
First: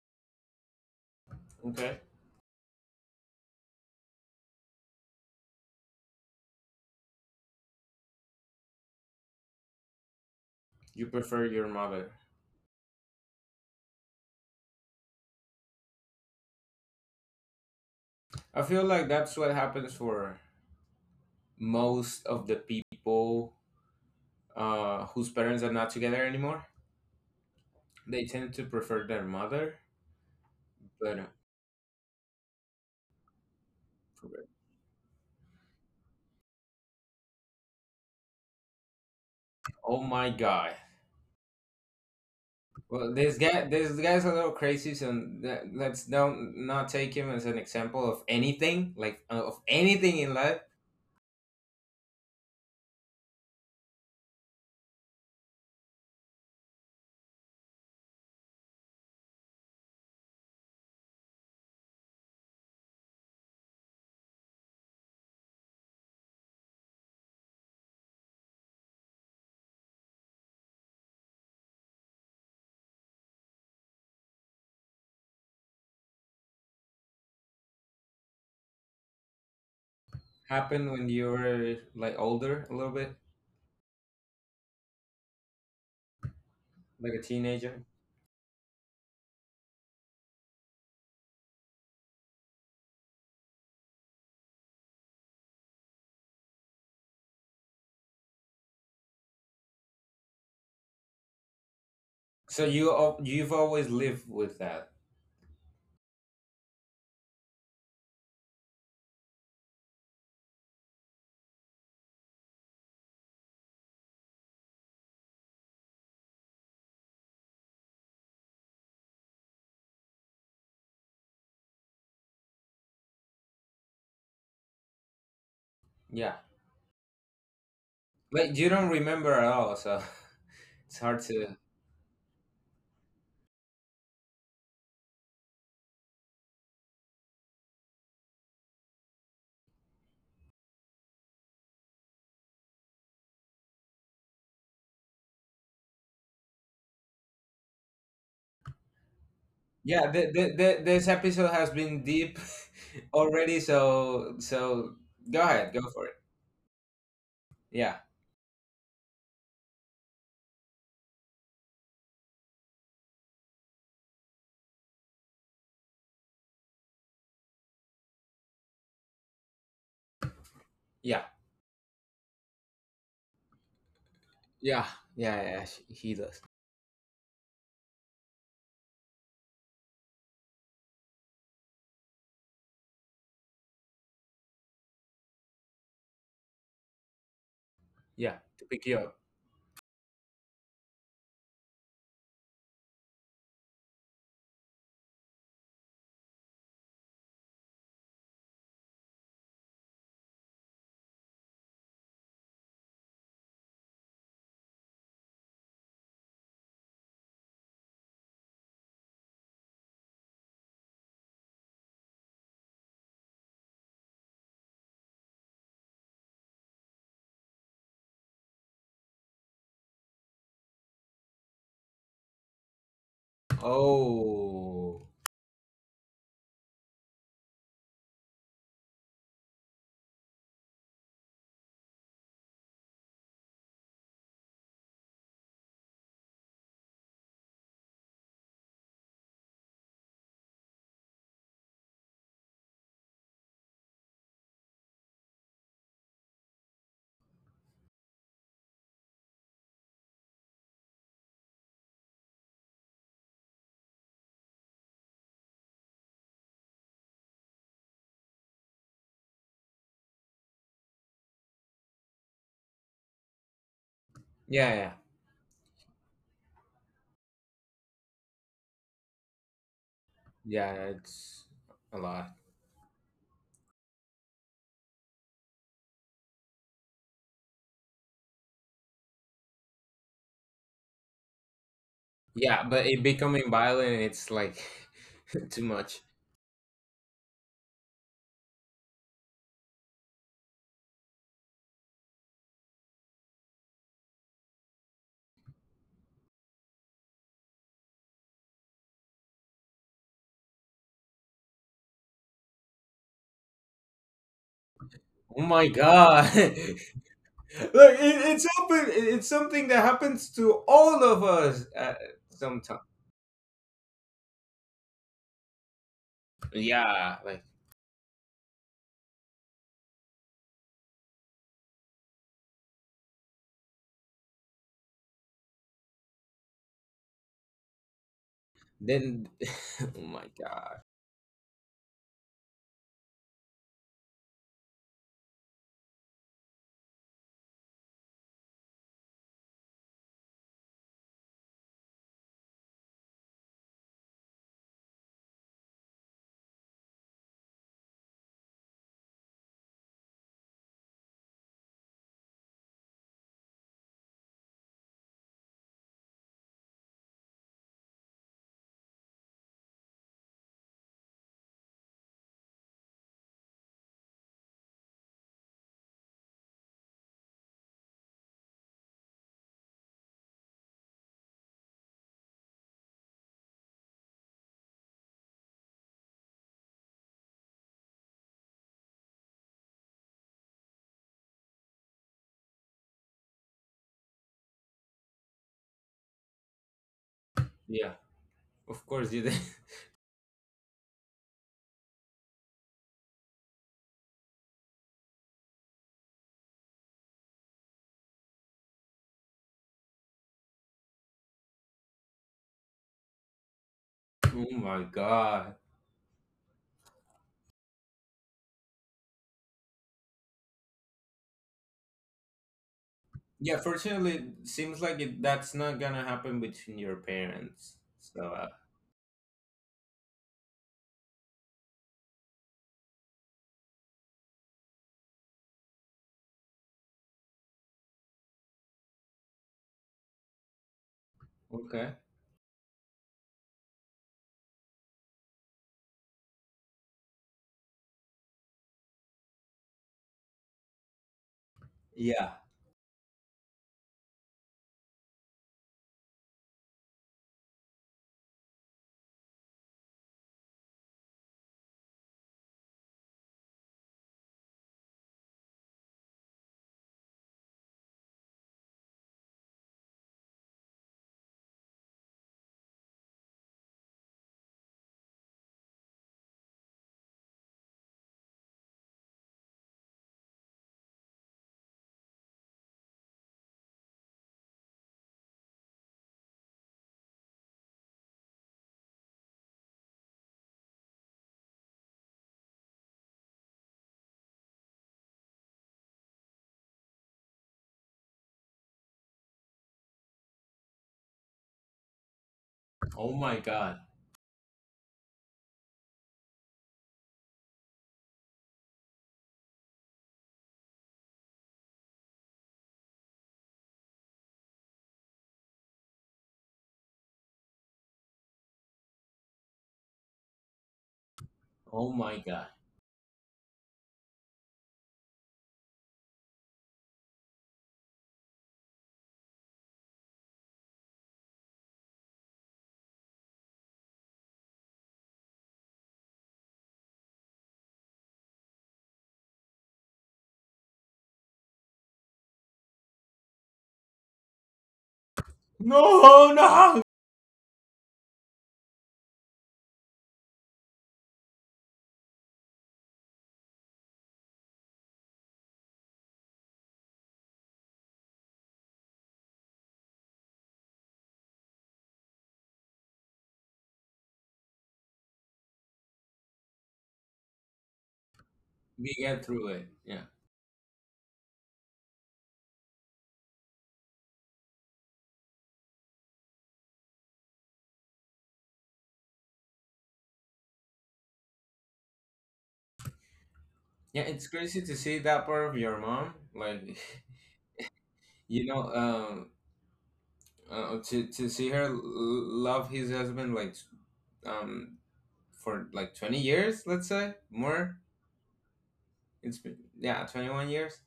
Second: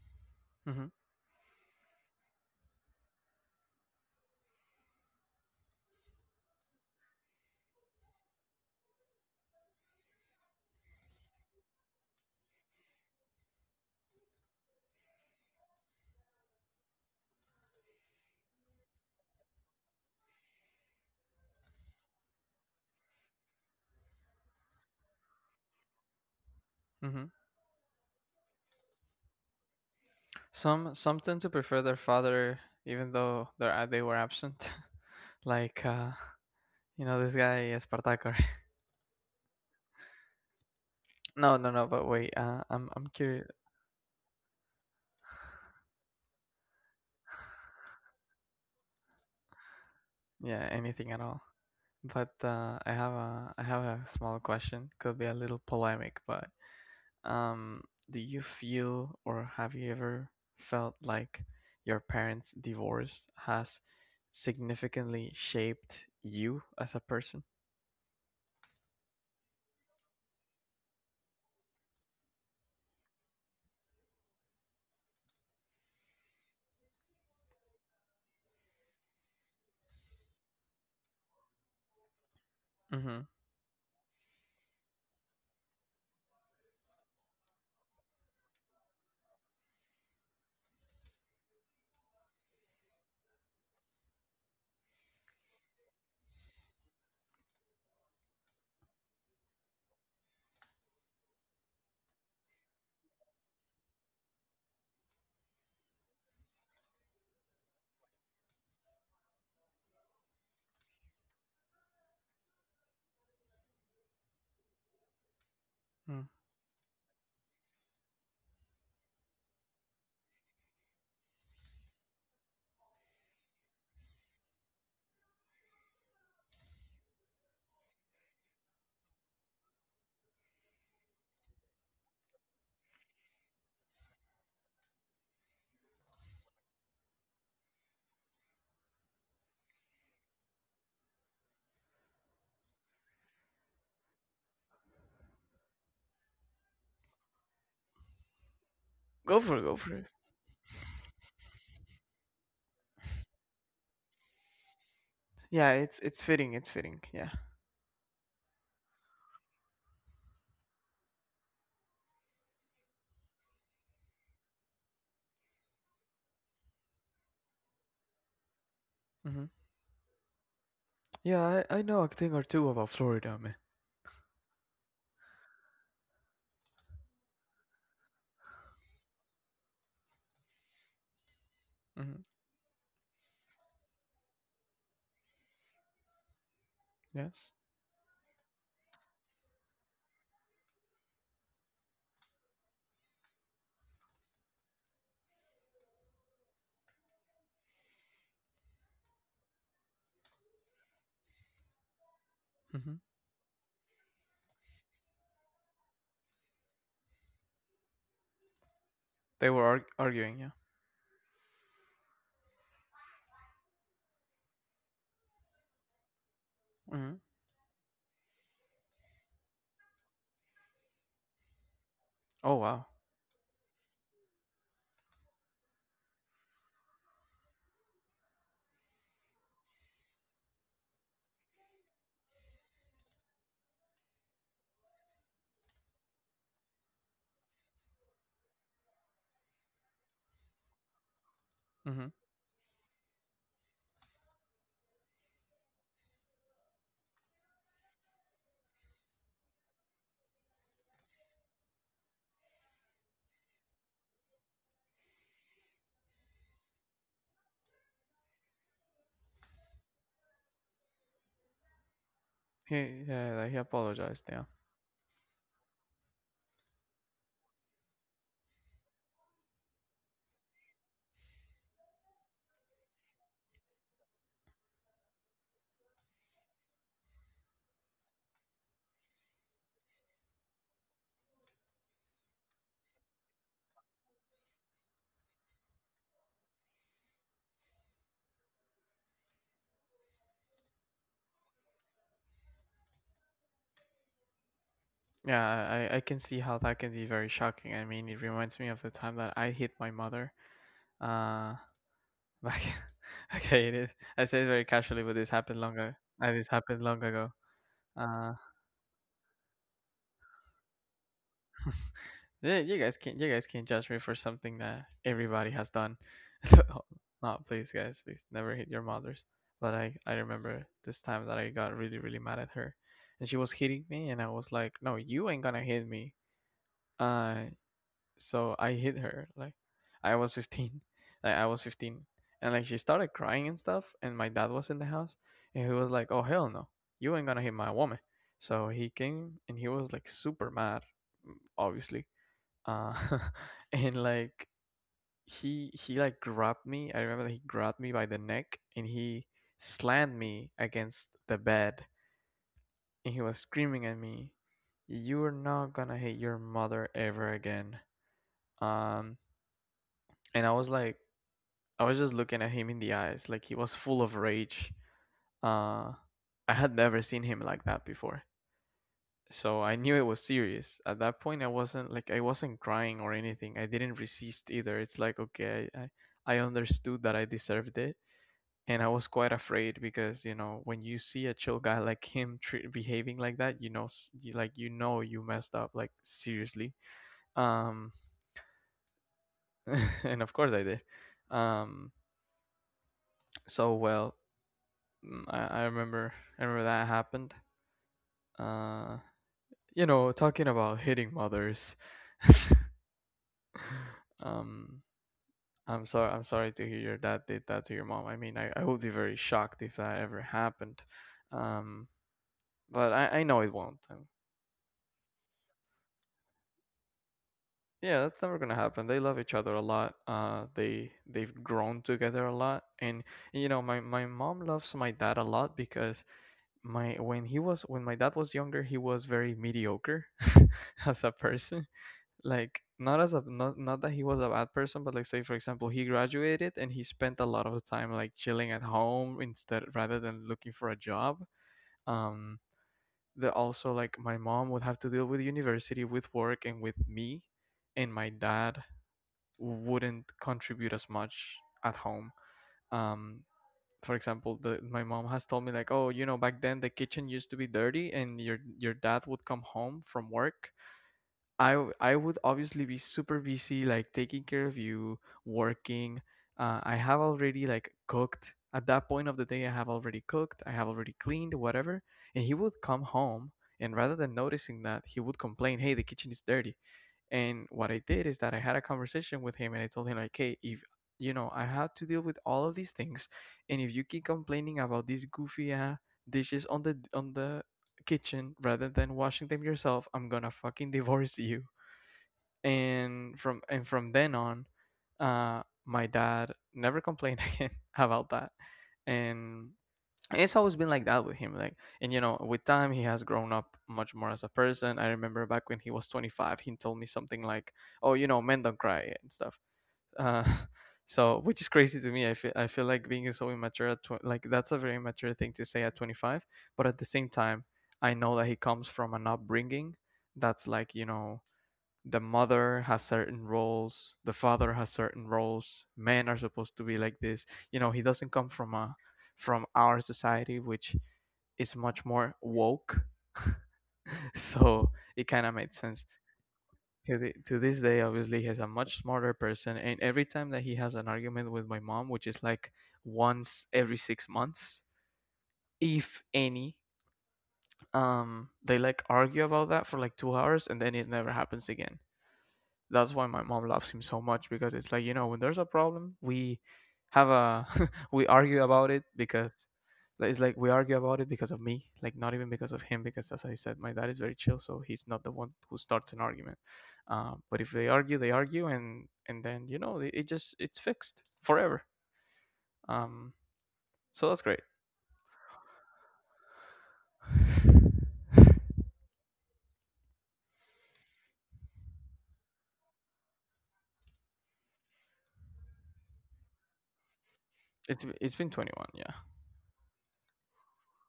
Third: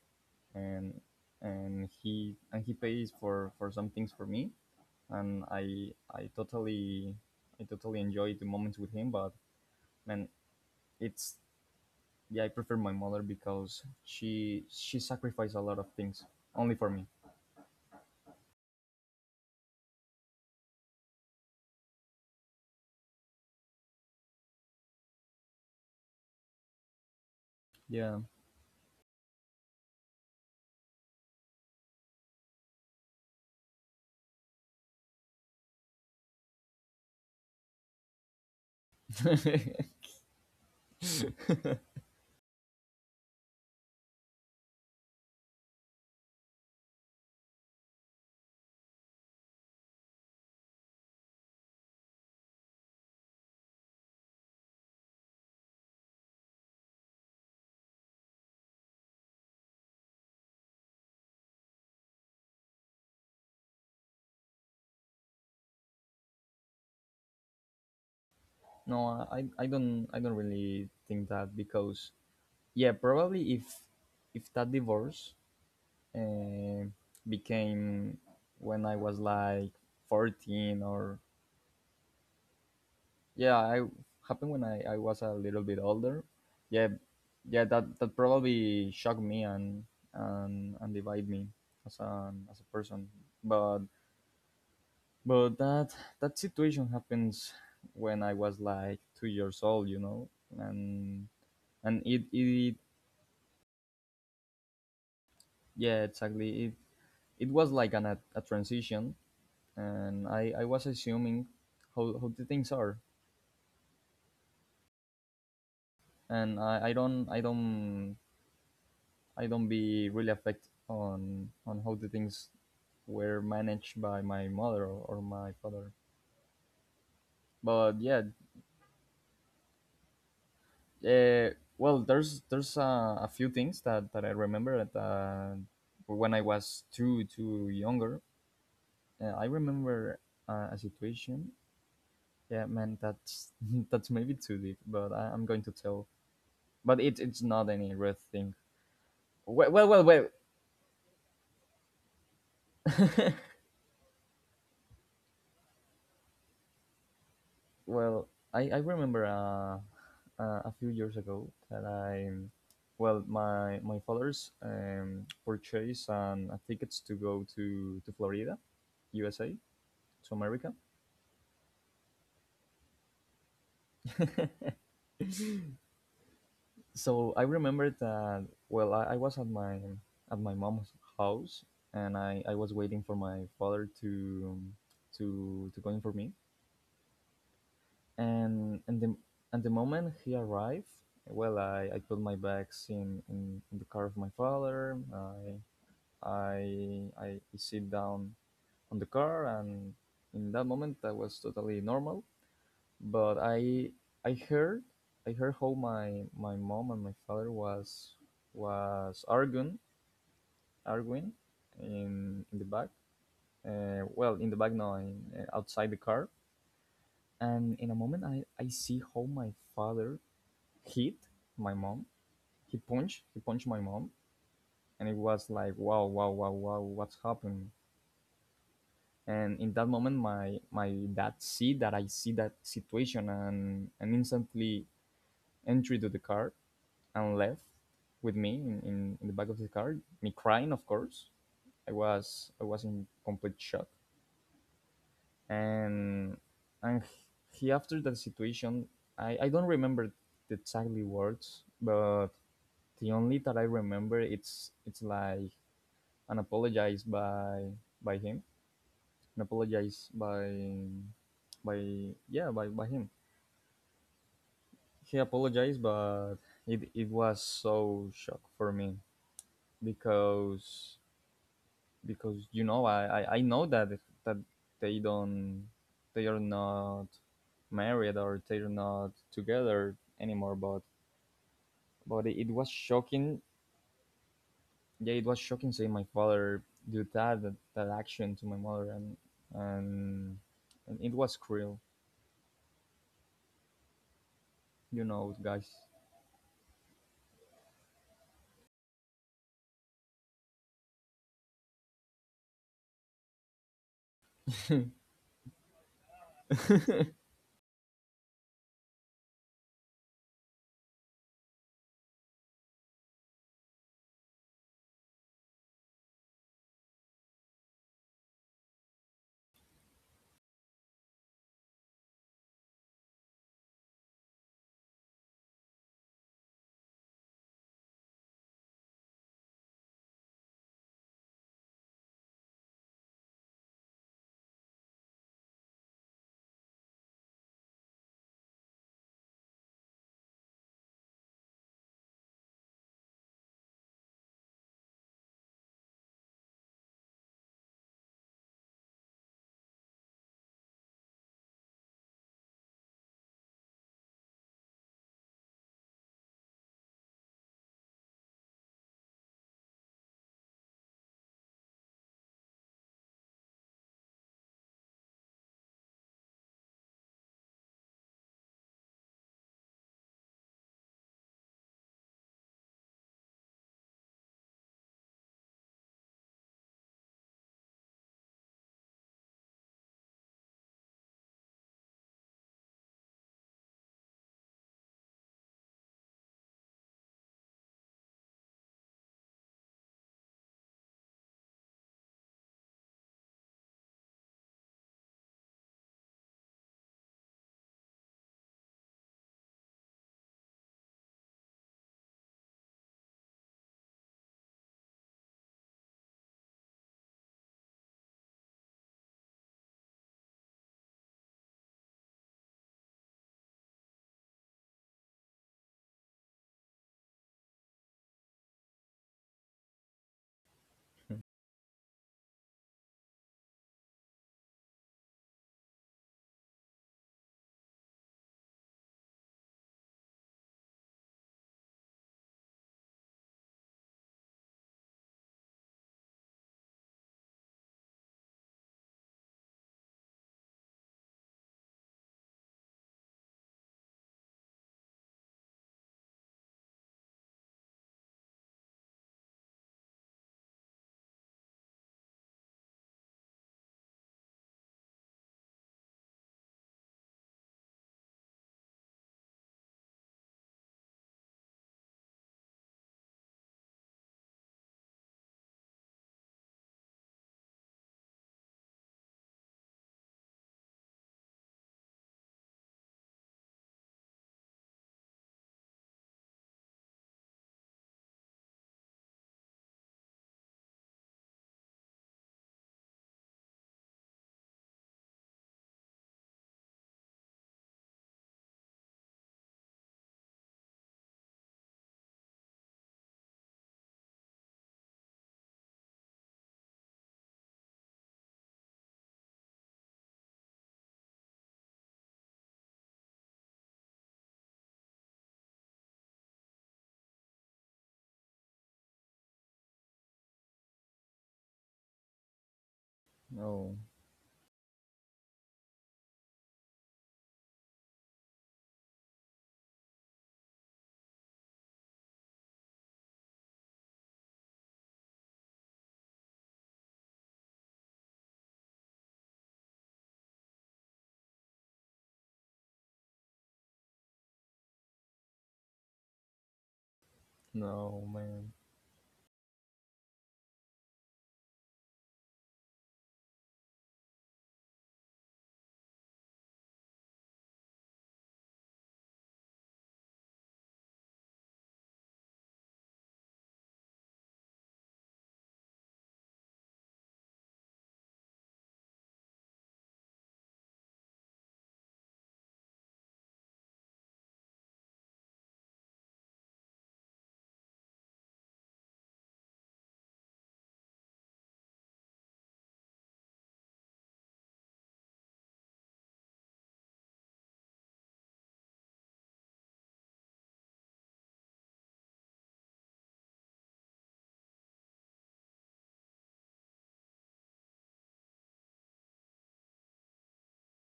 Speaker 1: Mhm.
Speaker 2: and
Speaker 3: Okay.
Speaker 2: and he pays for some things for me, and I totally enjoy the moments with him, but man,
Speaker 3: You
Speaker 2: it's
Speaker 3: prefer your mother.
Speaker 2: yeah, I prefer my mother because she sacrificed a lot of things only for me.
Speaker 3: I feel like that's what happens for most of the people, whose parents are not together anymore.
Speaker 1: Mhm.
Speaker 2: Yeah.
Speaker 3: They
Speaker 2: [laughs]
Speaker 3: tend to prefer their mother,
Speaker 1: Some
Speaker 3: but
Speaker 1: tend to prefer their father, even though they were absent. [laughs] Like, you know this guy Espartaco, right?
Speaker 3: oh my god,
Speaker 1: [laughs] No, no, no.
Speaker 2: [laughs]
Speaker 1: But wait, I'm
Speaker 3: well,
Speaker 1: curious.
Speaker 3: this guy's a little crazy. So that- let's don't not take him as an example of anything, like, of anything in life.
Speaker 1: Yeah, anything at all. But I have a, I have a small question. Could be a little polemic, but Um, do you feel, or have you ever felt like your parents' divorce has significantly shaped you as a person?
Speaker 2: no, I don't really think that because yeah, probably if that divorce uh, became when I was like 14
Speaker 3: Happened when
Speaker 2: or
Speaker 3: you were like older a little bit,
Speaker 1: Mm-hmm.
Speaker 2: yeah, I happened when I was a little bit older. Yeah,
Speaker 3: like a
Speaker 2: yeah,
Speaker 3: teenager.
Speaker 2: that, that probably shocked me and divide me as a person. But but that that situation happens when I was like 2 years old, you know, and and it
Speaker 3: So
Speaker 2: it
Speaker 3: you you've always lived with that,
Speaker 2: yeah exactly it it was like an, a transition and I was assuming how the things are
Speaker 1: Mm.
Speaker 2: and I don't I don't be really affected on how the things were managed by my mother or my father
Speaker 3: yeah.
Speaker 2: but yeah
Speaker 3: Like you don't remember at all, so [laughs] it's hard to.
Speaker 2: well there's a few things that, that I remember that when I was too too younger I remember a situation. Yeah man, that's [laughs] that's maybe too deep, but I'm going to tell, but it, it's not any red thing.
Speaker 1: Go for it,
Speaker 2: Well,
Speaker 1: go
Speaker 2: well,
Speaker 1: for
Speaker 2: well,
Speaker 1: it.
Speaker 3: Yeah,
Speaker 2: well.
Speaker 3: this episode has been deep [laughs] already, so so go ahead,
Speaker 1: Yeah,
Speaker 3: go
Speaker 1: it's
Speaker 3: for it.
Speaker 1: it's fitting, it's fitting. Yeah.
Speaker 3: Yeah,
Speaker 2: Well I remember a few years ago that I, well, my father's purchased tickets to go to Florida,
Speaker 1: Mm-hmm.
Speaker 2: USA, to America.
Speaker 3: yeah,
Speaker 1: Yeah, I know a thing or two about Florida, man.
Speaker 2: [laughs]
Speaker 3: yeah, yeah, yeah. He does.
Speaker 2: So I remember that. Well, I was at my mom's house, and
Speaker 1: Mm-hmm.
Speaker 2: I was waiting for my father to go in for me.
Speaker 1: Yes.
Speaker 3: Yeah, to
Speaker 2: And
Speaker 3: pick you up.
Speaker 2: and the moment he arrived, well, I put my bags in the car of my father. I I sit down on the car, and in that moment, I was totally normal.
Speaker 1: Mm-hmm.
Speaker 2: But I heard I heard how my my mom and my father was arguing
Speaker 1: Arguing, yeah.
Speaker 2: arguing in the back. Well, in the back, no, in, outside the car.
Speaker 1: Mm-hmm.
Speaker 2: And in a moment, I see how my father hit my mom.
Speaker 1: Oh wow.
Speaker 2: He punched my mom,
Speaker 3: Oh,
Speaker 2: and it was like wow wow wow wow what's happened. And in that moment, my dad see that I see that situation, and instantly entered to the car and left with me in the back of the car. Me crying, of course.
Speaker 1: Mm-hmm.
Speaker 2: I was in complete shock. And and he after that situation, I don't remember the exactly words, but the only that I remember it's like an apologize by him, an apologize by yeah by
Speaker 1: He,
Speaker 2: him.
Speaker 1: yeah, like, he apologized, yeah.
Speaker 3: yeah, yeah,
Speaker 2: He apologized, but it was so shock for me
Speaker 3: yeah.
Speaker 2: because
Speaker 3: It's a lot.
Speaker 2: because you know I know that that they don't they are not married or they're not together anymore, but it
Speaker 3: Yeah,
Speaker 2: was
Speaker 3: but it
Speaker 2: shocking.
Speaker 3: becoming violent, it's like
Speaker 2: Yeah, it was
Speaker 3: [laughs] too
Speaker 2: shocking seeing
Speaker 3: much.
Speaker 2: my father do that that, that action to my mother, and and it was cruel, you know,
Speaker 1: Yeah,
Speaker 2: guys.
Speaker 1: I can see how that can be very shocking. I mean, it reminds me of the time that I hit my mother, Uh, back. [laughs] Okay, it is. I said it very
Speaker 2: [laughs]
Speaker 1: casually, but this
Speaker 3: Oh
Speaker 1: happened
Speaker 3: my
Speaker 1: long ago.
Speaker 3: God!
Speaker 1: This happened
Speaker 3: [laughs]
Speaker 1: long ago.
Speaker 3: Look, it,
Speaker 1: Uh,
Speaker 3: it's open. It's something that happens to all of us at
Speaker 1: yeah,
Speaker 3: some time.
Speaker 1: you guys can, you guys can judge me for something that everybody has done. [laughs] So,
Speaker 3: Yeah,
Speaker 1: no,
Speaker 3: like
Speaker 1: please, guys, please never hit your mothers. But I remember this time that I got really, really mad at her, and she was hitting me, and I was like, no, you ain't gonna hit me. Uh, so I hit
Speaker 3: then.
Speaker 1: her.
Speaker 3: [laughs]
Speaker 1: Like
Speaker 3: Oh
Speaker 1: I
Speaker 3: my
Speaker 1: was
Speaker 3: God.
Speaker 1: 15. [laughs] Like I was 15. And like she started crying and stuff, and my dad was in the house, and he was like, "Oh hell no. You ain't gonna hit my woman." So he came, and he was like super mad, mm, obviously. Uh [laughs] and like he like grabbed me. I remember that he grabbed me by the neck, and he slammed me against the bed, and he was screaming at me, "You are not gonna hit your mother ever again." Um and I was like, I was just looking at him in the eyes, like he was full of rage. Uh, I had never seen him like that before, so I knew it was serious. At that point, I wasn't like, I wasn't crying or anything. I didn't resist either. It's like, okay, understood that I deserved it, and I was quite afraid because you know when you see a chill guy like him behaving like that, you know, like, you know you messed up, like seriously. Um,
Speaker 3: Yeah. Of course you did.
Speaker 1: [laughs] and of course I did. Um, so well, mm, I remember, I remember that happened. Uh, you know, talking about hitting mothers.
Speaker 3: [laughs] Oh
Speaker 1: Um,
Speaker 3: my god.
Speaker 1: I'm sorry, I'm sorry to hear your dad did that to your mom. I mean, I would be very shocked if that ever happened. Um, but I know it
Speaker 3: Yeah,
Speaker 1: won't.
Speaker 3: fortunately, it seems like it, that's not gonna happen between your parents.
Speaker 1: Yeah, that's
Speaker 3: So,
Speaker 1: never gonna happen. They love each other a lot. They, they've grown together a lot, and you know, my mom loves my dad a lot, because my when he was, when my dad was younger, he was very mediocre [laughs] as a person,
Speaker 3: okay.
Speaker 1: like, not as a, not, not that he was a bad person, but, like, say for example, he graduated and he spent a lot of time like chilling at home instead, rather than looking for a job.
Speaker 3: Yeah.
Speaker 1: um that also, like, my mom would have to deal with university, with work, and with me, and my dad wouldn't contribute as much at home. um for example, the my mom has told me like, oh, you know, back then the kitchen used to be dirty, and your dad would come home from work. I would obviously be super busy, like taking care of you, working. I have already like cooked. At that point of the day, I have already cooked. I have already cleaned, whatever. And he would come home, and rather than noticing that, he would complain, "Hey, the kitchen is dirty." And what I did is that I had a conversation with him, and I told him like, "Hey, if you know, I have to deal with all of these things, and if you keep complaining about these goofy dishes on the kitchen rather than washing them yourself, I'm gonna fucking divorce you.
Speaker 3: Oh
Speaker 1: And from
Speaker 3: my
Speaker 1: and
Speaker 3: god.
Speaker 1: from then on my dad never complained [laughs] again about that." And it's always been like that with him. Like, and you know, with time he has grown up much more as a person. I remember back when he was 25, he told me something like, oh, you know, men don't cry and stuff. uh [laughs] so, which is crazy to
Speaker 3: Oh
Speaker 1: me. I
Speaker 3: my
Speaker 1: feel, I
Speaker 3: god.
Speaker 1: feel like being so immature
Speaker 2: No,
Speaker 1: at like, that's a very immature thing to say at 25, but at the same time, I know that he comes from an upbringing that's like, you know, the mother has certain roles, the father has certain roles. Men are supposed to be like this. You know, he doesn't come from a, from our society, which is much more woke. [laughs] So it kind of made sense.
Speaker 3: No, no!
Speaker 1: To the, to this day,
Speaker 2: no,
Speaker 1: obviously, he's a
Speaker 2: man.
Speaker 1: much smarter person. And every time that he has an argument with my mom, which is like once every 6 months, if any, they like argue about that for like 2 hours, and then it never happens again. That's why my mom loves him so much, because it's like, you know, when there's a problem, we have a [laughs] we argue about it
Speaker 3: We get
Speaker 1: because,
Speaker 3: through it. Yeah.
Speaker 1: like, it's like we argue about it because of me, like, not even because of him, because as I said, my dad is very chill, so he's not the one who starts an argument. But if they argue, they argue, and then you know it just, it's fixed forever. um,
Speaker 3: Yeah,
Speaker 1: so that's
Speaker 3: it's
Speaker 1: great.
Speaker 3: crazy to see that part of your mom. Like, [laughs] you know, to see her love his husband, like, um, for like 20 years, let's say, more.
Speaker 1: It's been 21, yeah.
Speaker 3: It's been, yeah, 21 years,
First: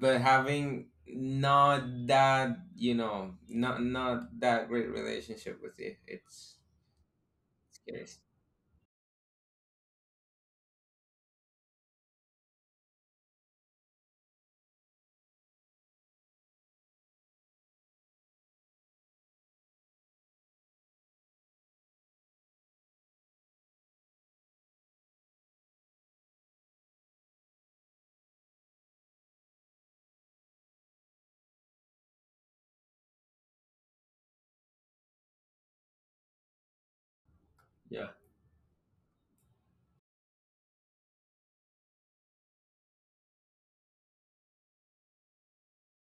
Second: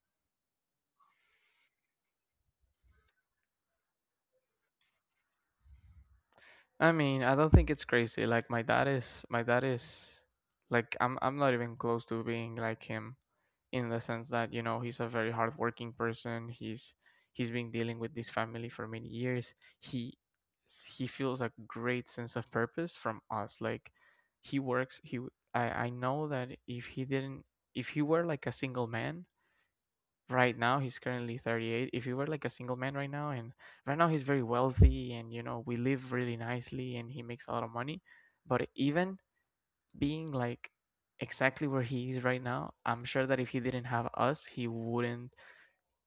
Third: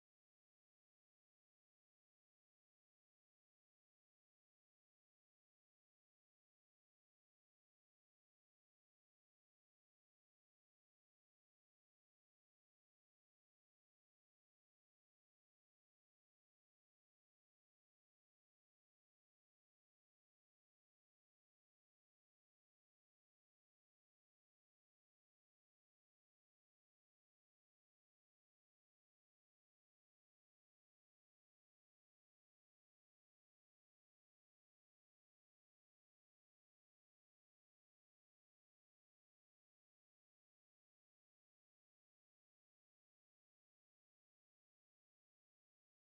Speaker 3: but having not that, you know, not, not that great relationship with it, it's
Speaker 1: I mean, I don't think it's
Speaker 3: scary.
Speaker 1: crazy. Like, my dad is, my dad is, like, I'm not even close to being like him, in the sense that, you know, he's a very hardworking person. He's been dealing with this family for many years. He he feels a great sense of purpose from us. Like, he works. I know that if he didn't, if he were like a single man right now, he's currently 38, if he were like a single man right now, and right now he's very wealthy, and you know we live really nicely, and he makes a lot of money,
Speaker 3: Yeah.
Speaker 1: but even being like exactly where he is right now, I'm sure that if he didn't have us, he wouldn't,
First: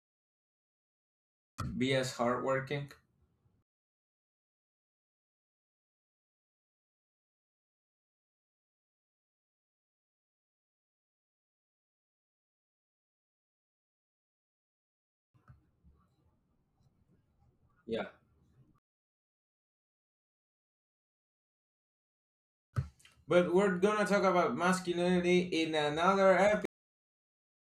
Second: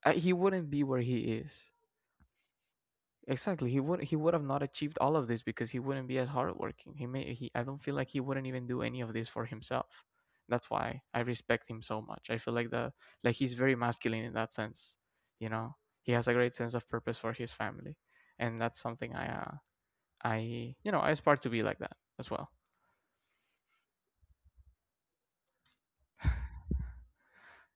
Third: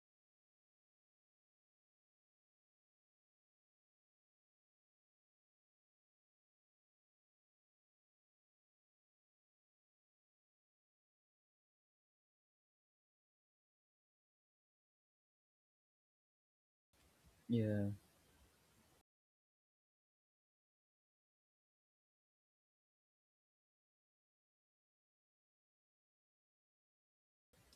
Speaker 1: he wouldn't be where he is.
Speaker 3: Be as hardworking.
Speaker 1: Exactly, he would, he would have not achieved all of this because he wouldn't be as hardworking. He may he I don't feel like he wouldn't even do any of this for himself. That's why I respect him so much. I feel like the like he's very masculine in that sense. You know, he has a great sense of purpose for his
Speaker 2: Yeah,
Speaker 1: family,
Speaker 3: Yeah,
Speaker 1: and that's something I, you know, I aspire to be like that as well.
Speaker 3: but we're gonna talk about masculinity in another episode.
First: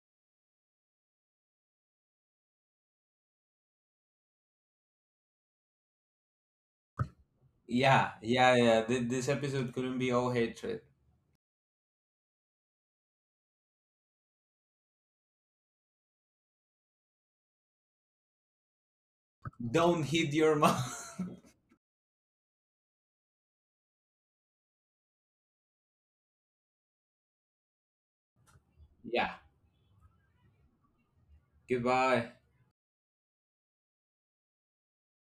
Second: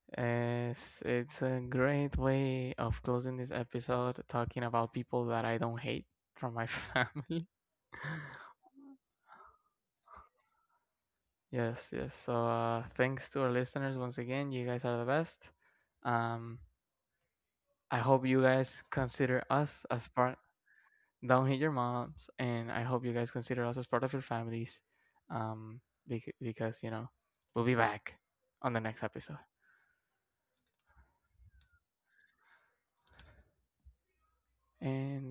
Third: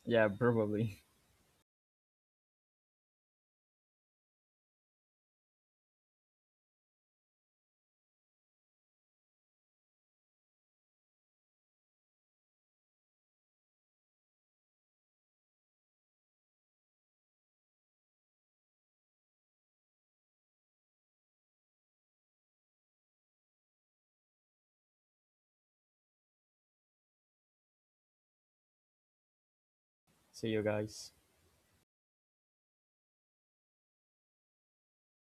Speaker 2: yeah, probably.
Speaker 1: Yes, it's a great way of closing this episode, talking about people that I don't hate from my [laughs] family.
Speaker 3: Yeah, yeah, yeah. This episode couldn't be all hatred.
Speaker 1: Yes, yes. So thanks to our listeners once again. You guys are the best. Um, I hope you guys consider us
Speaker 3: Don't
Speaker 1: as
Speaker 3: hit
Speaker 1: part.
Speaker 3: your mom.
Speaker 1: Don't hate your moms, and I hope you guys consider us as part of your families. Um, because you know, we'll be back on the next
Speaker 3: [laughs] Yeah.
Speaker 1: episode,
Speaker 2: [laughs] See you guys.
Speaker 3: Goodbye.
Speaker 1: and